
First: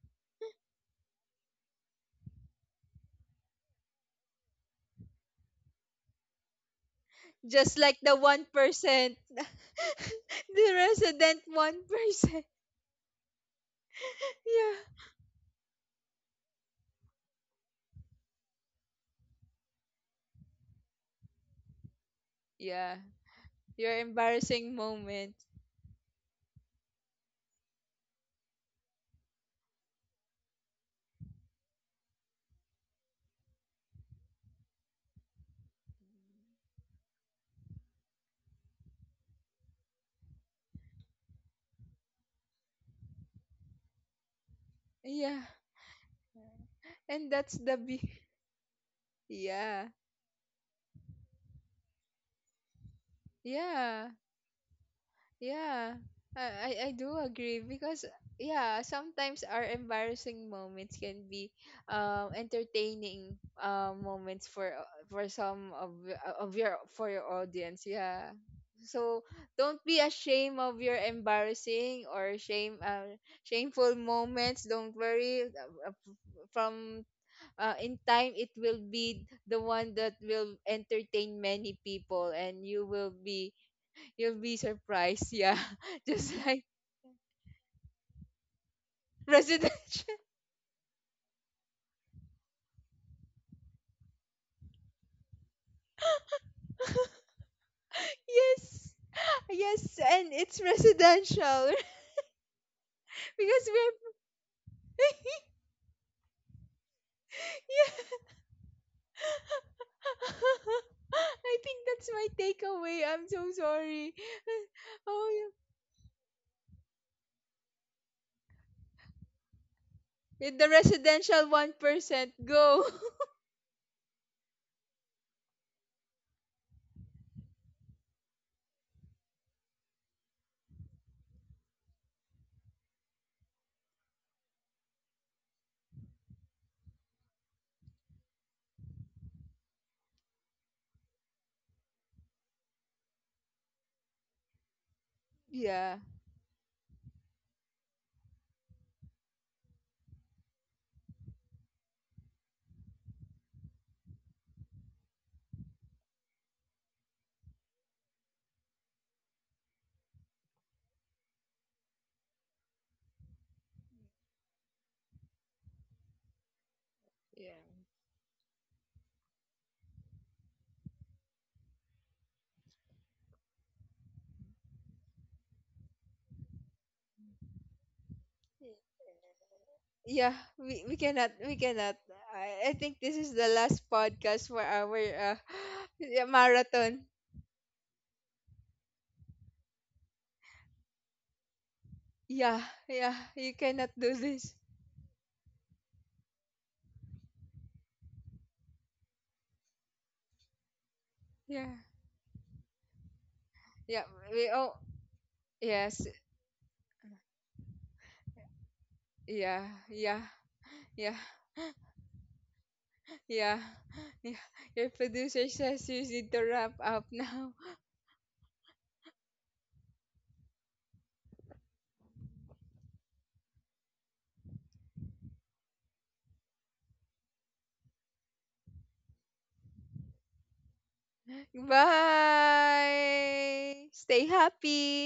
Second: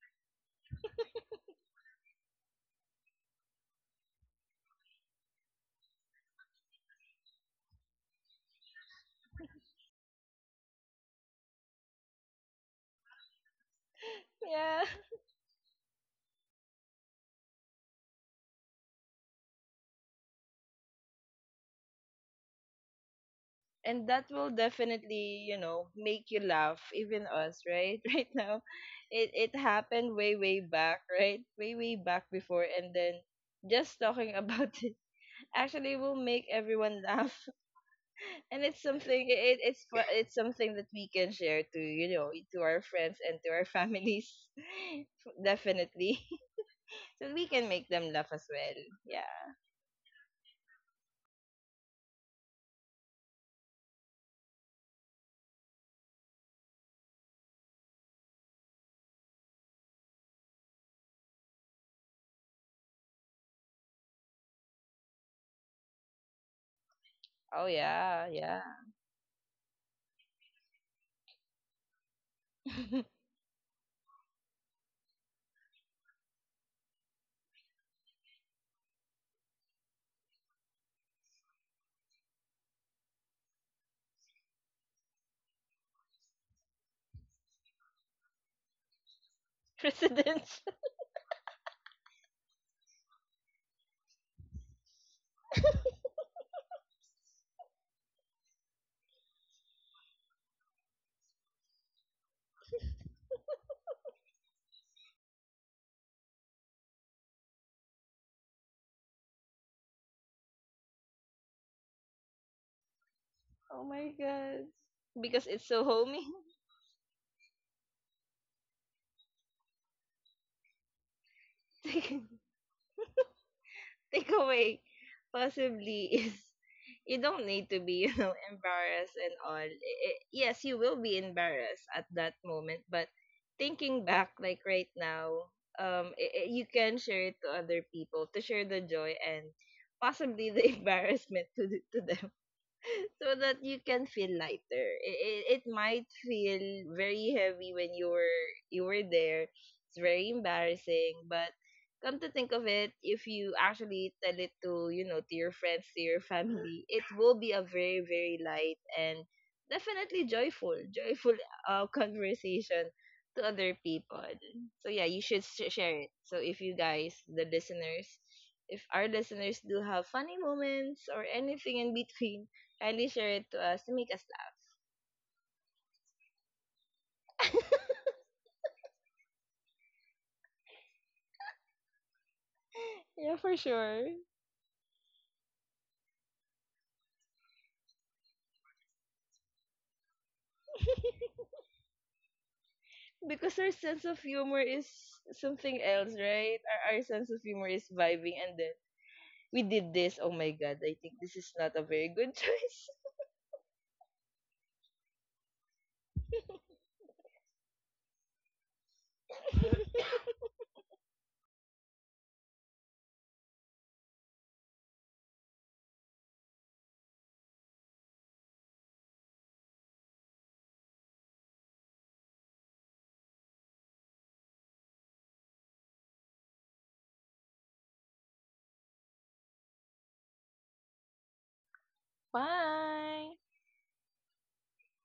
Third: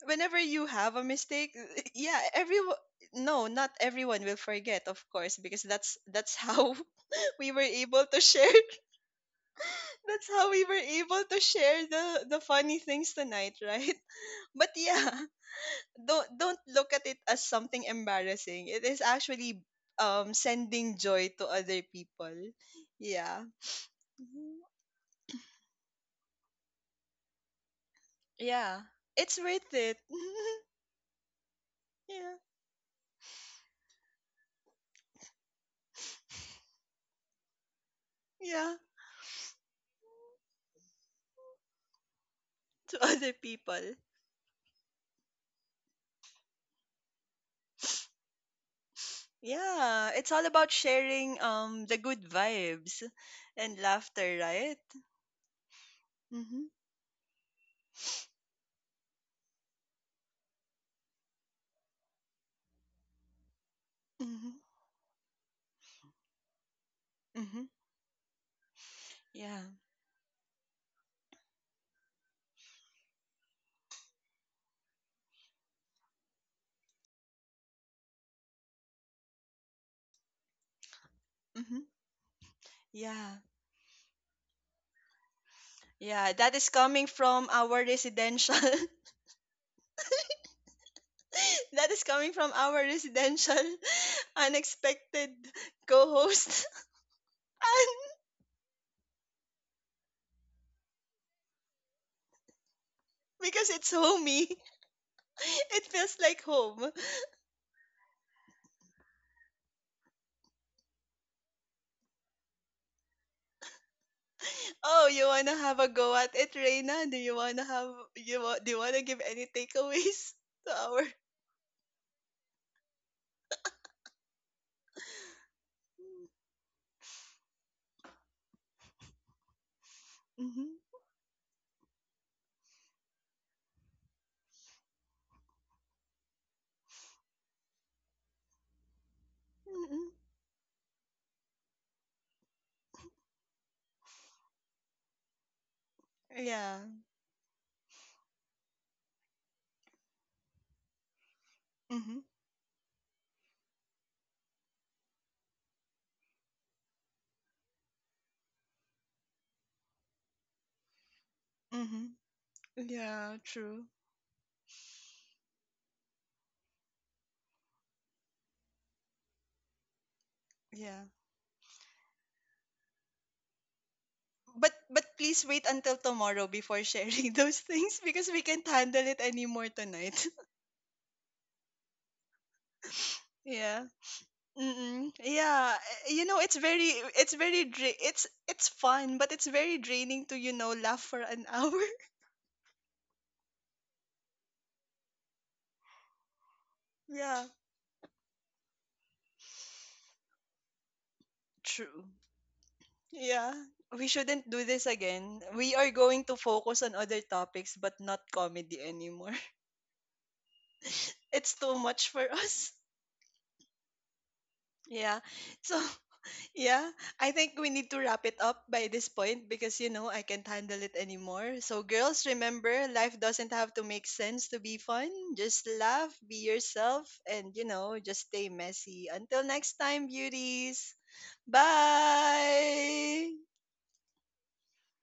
whenever you have a mistake. Yeah, everyone, no, not everyone will forget, of course, because that's how we were Just like able the to share. 1%. That's how we The were able to resident share the 1%. funny things tonight, right? But yeah. Yeah. yeah, don't look at it as something embarrassing. It is actually sending joy to other people. Yeah. Yeah. Your And that will Mhm. embarrassing moment. definitely you know make you laugh, even us, right? Right now, Yeah. it It's it worth it. happened way way back, right, way way back Yeah. before, and then just talking about it actually will make everyone laugh and Yeah. it's something, it's it's something that we can share to you know to our To friends other and to our people. families. Yeah. Definitely. And So we that's can the make be them laugh as well. Yeah, yeah, Yeah. It's all about sharing the good vibes and yeah, laughter, right? yeah. Mhm. I do agree, because yeah, sometimes our embarrassing moments can be entertaining moments Mhm. for of your for your oh Mhm. audience. yeah, Yeah. yeah. So Yeah. don't be ashamed of your embarrassing or shame shameful moments. Don't worry. From in time it will be the one that will entertain many Mhm. people, and Yeah. You'll be surprised, yeah. Just Yeah, that like is coming from our residential residential. Presidential. that is coming from our residential unexpected co-host. And Yes. Yes, and it's residential because because we're it's homey, it feels like home. yeah, I think that's my takeaway. I'm so Oh sorry. my god, Oh, you because Oh, wanna it's have so a go homey. at it, Reina? Do you wanna have you wa- do you wanna give any takeaways yeah. The to our? residential 1% go. Takeaway possibly is you don't need to be you know embarrassed and all. Yes, you Mm-hmm, will be embarrassed at that moment, but thinking back like right now, you can share it to other people to share the joy and mm-hmm. possibly the embarrassment to them. So that you can feel lighter. It Yeah. might Yeah. feel very heavy when you were there. It's very embarrassing, but come Mm-hmm, to think of it, if you actually tell it to you know to your friends, to your family, it will be a very very light and definitely joyful mm-hmm. conversation Yeah. to other True. people. So yeah, you should share it. So if you guys, the Yeah. listeners, if our listeners do have funny moments Yeah. or anything in between, kindly share it to us to make us laugh. But please wait until tomorrow before sharing those things, because we can't handle it anymore tonight. Yeah, we cannot I think this is Yeah, the for last Yeah. sure. podcast for our Mm-mm. uh, Yeah, you know, it's very, marathon. it's very, dra- it's, it's fun, but it's very draining to laugh for an hour. Yeah, yeah, you Because our cannot sense do of this. humor is something else, right? Our sense of Yeah, humor is vibing, and then we did this. Oh my god, I think this is Yeah, not a true. very good choice. Yeah, yeah, we we shouldn't do all this again. We are yes, going to focus on other topics, but not comedy anymore. yeah, yeah, yeah, It's too much for us. yeah, yeah. Your Yeah. producer So says you need to wrap yeah, up I now. think we need to wrap it up by this point, because I can't handle it anymore. So, girls, remember, life doesn't have to make sense to be fun. Just laugh, be yourself, and just stay messy. Until next time, beauties. Bye. Bye. Stay happy.